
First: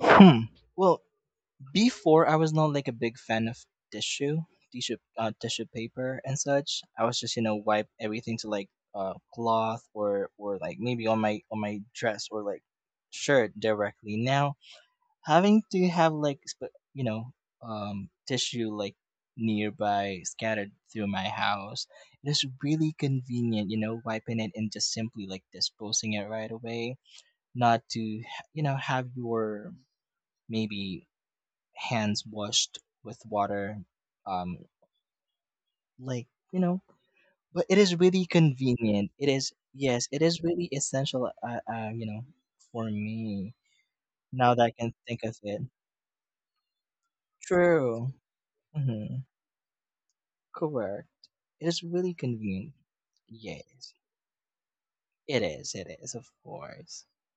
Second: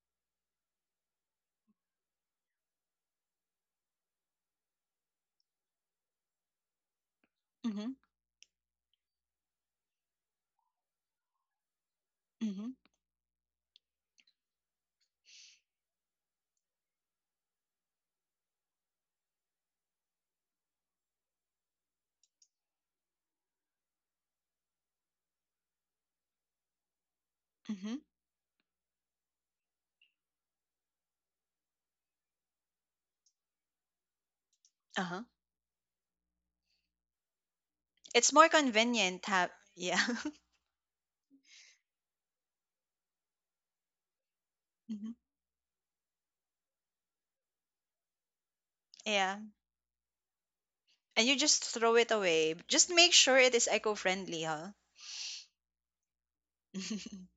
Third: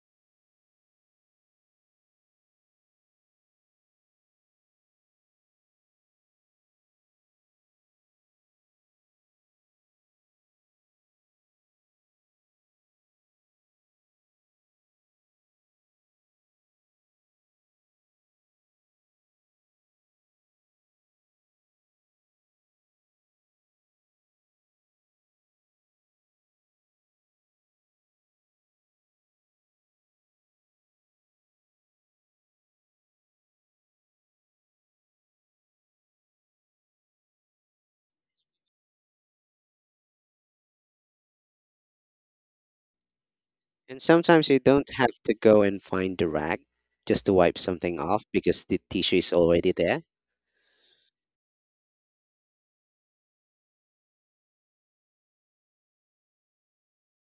[SPEAKER 3] hmm. Well, before I was not like a big fan of tissue, tissue paper and such. I was just wipe
[SPEAKER 1] Mm-hmm,
[SPEAKER 3] everything to like cloth or like maybe on my dress or like
[SPEAKER 1] mm-hmm,
[SPEAKER 3] shirt directly. Now having to have like tissue like nearby scattered through my house, it is really convenient. Wiping it and just simply like disposing it right away, not
[SPEAKER 1] mm-hmm.
[SPEAKER 3] to have your maybe hands washed with water um
[SPEAKER 1] Uh-huh.
[SPEAKER 3] like but it is really
[SPEAKER 1] It's more
[SPEAKER 3] convenient.
[SPEAKER 1] convenient.
[SPEAKER 3] It is,
[SPEAKER 1] Yeah.
[SPEAKER 3] yes, it is really essential. For me
[SPEAKER 2] And sometimes
[SPEAKER 3] now
[SPEAKER 2] you
[SPEAKER 3] that I
[SPEAKER 2] don't
[SPEAKER 3] can
[SPEAKER 2] have
[SPEAKER 1] Mhm.
[SPEAKER 3] think
[SPEAKER 2] to
[SPEAKER 3] of it.
[SPEAKER 2] go and find the rag just to wipe something
[SPEAKER 3] True.
[SPEAKER 2] off because the tissue
[SPEAKER 3] Mm-hmm.
[SPEAKER 2] is
[SPEAKER 1] Yeah.
[SPEAKER 2] already there.
[SPEAKER 1] And
[SPEAKER 3] Correct.
[SPEAKER 1] you just
[SPEAKER 3] It is
[SPEAKER 1] throw it
[SPEAKER 3] really
[SPEAKER 1] away.
[SPEAKER 3] convenient.
[SPEAKER 1] Just make sure it is
[SPEAKER 3] Yes,
[SPEAKER 1] eco-friendly, huh?
[SPEAKER 3] it is, of course.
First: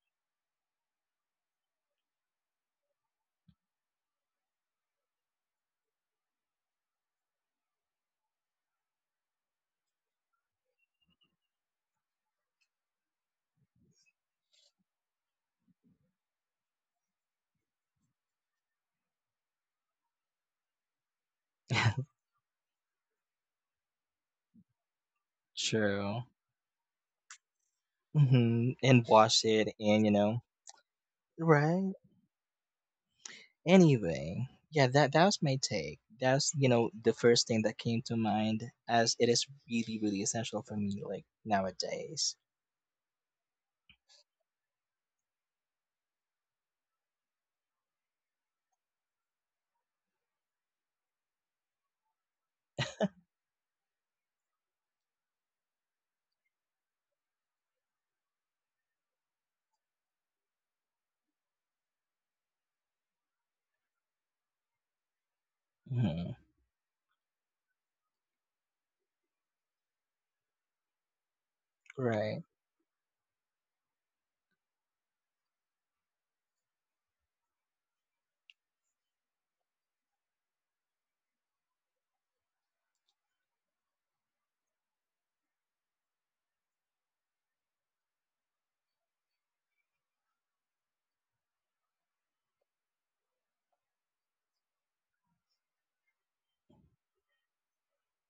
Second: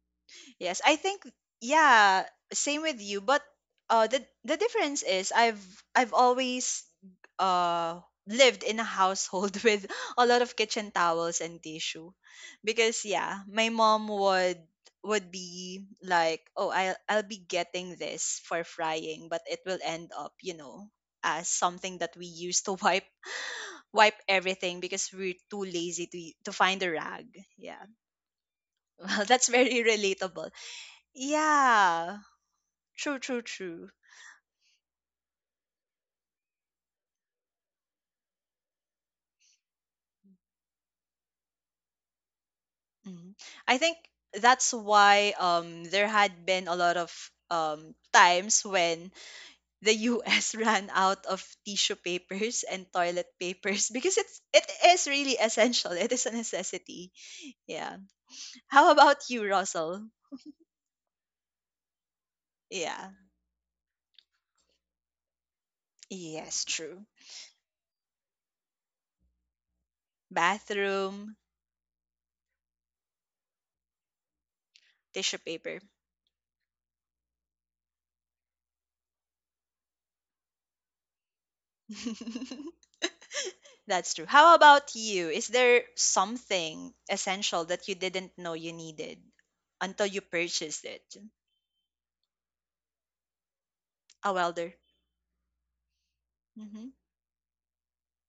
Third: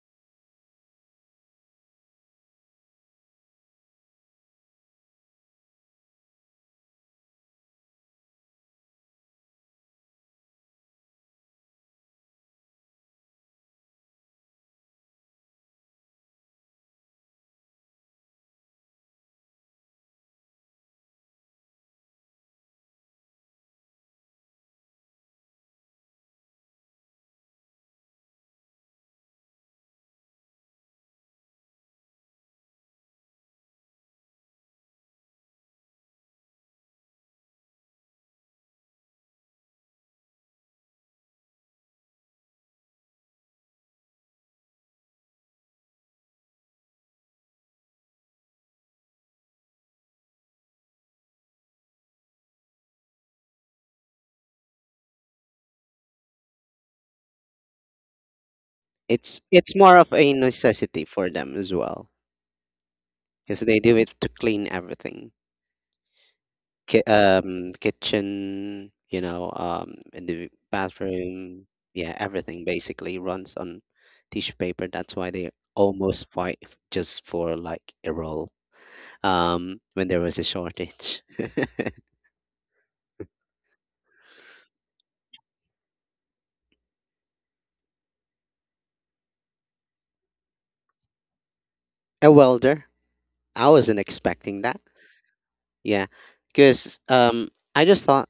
[SPEAKER 1] Yes, I think yeah, same with you, but the difference is I've always uh lived in a household with a lot of kitchen towels and tissue because yeah, my mom would be like, "Oh, I'll be getting this for frying, but it will end up, as something that we use to wipe everything because we're too lazy to
[SPEAKER 3] True.
[SPEAKER 1] to find a rag." Yeah.
[SPEAKER 3] Mm-hmm. And
[SPEAKER 1] Well,
[SPEAKER 3] wash
[SPEAKER 1] that's
[SPEAKER 3] it
[SPEAKER 1] very
[SPEAKER 3] and
[SPEAKER 1] relatable.
[SPEAKER 3] right.
[SPEAKER 1] Yeah. True, true, true.
[SPEAKER 3] Anyway, yeah, that was my take. That's the first thing that came to mind, as it is really really essential for me like nowadays.
[SPEAKER 1] Mhm. I think that's why there had been a lot of times when the US ran out of tissue papers and toilet papers because it is really essential. It is a necessity. Yeah. How about
[SPEAKER 2] It's
[SPEAKER 1] you,
[SPEAKER 2] it's more
[SPEAKER 1] Russell?
[SPEAKER 2] of a necessity for them as well
[SPEAKER 1] Yeah.
[SPEAKER 2] because they do it to clean everything.
[SPEAKER 3] Hmm.
[SPEAKER 1] Yes, true.
[SPEAKER 2] Kitchen, in the
[SPEAKER 1] Bathroom,
[SPEAKER 2] bathroom, yeah,
[SPEAKER 3] Right.
[SPEAKER 2] everything basically runs on tissue paper. That's why
[SPEAKER 1] tissue
[SPEAKER 2] they
[SPEAKER 1] paper.
[SPEAKER 2] almost fight just for like a roll when there was a shortage.
[SPEAKER 1] That's true. How about you? Is there something essential that you didn't know you needed until you purchased it?
[SPEAKER 2] A welder. I wasn't
[SPEAKER 1] A
[SPEAKER 2] expecting
[SPEAKER 1] welder.
[SPEAKER 2] that. Yeah,
[SPEAKER 1] Hmm.
[SPEAKER 2] because I just thought,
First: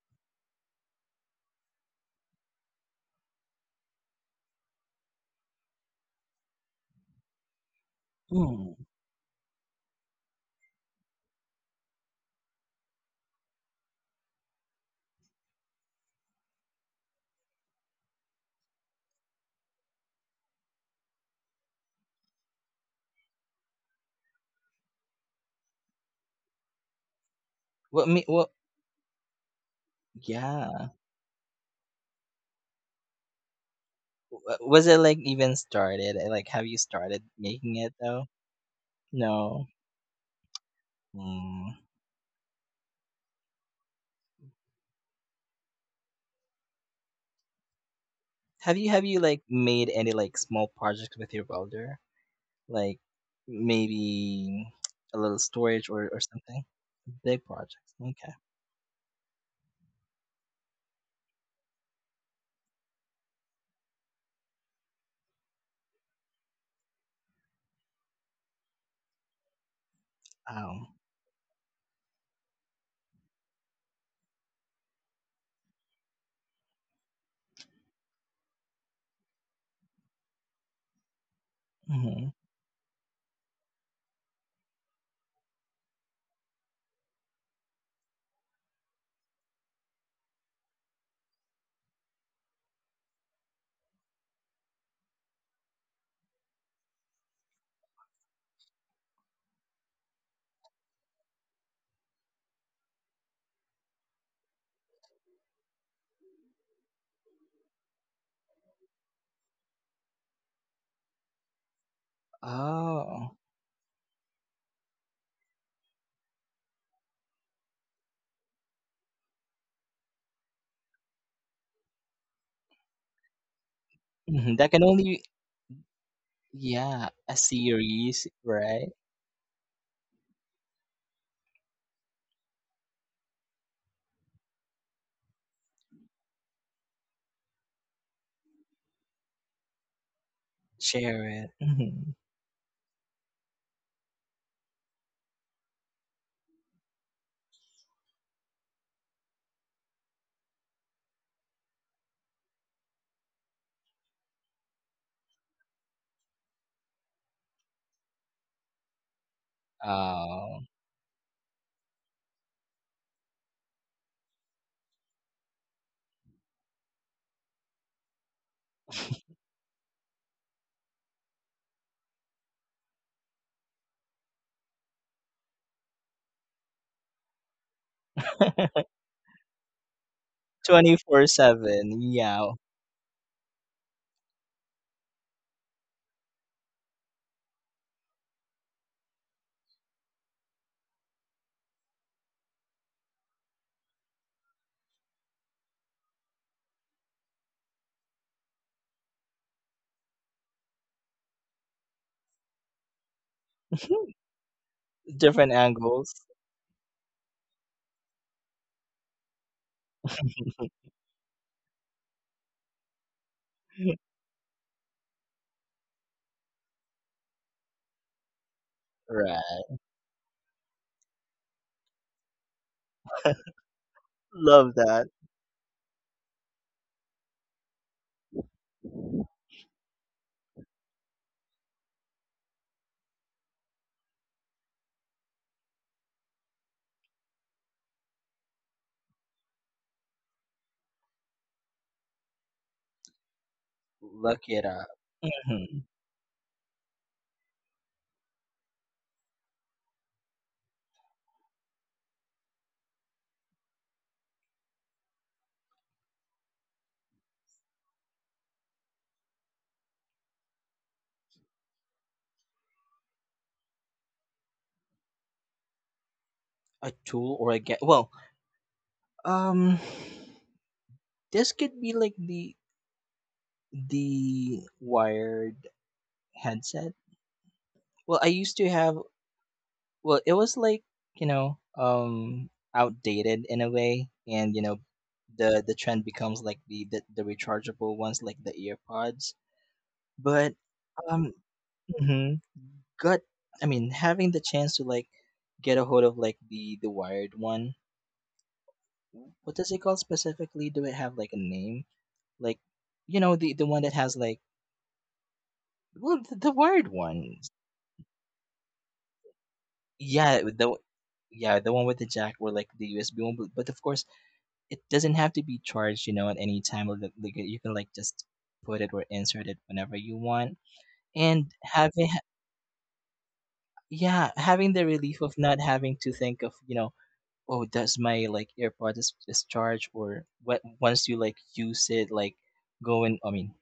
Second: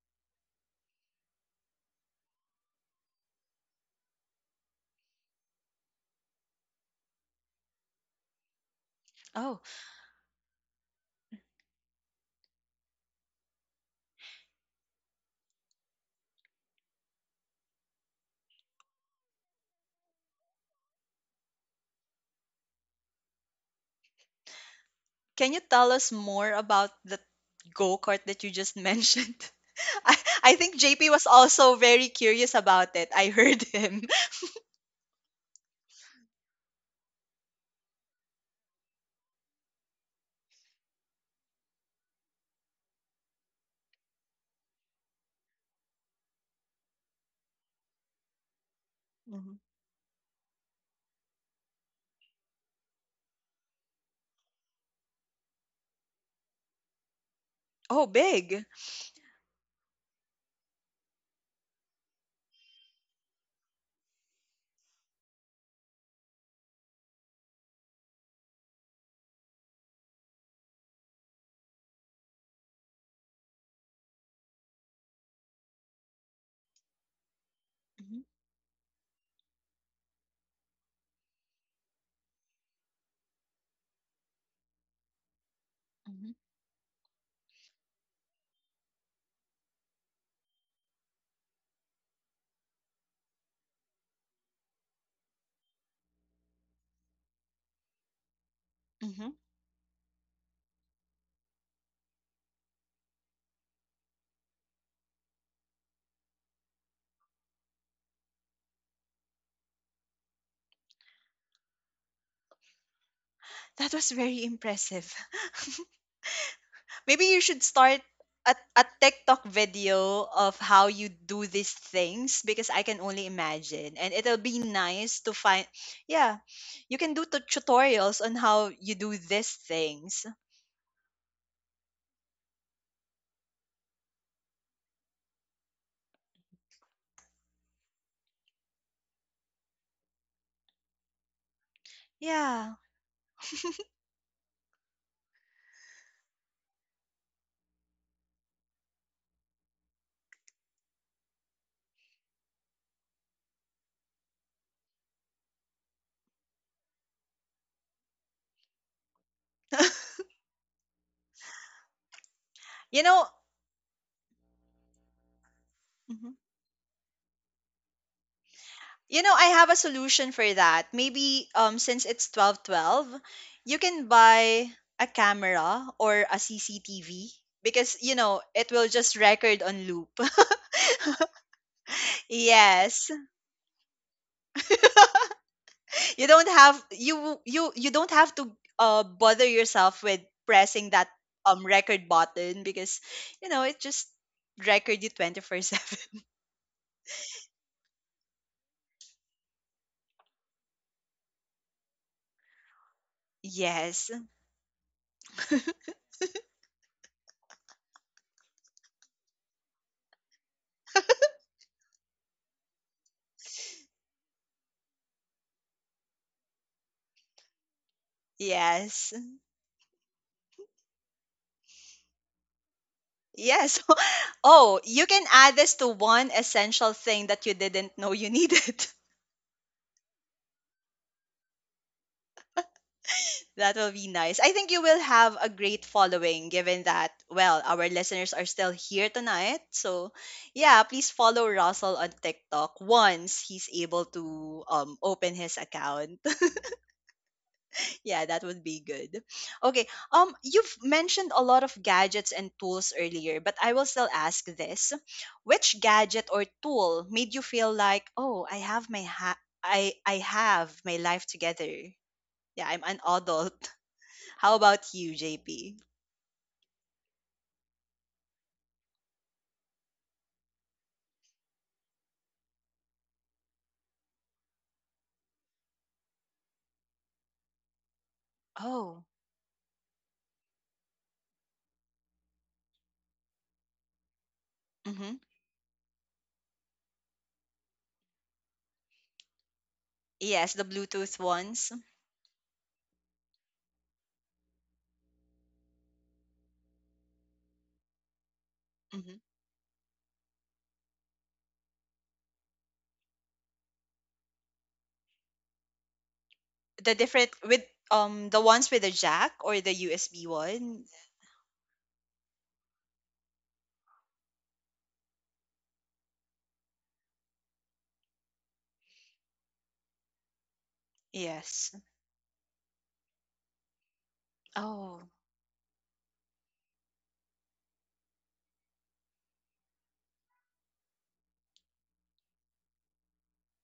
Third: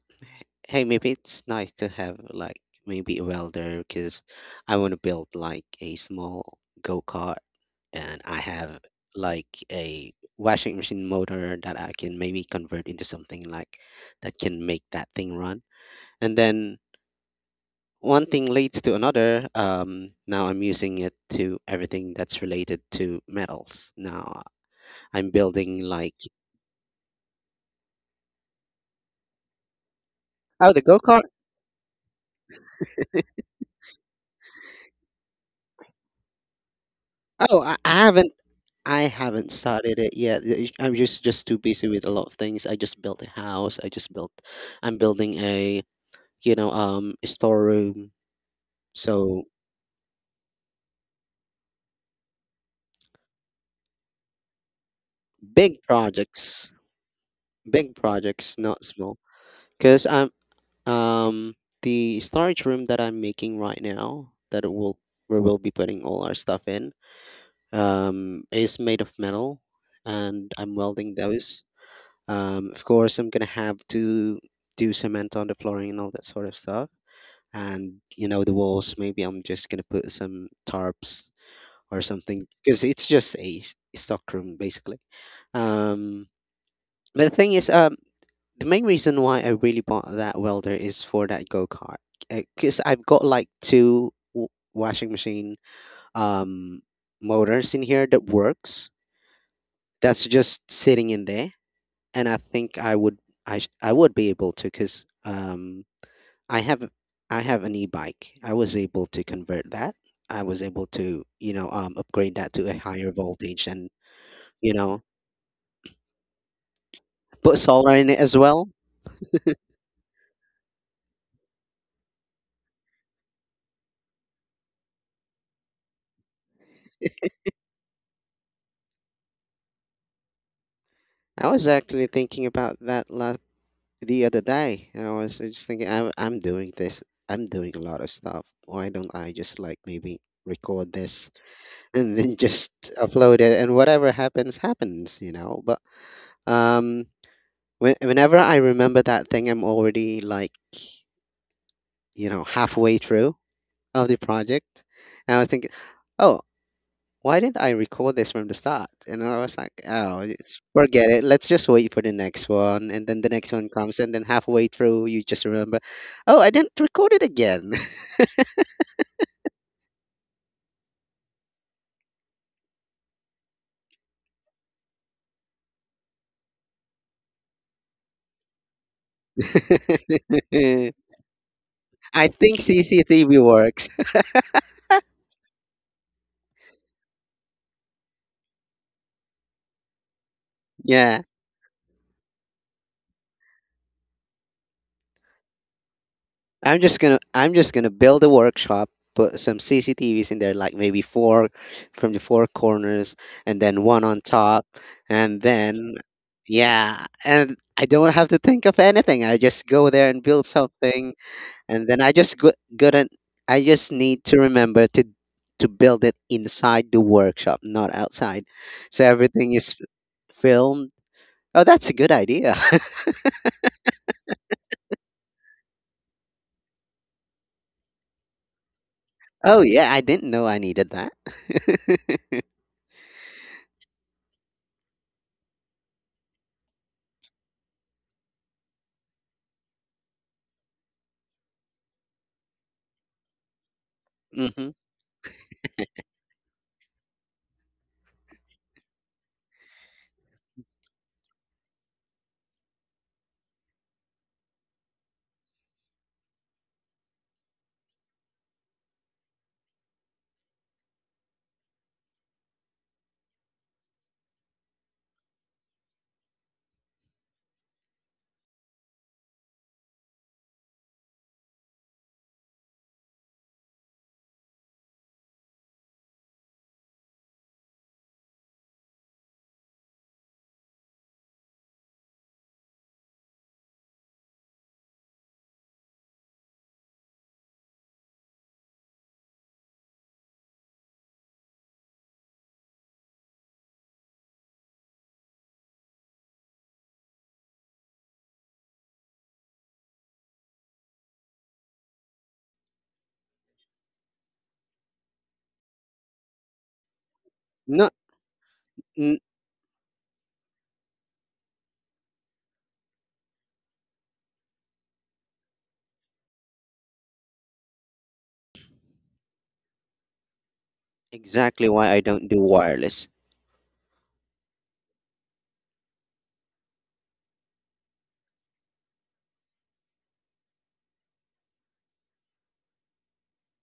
[SPEAKER 2] hey, maybe it's nice to have like maybe a welder, because I want to build like a small go kart, and I
[SPEAKER 3] Mm.
[SPEAKER 2] have like
[SPEAKER 1] Oh,
[SPEAKER 2] a washing machine motor that I can maybe convert into something like that can make that thing run. And then one thing leads to another. Now I'm using it to everything that's related to metals. Now I'm
[SPEAKER 1] can you
[SPEAKER 2] building
[SPEAKER 1] tell us
[SPEAKER 2] like
[SPEAKER 1] more about the go
[SPEAKER 3] What
[SPEAKER 1] kart
[SPEAKER 3] me?
[SPEAKER 1] that
[SPEAKER 3] What?
[SPEAKER 1] you just mentioned? I
[SPEAKER 2] oh
[SPEAKER 1] think
[SPEAKER 2] the
[SPEAKER 3] Yeah.
[SPEAKER 2] go
[SPEAKER 1] JP
[SPEAKER 2] kart.
[SPEAKER 1] was also very curious about it. I heard him.
[SPEAKER 3] Was it like even started? Like, have you started
[SPEAKER 2] Oh, I
[SPEAKER 3] making it
[SPEAKER 2] I
[SPEAKER 3] though?
[SPEAKER 2] haven't, I haven't
[SPEAKER 3] No.
[SPEAKER 2] started it yet. The I'm just too
[SPEAKER 3] Mm.
[SPEAKER 2] busy with a lot of things. I just built a house. I just built. I'm building a a storeroom.
[SPEAKER 3] Have you like
[SPEAKER 2] So
[SPEAKER 1] Mhm.
[SPEAKER 3] made any like small projects with your welder? Like maybe a little
[SPEAKER 2] big
[SPEAKER 3] storage or something?
[SPEAKER 2] projects,
[SPEAKER 3] Big projects.
[SPEAKER 2] big
[SPEAKER 1] Oh,
[SPEAKER 3] Okay.
[SPEAKER 2] projects,
[SPEAKER 1] big.
[SPEAKER 2] not small. Because I'm um the storage room that I'm making right now, that it will we'll be putting all our stuff in um, is made of metal, and I'm welding those. Of course, I'm gonna have to do cement on the flooring and all that sort of stuff, and
[SPEAKER 1] Hmm.
[SPEAKER 2] the walls, maybe I'm just gonna put some tarps or
[SPEAKER 3] Oh.
[SPEAKER 2] something because it's just a stock room basically. um
[SPEAKER 1] Hmm.
[SPEAKER 2] but the thing is the main reason why I really bought that welder is for that go-kart, because I've got like two washing machine um motors in here that works,
[SPEAKER 1] Hmm.
[SPEAKER 2] that's just sitting in there, and I think I would, I would be able to, because I have I have an e-bike. I was able to convert that. I was able to, you know, upgrade that to a higher
[SPEAKER 3] Oh,
[SPEAKER 2] voltage, and,
[SPEAKER 1] That was very
[SPEAKER 2] you know,
[SPEAKER 1] impressive. Maybe you
[SPEAKER 2] put
[SPEAKER 1] should
[SPEAKER 2] solar
[SPEAKER 1] start
[SPEAKER 2] in it as well.
[SPEAKER 1] a TikTok video of how you do these things because I can only imagine. And it'll
[SPEAKER 3] mhm,
[SPEAKER 1] be
[SPEAKER 3] that can
[SPEAKER 1] nice
[SPEAKER 3] only.
[SPEAKER 1] to find, yeah, you
[SPEAKER 3] Yeah,
[SPEAKER 1] can do
[SPEAKER 3] a
[SPEAKER 1] tutorials
[SPEAKER 3] series,
[SPEAKER 1] on how
[SPEAKER 3] right?
[SPEAKER 1] you do these things.
[SPEAKER 2] I was actually thinking about that last the other day. I was just thinking, I'm doing this. I'm doing a lot of stuff. Why don't I just like maybe record
[SPEAKER 3] Share
[SPEAKER 2] this
[SPEAKER 3] it. Mhm.
[SPEAKER 2] and then just
[SPEAKER 1] Yeah.
[SPEAKER 2] upload it and whatever happens happens, you know? But um, whenever I remember that thing, I'm already like, you know, halfway through of the project. And I was thinking, oh, why didn't I record this from the start? And I was like, oh, it's,
[SPEAKER 3] Oh.
[SPEAKER 2] forget it. Let's just wait for the next one.
[SPEAKER 1] You
[SPEAKER 2] And then
[SPEAKER 1] know,
[SPEAKER 2] the next one comes. And then halfway through, you just remember,
[SPEAKER 1] mhm,
[SPEAKER 2] oh, I didn't record it again.
[SPEAKER 1] I have a solution for that. Maybe since it's 1212, you can buy a camera or a CCTV because you know, it will just record on loop.
[SPEAKER 3] 24/7.
[SPEAKER 2] I
[SPEAKER 3] Yeah.
[SPEAKER 2] think
[SPEAKER 1] Yes.
[SPEAKER 2] CCTV works.
[SPEAKER 1] You don't have to bother yourself with pressing that
[SPEAKER 2] Yeah.
[SPEAKER 1] record button because you know it just record you 24/7.
[SPEAKER 2] I'm just gonna build a workshop, put some CCTVs in there, like maybe four from the four corners, and then one
[SPEAKER 1] Yes,
[SPEAKER 2] on top, and
[SPEAKER 3] Different
[SPEAKER 2] then
[SPEAKER 3] angles.
[SPEAKER 2] yeah, and I don't have to think of anything. I just go there and build something, and then I just need to remember to build it inside the workshop, not outside, so
[SPEAKER 1] yes,
[SPEAKER 2] everything is
[SPEAKER 3] Right.
[SPEAKER 2] filmed. Oh, that's a good idea.
[SPEAKER 1] yes.
[SPEAKER 3] Love
[SPEAKER 1] Oh, you
[SPEAKER 3] that.
[SPEAKER 1] can add this to one essential thing that you didn't know you needed.
[SPEAKER 2] Oh yeah, I didn't know I needed that.
[SPEAKER 1] That will be nice. I think you will have a great following given that, well, our listeners are still here tonight. So, yeah, please follow Russell on TikTok once he's able
[SPEAKER 3] Look it
[SPEAKER 1] to
[SPEAKER 2] Hmm.
[SPEAKER 3] up.
[SPEAKER 1] open his
[SPEAKER 3] Mhm.
[SPEAKER 1] account. Yeah, that would be good. Okay, you've mentioned a lot of gadgets and tools earlier, but I will still ask this. Which gadget or tool made you feel like, oh, I have my I have my life together? Yeah, I'm an adult. How about you, JP?
[SPEAKER 3] A tool or a get well, um this could be like the wired headset. Well, I used to have.
[SPEAKER 1] Oh.
[SPEAKER 3] Well, it was like, outdated in a way and you know
[SPEAKER 1] Hmm.
[SPEAKER 3] the the trend becomes like the rechargeable ones like the earpods.
[SPEAKER 1] Yes,
[SPEAKER 3] But
[SPEAKER 1] the Bluetooth
[SPEAKER 3] um
[SPEAKER 1] ones.
[SPEAKER 3] mhm, got I mean having the chance to like get a hold of like the wired one.
[SPEAKER 1] Hmm.
[SPEAKER 3] What does it called specifically? Do it have like a name? Like the one that has like well the wired
[SPEAKER 1] The
[SPEAKER 3] one.
[SPEAKER 1] different with
[SPEAKER 2] No.
[SPEAKER 1] the ones with the jack or the USB
[SPEAKER 3] Yeah, the
[SPEAKER 1] one.
[SPEAKER 3] yeah, the one with the jack or like the USB one, but of course it doesn't have to be charged at any time. Or like you can like just put it or insert it whenever you want. And
[SPEAKER 2] Exactly
[SPEAKER 1] Yes.
[SPEAKER 2] why I
[SPEAKER 3] having, ha-
[SPEAKER 2] don't do wireless.
[SPEAKER 3] yeah, having the
[SPEAKER 1] Oh.
[SPEAKER 3] relief of not having to think of oh, does my like earpod is discharge or what? Once you like use it, like going, I mean,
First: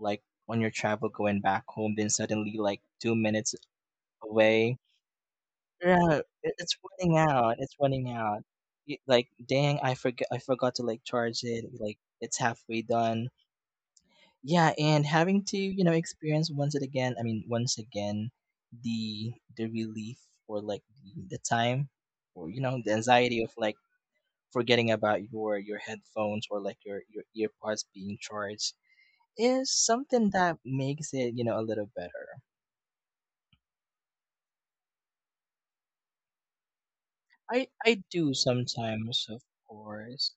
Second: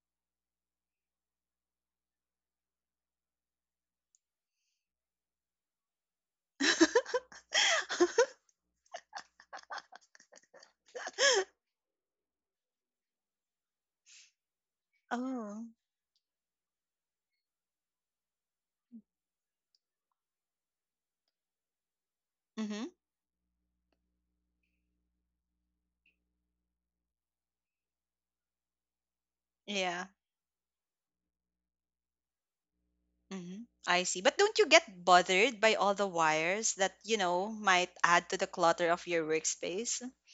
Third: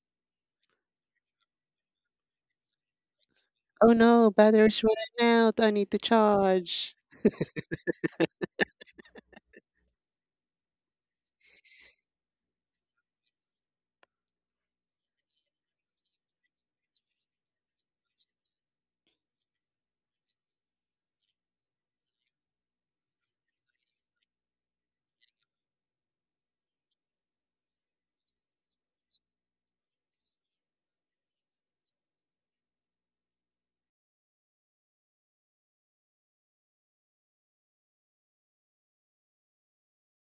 [SPEAKER 3] like on your travel going back home, then suddenly like 2 minutes
[SPEAKER 2] Oh no,
[SPEAKER 3] away.
[SPEAKER 2] battery's running out. I need to
[SPEAKER 3] Yeah, it's
[SPEAKER 2] charge.
[SPEAKER 3] running out. It's running out. Like, dang, I forgot. I forgot to like charge it. Like, it's halfway done, yeah, and having to
[SPEAKER 1] Oh.
[SPEAKER 3] experience once it again I mean once again the relief or like the time or
[SPEAKER 1] Mm-hmm.
[SPEAKER 3] the anxiety of like forgetting about your headphones or like your earpods being charged is
[SPEAKER 1] Yeah.
[SPEAKER 3] something that makes it a little better.
[SPEAKER 1] Mm-hmm. I see. But don't you get bothered by all the wires that, you know,
[SPEAKER 3] i
[SPEAKER 1] might
[SPEAKER 3] i
[SPEAKER 1] add
[SPEAKER 3] do
[SPEAKER 1] to the clutter of
[SPEAKER 3] sometimes
[SPEAKER 1] your
[SPEAKER 3] of
[SPEAKER 1] workspace?
[SPEAKER 3] course.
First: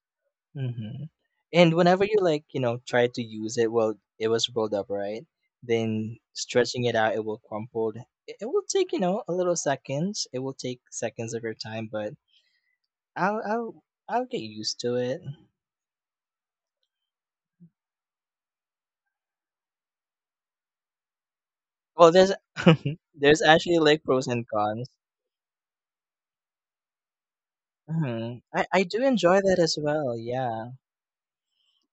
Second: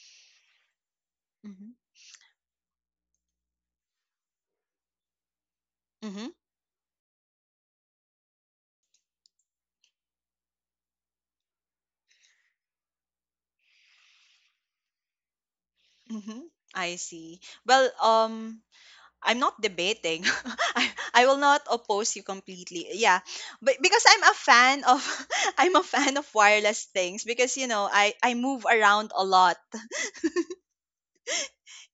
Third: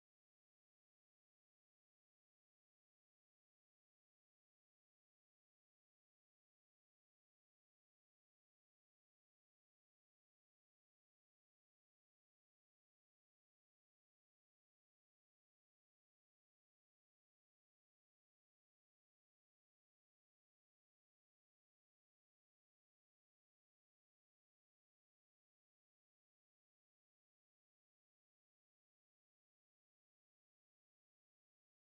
[SPEAKER 3] Mhm.
[SPEAKER 1] Mm-hmm.
[SPEAKER 3] And whenever you like try to use it, well, it was rolled up, right? Then
[SPEAKER 1] Mm-hmm.
[SPEAKER 3] stretching it out, it will crumpled. It will take a little seconds. It will take seconds of your time, but I'll, I'll, I'll get used to it.
[SPEAKER 1] Mm-hmm. I see. Well, I'm not debating. I will not
[SPEAKER 3] Well,
[SPEAKER 1] oppose you
[SPEAKER 3] there's,
[SPEAKER 1] completely. Yeah.
[SPEAKER 3] there's
[SPEAKER 1] But
[SPEAKER 3] actually like
[SPEAKER 1] because I'm
[SPEAKER 3] pros
[SPEAKER 1] a
[SPEAKER 3] and
[SPEAKER 1] fan
[SPEAKER 3] cons.
[SPEAKER 1] of I'm a fan of wireless things because you know, I
[SPEAKER 3] Hmm.
[SPEAKER 1] move
[SPEAKER 3] I do
[SPEAKER 1] around a
[SPEAKER 3] enjoy
[SPEAKER 1] lot.
[SPEAKER 3] that as well. Yeah,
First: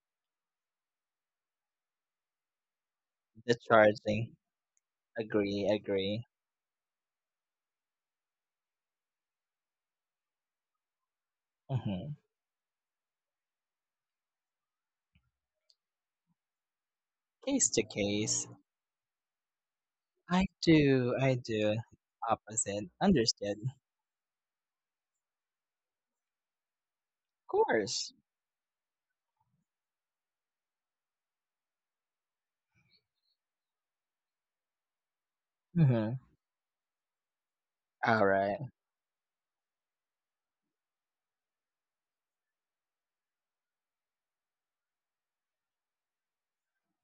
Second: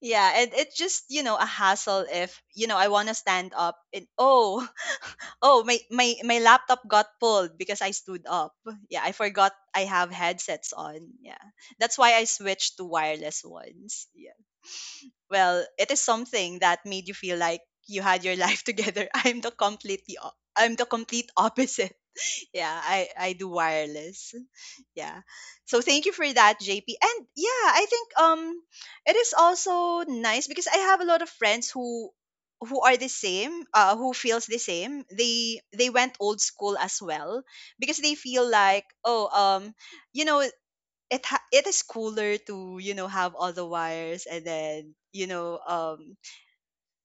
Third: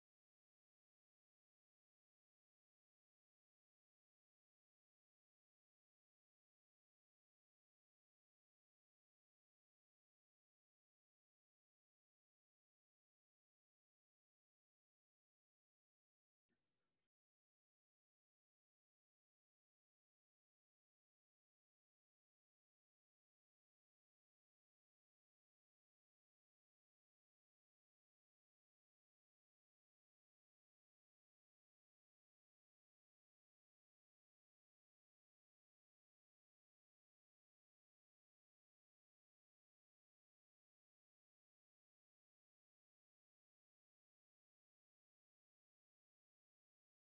[SPEAKER 1] Yeah, and it's just, you know, a hassle if, you know, I want to stand
[SPEAKER 3] the
[SPEAKER 1] up and
[SPEAKER 3] charging.
[SPEAKER 1] oh, oh,
[SPEAKER 3] Agree, agree.
[SPEAKER 1] my laptop got pulled because I stood up. Yeah, I forgot I have headsets on. Yeah. That's why
[SPEAKER 3] Hmm.
[SPEAKER 1] I switched to wireless ones. Yeah. Well, it is something that made you feel like
[SPEAKER 3] Case to
[SPEAKER 1] you had your
[SPEAKER 3] case.
[SPEAKER 1] life together. I'm the completely
[SPEAKER 3] I
[SPEAKER 1] I'm the
[SPEAKER 3] do,
[SPEAKER 1] complete
[SPEAKER 3] I do.
[SPEAKER 1] opposite. Yeah,
[SPEAKER 3] Opposite.
[SPEAKER 1] I do
[SPEAKER 3] Understood. Of
[SPEAKER 1] wireless. Yeah. So thank you for that, JP. And yeah, I think
[SPEAKER 3] course.
[SPEAKER 1] it is also nice because I have a lot of friends who are the same, who feels the same. They went
[SPEAKER 3] Mhm.
[SPEAKER 1] old school as well because they feel
[SPEAKER 3] Alright.
[SPEAKER 1] like, oh, you know, it it is cooler to you know have all the wires and then you know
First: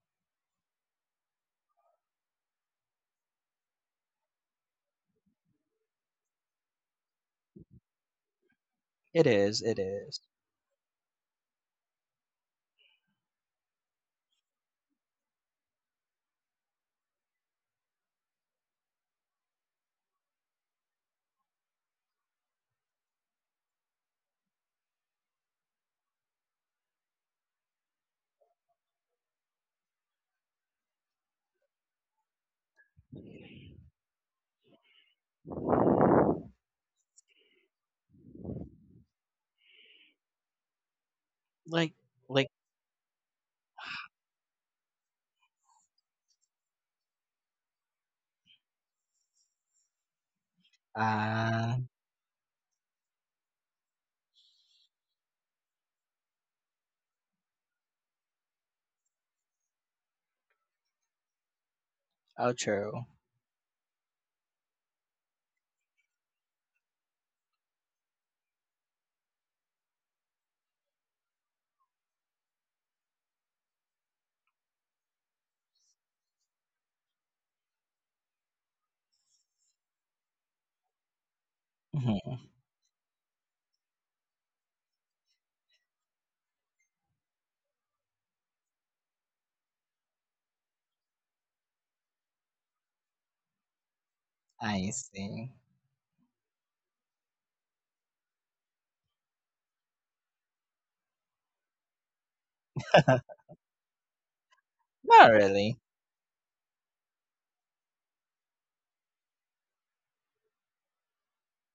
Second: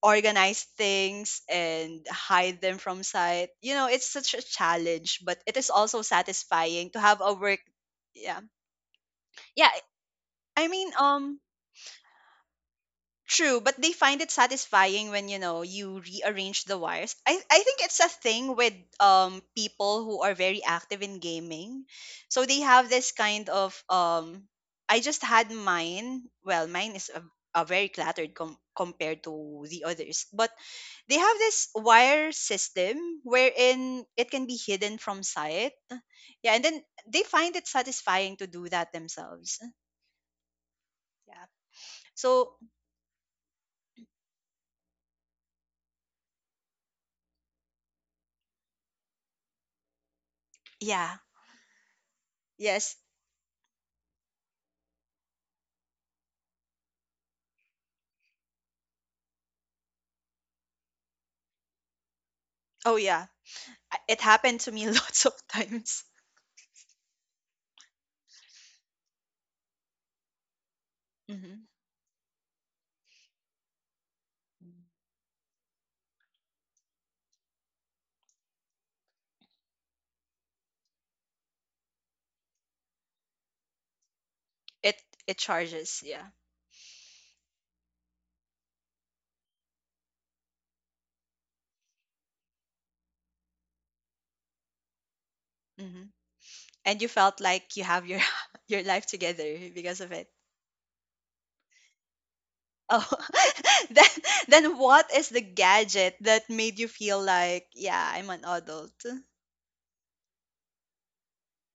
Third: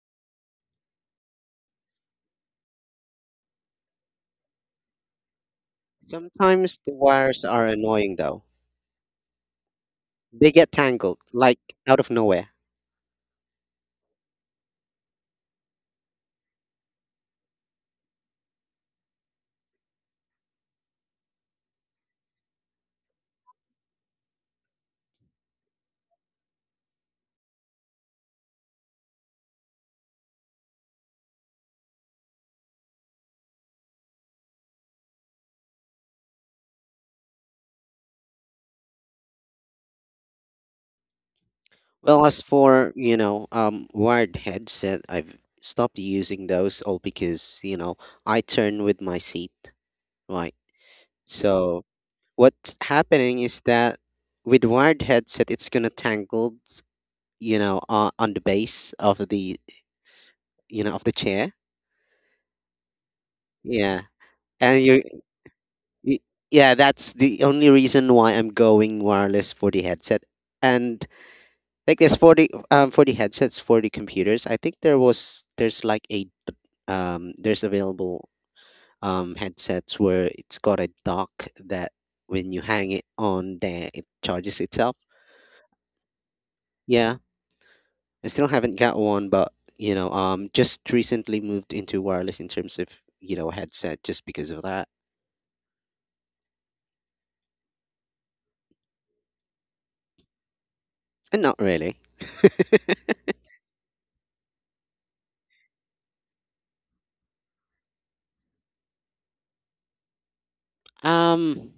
[SPEAKER 1] organize things and hide them from sight. You know, it's such a challenge but it is also
[SPEAKER 2] Sometimes
[SPEAKER 1] satisfying
[SPEAKER 2] the
[SPEAKER 1] to have a
[SPEAKER 2] wires
[SPEAKER 1] work
[SPEAKER 2] are annoying
[SPEAKER 1] yeah
[SPEAKER 2] though.
[SPEAKER 3] It is,
[SPEAKER 1] yeah
[SPEAKER 3] it is.
[SPEAKER 2] They
[SPEAKER 1] i
[SPEAKER 2] get
[SPEAKER 1] mean
[SPEAKER 2] tangled,
[SPEAKER 1] um
[SPEAKER 2] like out of nowhere.
[SPEAKER 1] True, but they find it satisfying when you know you rearrange the wires. I think it's a thing with people who are very active in gaming. So they have this kind of I just had mine. Well, mine is a very cluttered compared to the others, but they have this wire system wherein it can be hidden from sight. Yeah, and then they find it satisfying to do that themselves. Yeah.
[SPEAKER 3] Like
[SPEAKER 2] Well, as
[SPEAKER 3] like
[SPEAKER 1] So,
[SPEAKER 2] for, you know, wired headset, I've stopped using those all because, you know, I turn with my seat, right?
[SPEAKER 1] yeah.
[SPEAKER 3] ah,
[SPEAKER 2] So what's
[SPEAKER 1] Yes.
[SPEAKER 2] happening is that with wired headset, it's gonna tangled, you know, on the base of the, you know, of the chair.
[SPEAKER 1] Oh
[SPEAKER 3] outro.
[SPEAKER 1] yeah.
[SPEAKER 2] Yeah.
[SPEAKER 1] It happened to
[SPEAKER 2] And
[SPEAKER 1] me
[SPEAKER 2] you're
[SPEAKER 1] lots of times.
[SPEAKER 2] Y- Yeah, that's the only reason why I'm going wireless for the headset. And
[SPEAKER 1] Hmm.
[SPEAKER 2] there's for the headsets for the computers, I think
[SPEAKER 1] Mm.
[SPEAKER 2] there's like a there's available headsets where it's got a dock that
[SPEAKER 3] Mhm.
[SPEAKER 2] when you hang it on there it charges itself.
[SPEAKER 1] It it charges, yeah.
[SPEAKER 2] Yeah. I still haven't got one, but you know, um, just recently moved into wireless in terms of, you know, headset just because of that.
[SPEAKER 3] I see.
[SPEAKER 1] Hmm. And you felt like you have your your life together because of it.
[SPEAKER 2] And not really.
[SPEAKER 1] Oh, then then what is
[SPEAKER 3] Not
[SPEAKER 1] the
[SPEAKER 3] really.
[SPEAKER 1] gadget that made you feel like yeah I'm an adult
[SPEAKER 2] Um,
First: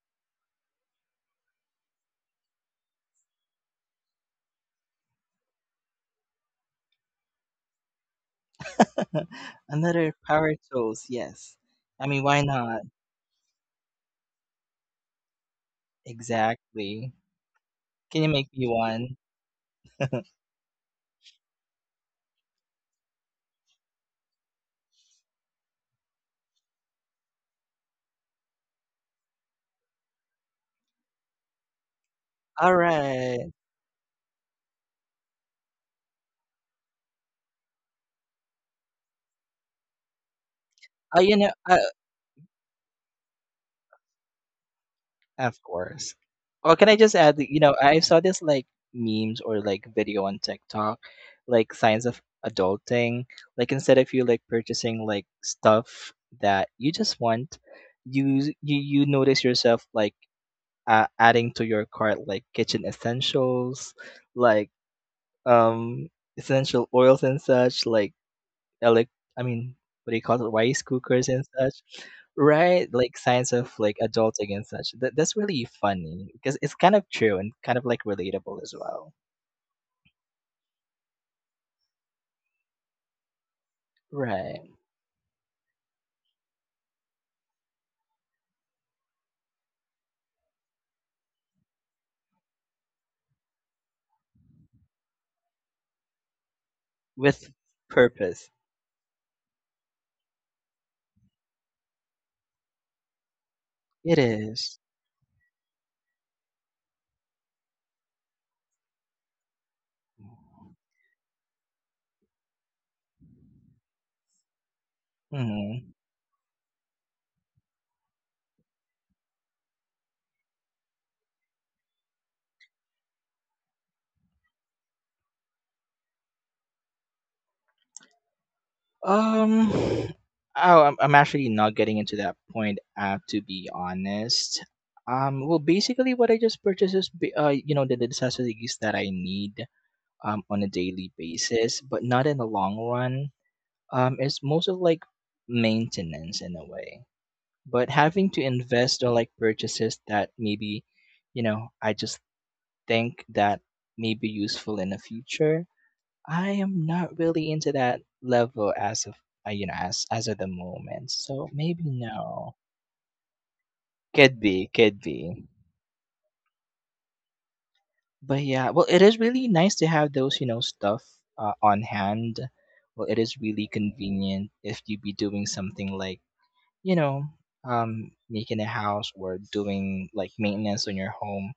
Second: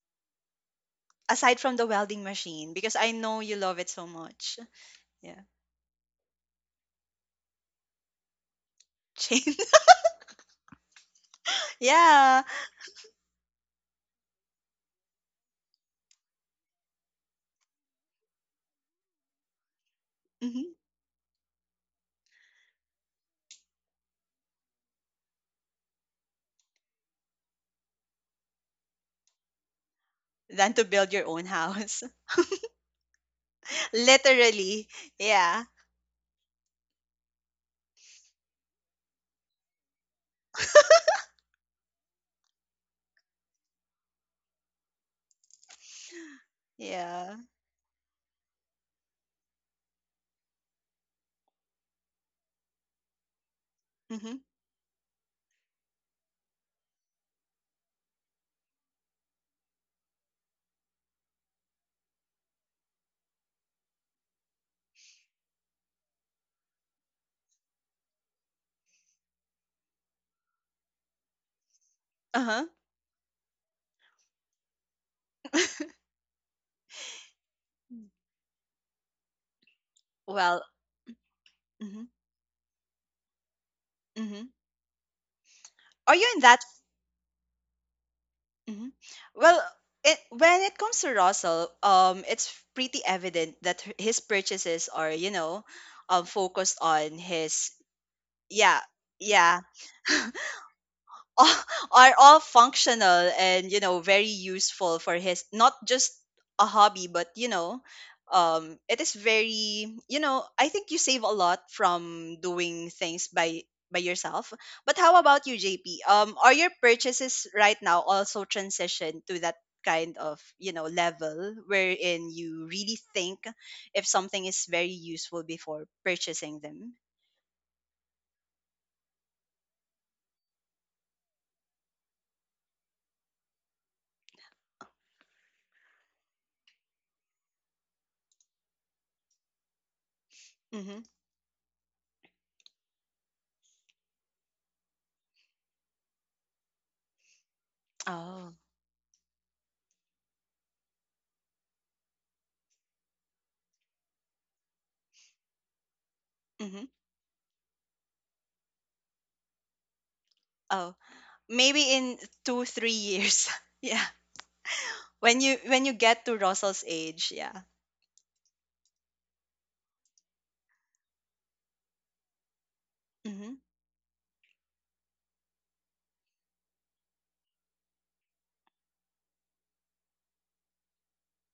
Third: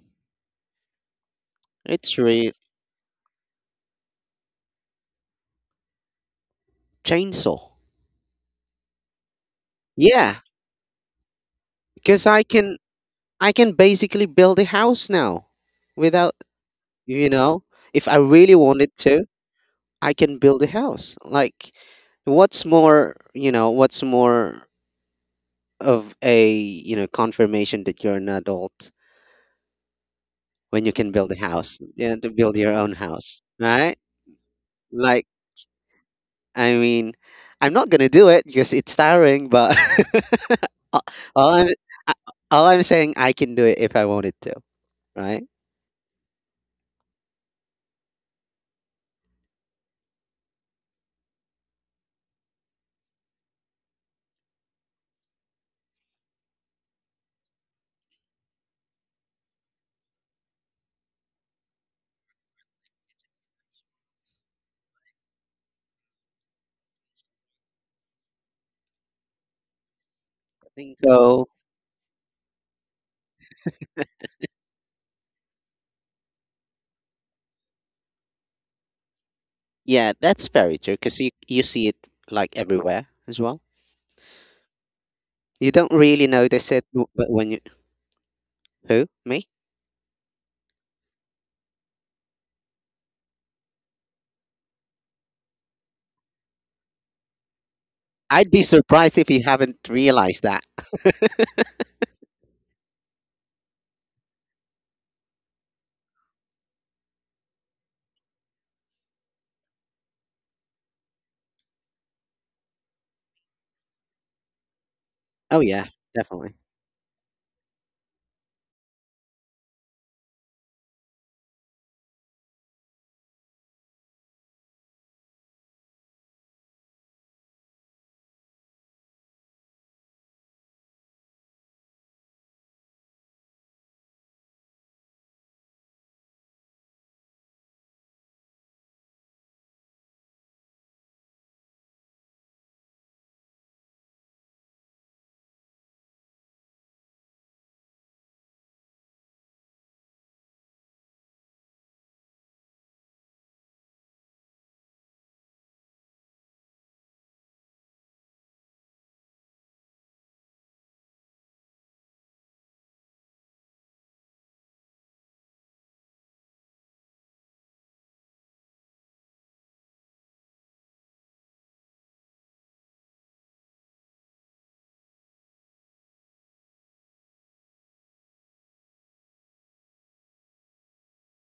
[SPEAKER 1] aside from the
[SPEAKER 2] it's
[SPEAKER 1] welding
[SPEAKER 2] real
[SPEAKER 1] machine because I know you love it so much. Yeah,
[SPEAKER 2] chainsaw.
[SPEAKER 1] chain,
[SPEAKER 3] Another
[SPEAKER 2] Yeah,
[SPEAKER 3] power tools, yes. I mean,
[SPEAKER 2] because
[SPEAKER 1] yeah.
[SPEAKER 3] why not?
[SPEAKER 2] I can basically build a house now without,
[SPEAKER 3] Exactly.
[SPEAKER 2] you know, if I
[SPEAKER 3] Can you make
[SPEAKER 2] really
[SPEAKER 3] me
[SPEAKER 2] wanted
[SPEAKER 3] one?
[SPEAKER 2] to, I can build a
[SPEAKER 1] Hmm.
[SPEAKER 2] house. Like what's more, you know, what's more of a, you know, confirmation that you're an adult
[SPEAKER 1] Than
[SPEAKER 2] when
[SPEAKER 1] to
[SPEAKER 2] you can
[SPEAKER 1] build your
[SPEAKER 2] build a
[SPEAKER 1] own
[SPEAKER 2] house,
[SPEAKER 1] house,
[SPEAKER 2] yeah, to build your own house,
[SPEAKER 3] Alright.
[SPEAKER 2] right?
[SPEAKER 1] literally.
[SPEAKER 2] Like
[SPEAKER 1] Yeah,
[SPEAKER 2] I mean, I'm not gonna do it because it's tiring, but all
[SPEAKER 3] Oh, you know,
[SPEAKER 2] all I'm
[SPEAKER 3] I.
[SPEAKER 2] I- all I'm saying I can do it if I wanted to, right?
[SPEAKER 3] Of course. Or can I just
[SPEAKER 1] yeah.
[SPEAKER 3] add I saw this like memes or like video on TikTok, like signs of adulting. Like instead of you
[SPEAKER 1] Hmm.
[SPEAKER 3] like purchasing like stuff that you just want, you notice yourself like adding to your cart like kitchen essentials, like um essential oils and such, like elect I mean what do you call it, rice
[SPEAKER 2] Think
[SPEAKER 3] cookers and
[SPEAKER 2] So.
[SPEAKER 3] such,
[SPEAKER 1] Uh huh.
[SPEAKER 3] right? Like signs of like adulting and such. That's really funny because it's kind of true and kind of like relatable as well,
[SPEAKER 2] Yeah, that's
[SPEAKER 1] Well.
[SPEAKER 2] very true because you see it
[SPEAKER 1] Mm-hmm.
[SPEAKER 2] like everywhere as well.
[SPEAKER 1] Mm-hmm.
[SPEAKER 3] right?
[SPEAKER 2] You don't
[SPEAKER 1] Are
[SPEAKER 2] really
[SPEAKER 1] you in that?
[SPEAKER 2] notice it, but when you
[SPEAKER 1] Mhm.
[SPEAKER 2] who me,
[SPEAKER 1] Well, it, when it comes to Russell, it's pretty evident that his purchases are, you know, focused on
[SPEAKER 3] With
[SPEAKER 1] his.
[SPEAKER 3] purpose,
[SPEAKER 2] I'd be
[SPEAKER 1] Yeah,
[SPEAKER 2] surprised if you
[SPEAKER 1] yeah.
[SPEAKER 2] haven't realized that.
[SPEAKER 1] all- are all functional and you know
[SPEAKER 3] it
[SPEAKER 1] very
[SPEAKER 3] is.
[SPEAKER 1] useful for his not just a hobby but you know it is very you know I think you save a lot from doing things by yourself but how about you
[SPEAKER 2] Oh yeah,
[SPEAKER 3] Mhm.
[SPEAKER 1] jp are
[SPEAKER 2] definitely.
[SPEAKER 1] your purchases right now also transition to that kind of you know level wherein you really think if something is very useful before purchasing them.
[SPEAKER 3] Oh, I'm actually not getting into that point. To be honest. Well, basically, what I just purchased is, the necessities that I need on a
[SPEAKER 1] Mm-hmm.
[SPEAKER 3] daily basis, but not in the long run. Um, It's most of like maintenance in a way, but having to
[SPEAKER 1] Oh.
[SPEAKER 3] invest or like purchases that maybe I just think that may be useful in the future. I am
[SPEAKER 1] Mm-hmm.
[SPEAKER 3] not really into that level as of you know as of the
[SPEAKER 1] Oh.
[SPEAKER 3] moment. So maybe
[SPEAKER 1] Maybe in
[SPEAKER 3] no.
[SPEAKER 1] 2, 3 years. Yeah.
[SPEAKER 3] Could be, could be.
[SPEAKER 1] When you get to Russell's age, yeah.
[SPEAKER 3] But yeah, well, it is really nice to have those stuff on hand. Well, it is
[SPEAKER 1] Hmm.
[SPEAKER 3] really convenient if you be doing something like you know, making a house or doing like maintenance on your home.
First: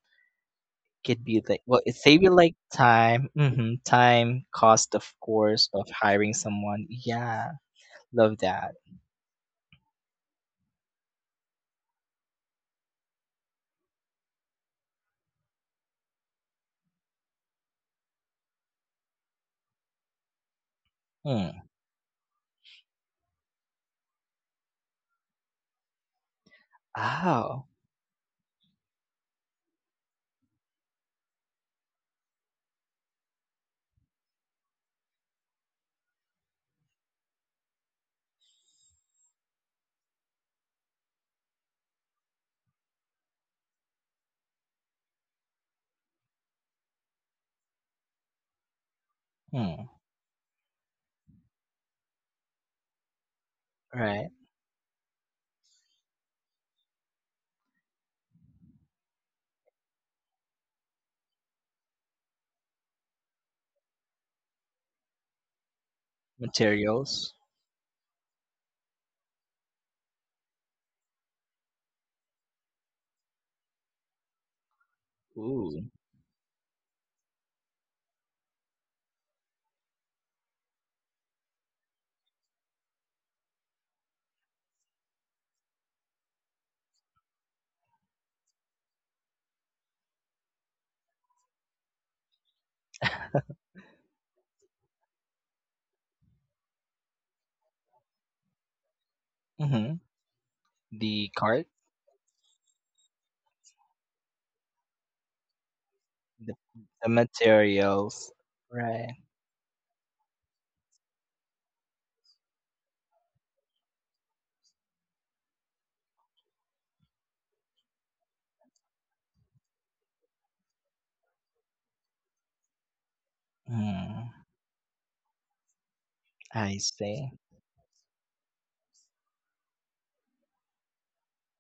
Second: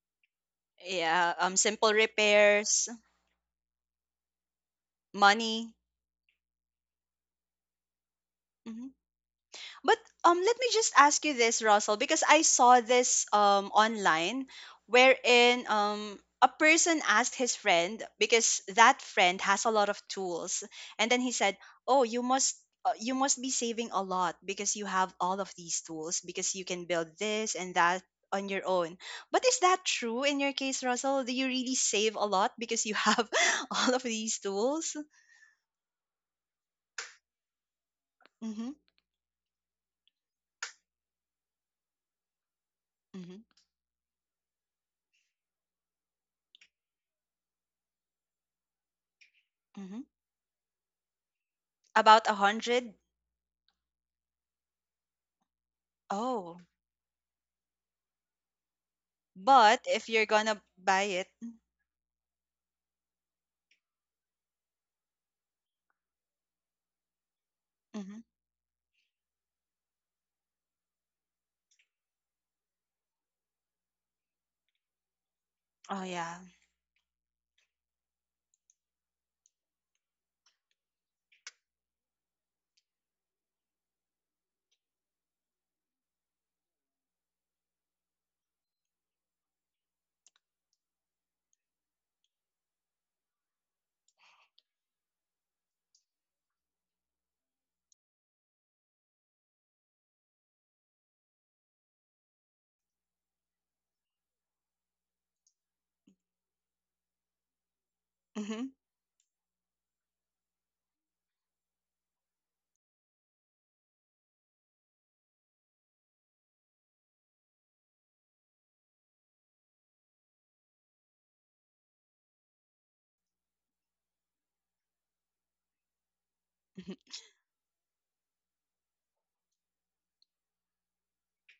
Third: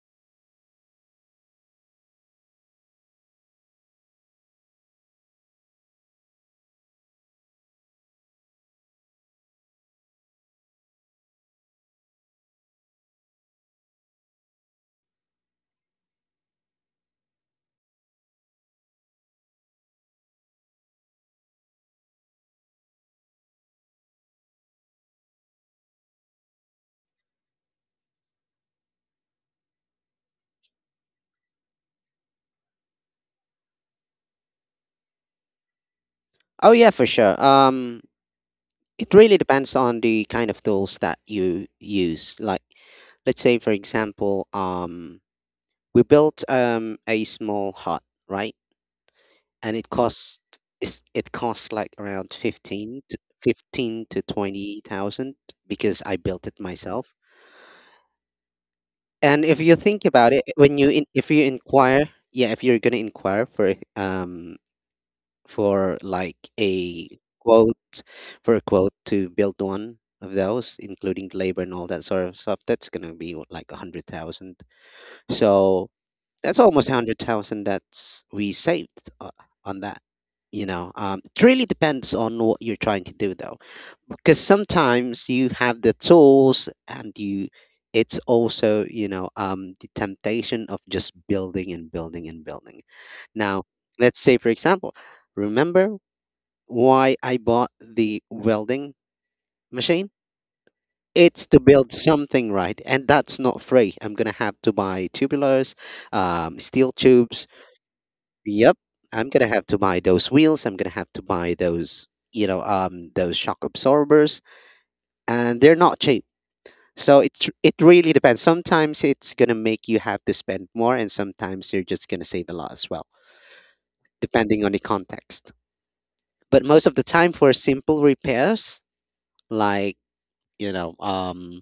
[SPEAKER 3] Could
[SPEAKER 1] Yeah,
[SPEAKER 3] be like, well,
[SPEAKER 1] simple
[SPEAKER 3] it save you like
[SPEAKER 1] repairs,
[SPEAKER 3] time, cost, of course,
[SPEAKER 1] money.
[SPEAKER 3] of hiring someone. Yeah, love that.
[SPEAKER 1] Mhm. But let me just ask you this, Russell, because I saw this online wherein a person asked his friend because that friend has a lot of tools, and then he said,
[SPEAKER 3] Mm.
[SPEAKER 1] "Oh, you must." You must be saving a lot because you have all of these tools because you can build this
[SPEAKER 3] Oh,
[SPEAKER 1] and that on your own. But is that true in your case, Russell? Do you really save a lot because you have all of these tools?
[SPEAKER 2] Oh yeah, for sure.
[SPEAKER 1] Mm-hmm,
[SPEAKER 2] It really depends on the kind of tools that you use. Like,
[SPEAKER 1] mm-hmm,
[SPEAKER 2] let's say for example, we built a small hut, right? and it
[SPEAKER 3] mm.
[SPEAKER 1] mm-hmm.
[SPEAKER 2] costs it costs like
[SPEAKER 1] About
[SPEAKER 2] around
[SPEAKER 1] a hundred?
[SPEAKER 2] 15 to, 15 to
[SPEAKER 3] Right.
[SPEAKER 2] 20,000 because I built it
[SPEAKER 1] Oh,
[SPEAKER 2] myself. And if you
[SPEAKER 1] but
[SPEAKER 2] think
[SPEAKER 1] if you're
[SPEAKER 2] about it,
[SPEAKER 1] gonna buy it.
[SPEAKER 2] if you inquire, yeah, if you're gonna inquire for like a
[SPEAKER 3] Materials.
[SPEAKER 2] quote
[SPEAKER 1] Mhm.
[SPEAKER 2] for a quote to build one of those, including labor and all that sort of stuff, that's gonna be like a hundred thousand.
[SPEAKER 3] Ooh.
[SPEAKER 2] So
[SPEAKER 1] Oh, yeah.
[SPEAKER 2] that's almost 100,000 that's we saved on that. You know, it really depends on what you're trying to do though. Because sometimes you have the tools and you it's also, you know, um, the temptation of just building and building and building. Now, let's say for example, remember why I bought the welding
[SPEAKER 3] Mm-hmm.
[SPEAKER 2] machine?
[SPEAKER 3] The
[SPEAKER 2] It's to
[SPEAKER 3] cart,
[SPEAKER 2] build something right, and that's not free. I'm gonna have to buy tubulars,
[SPEAKER 3] the,
[SPEAKER 2] steel
[SPEAKER 3] the
[SPEAKER 2] tubes.
[SPEAKER 3] materials.
[SPEAKER 1] Mhm,
[SPEAKER 2] Yep,
[SPEAKER 3] Right.
[SPEAKER 2] I'm gonna have to buy those wheels. I'm gonna have to buy those, you know, those shock absorbers, and they're not cheap. So it really depends. Sometimes it's gonna make you have to spend more, and sometimes you're just gonna save a lot as well,
[SPEAKER 3] Mm.
[SPEAKER 2] depending on the context. But
[SPEAKER 3] I
[SPEAKER 2] most of
[SPEAKER 1] mhm,
[SPEAKER 2] the
[SPEAKER 3] see.
[SPEAKER 2] time, for simple repairs, like you know,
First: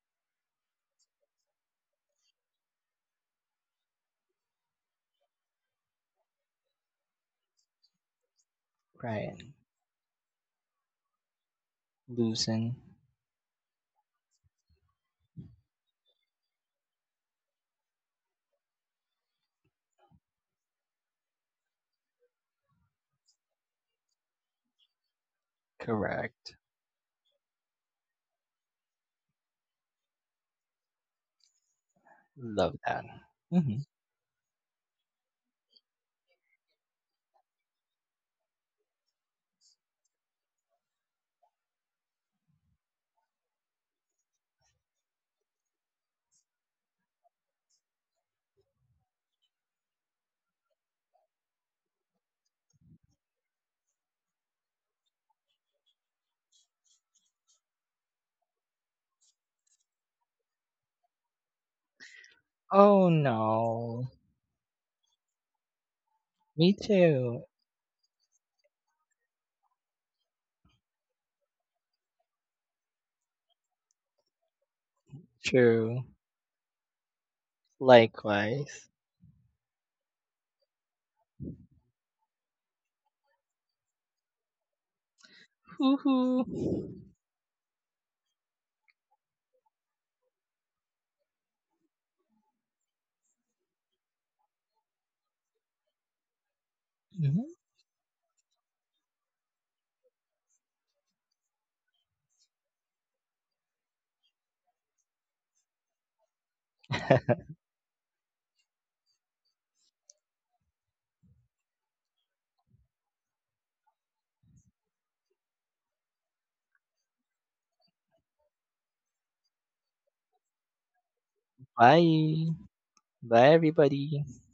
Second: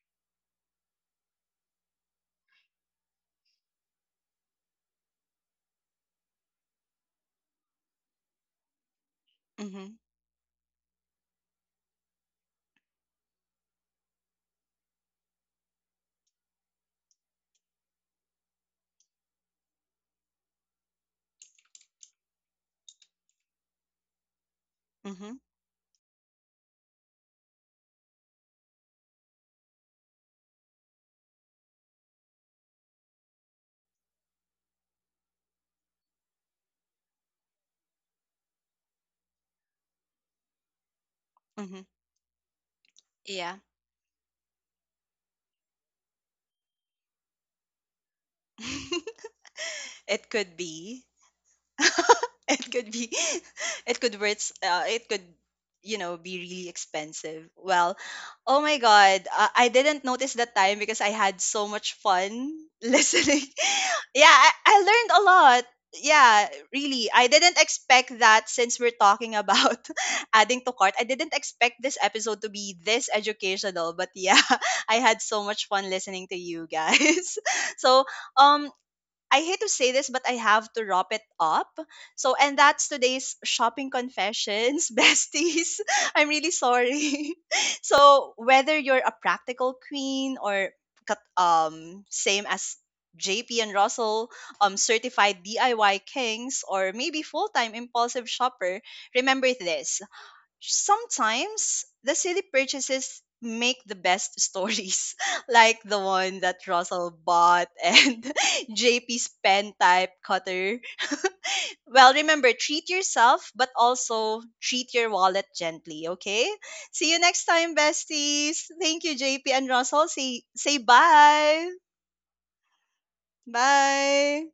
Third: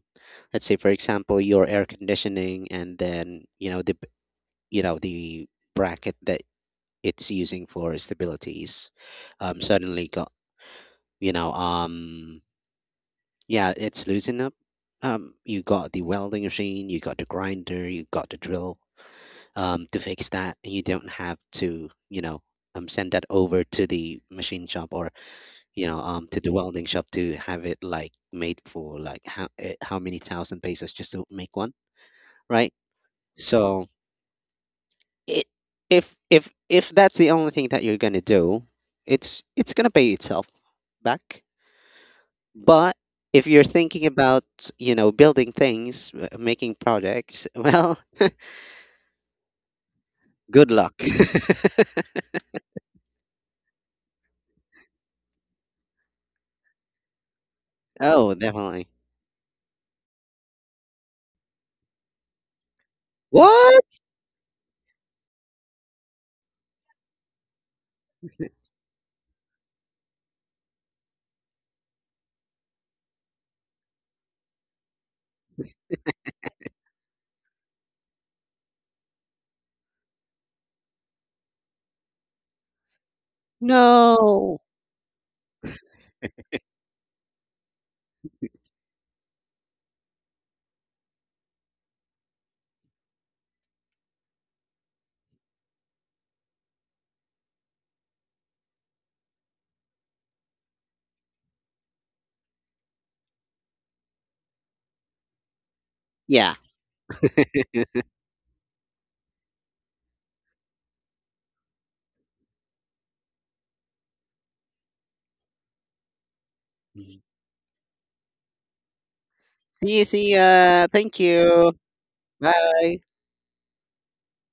[SPEAKER 2] let's say for example, your air conditioning, and then you know the bracket that it's using for stability is
[SPEAKER 3] Right.
[SPEAKER 1] mhm,
[SPEAKER 2] suddenly go, you know
[SPEAKER 3] Loosen.
[SPEAKER 2] yeah it's loosened up. Um, you got the welding machine, you got the grinder, you got the drill to fix that, and you don't have to, you know, um, send that over to the machine shop or,
[SPEAKER 1] mhm,
[SPEAKER 2] you know, um, to the
[SPEAKER 3] Correct.
[SPEAKER 2] welding shop to have it like made for like how eh, how many thousand pesos just to make one, right?
[SPEAKER 3] Love that. Hmm.
[SPEAKER 2] So it, if that's the only thing that you're gonna do, it's gonna pay itself back.
[SPEAKER 1] mhm.
[SPEAKER 2] But if
[SPEAKER 1] Yeah.
[SPEAKER 2] you're thinking about, you know, building things, making projects, well,
[SPEAKER 1] It could
[SPEAKER 2] good luck.
[SPEAKER 1] be. It could be, it could it could you know be really expensive. Well,
[SPEAKER 2] Oh,
[SPEAKER 1] oh my
[SPEAKER 2] definitely.
[SPEAKER 1] god, I didn't notice that time because I had so much fun
[SPEAKER 3] Oh
[SPEAKER 1] listening.
[SPEAKER 2] What?
[SPEAKER 3] no.
[SPEAKER 1] Yeah, I learned a lot. Yeah,
[SPEAKER 3] Me
[SPEAKER 1] really, I
[SPEAKER 3] too.
[SPEAKER 1] didn't expect that since we're talking about adding to cart. I didn't expect this episode to be this educational, but yeah, I had so much fun
[SPEAKER 3] True.
[SPEAKER 1] listening to you guys. So um
[SPEAKER 3] Likewise.
[SPEAKER 1] I hate to say this, but I have to wrap it up. So, and that's today's shopping
[SPEAKER 2] No.
[SPEAKER 1] confessions, besties.
[SPEAKER 3] Hoo
[SPEAKER 1] I'm
[SPEAKER 3] hoo.
[SPEAKER 1] really sorry. So, whether you're a practical queen or same as JP and Russell, certified DIY kings or maybe
[SPEAKER 3] Mhm.
[SPEAKER 1] full-time impulsive shopper, remember this: sometimes the silly purchases make the best stories, like the one
[SPEAKER 2] Yeah.
[SPEAKER 1] that Russell bought and JP's pen type cutter. Well, remember treat yourself but also treat your wallet gently, okay? See you
[SPEAKER 2] Mhm.
[SPEAKER 1] next time, besties. Thank you JP and
[SPEAKER 2] See you.
[SPEAKER 1] Russell.
[SPEAKER 2] See
[SPEAKER 1] Say say
[SPEAKER 2] ya. Thank
[SPEAKER 1] bye.
[SPEAKER 2] you.
[SPEAKER 3] Bye.
[SPEAKER 2] Bye.
[SPEAKER 3] Bye, everybody.
[SPEAKER 1] Bye.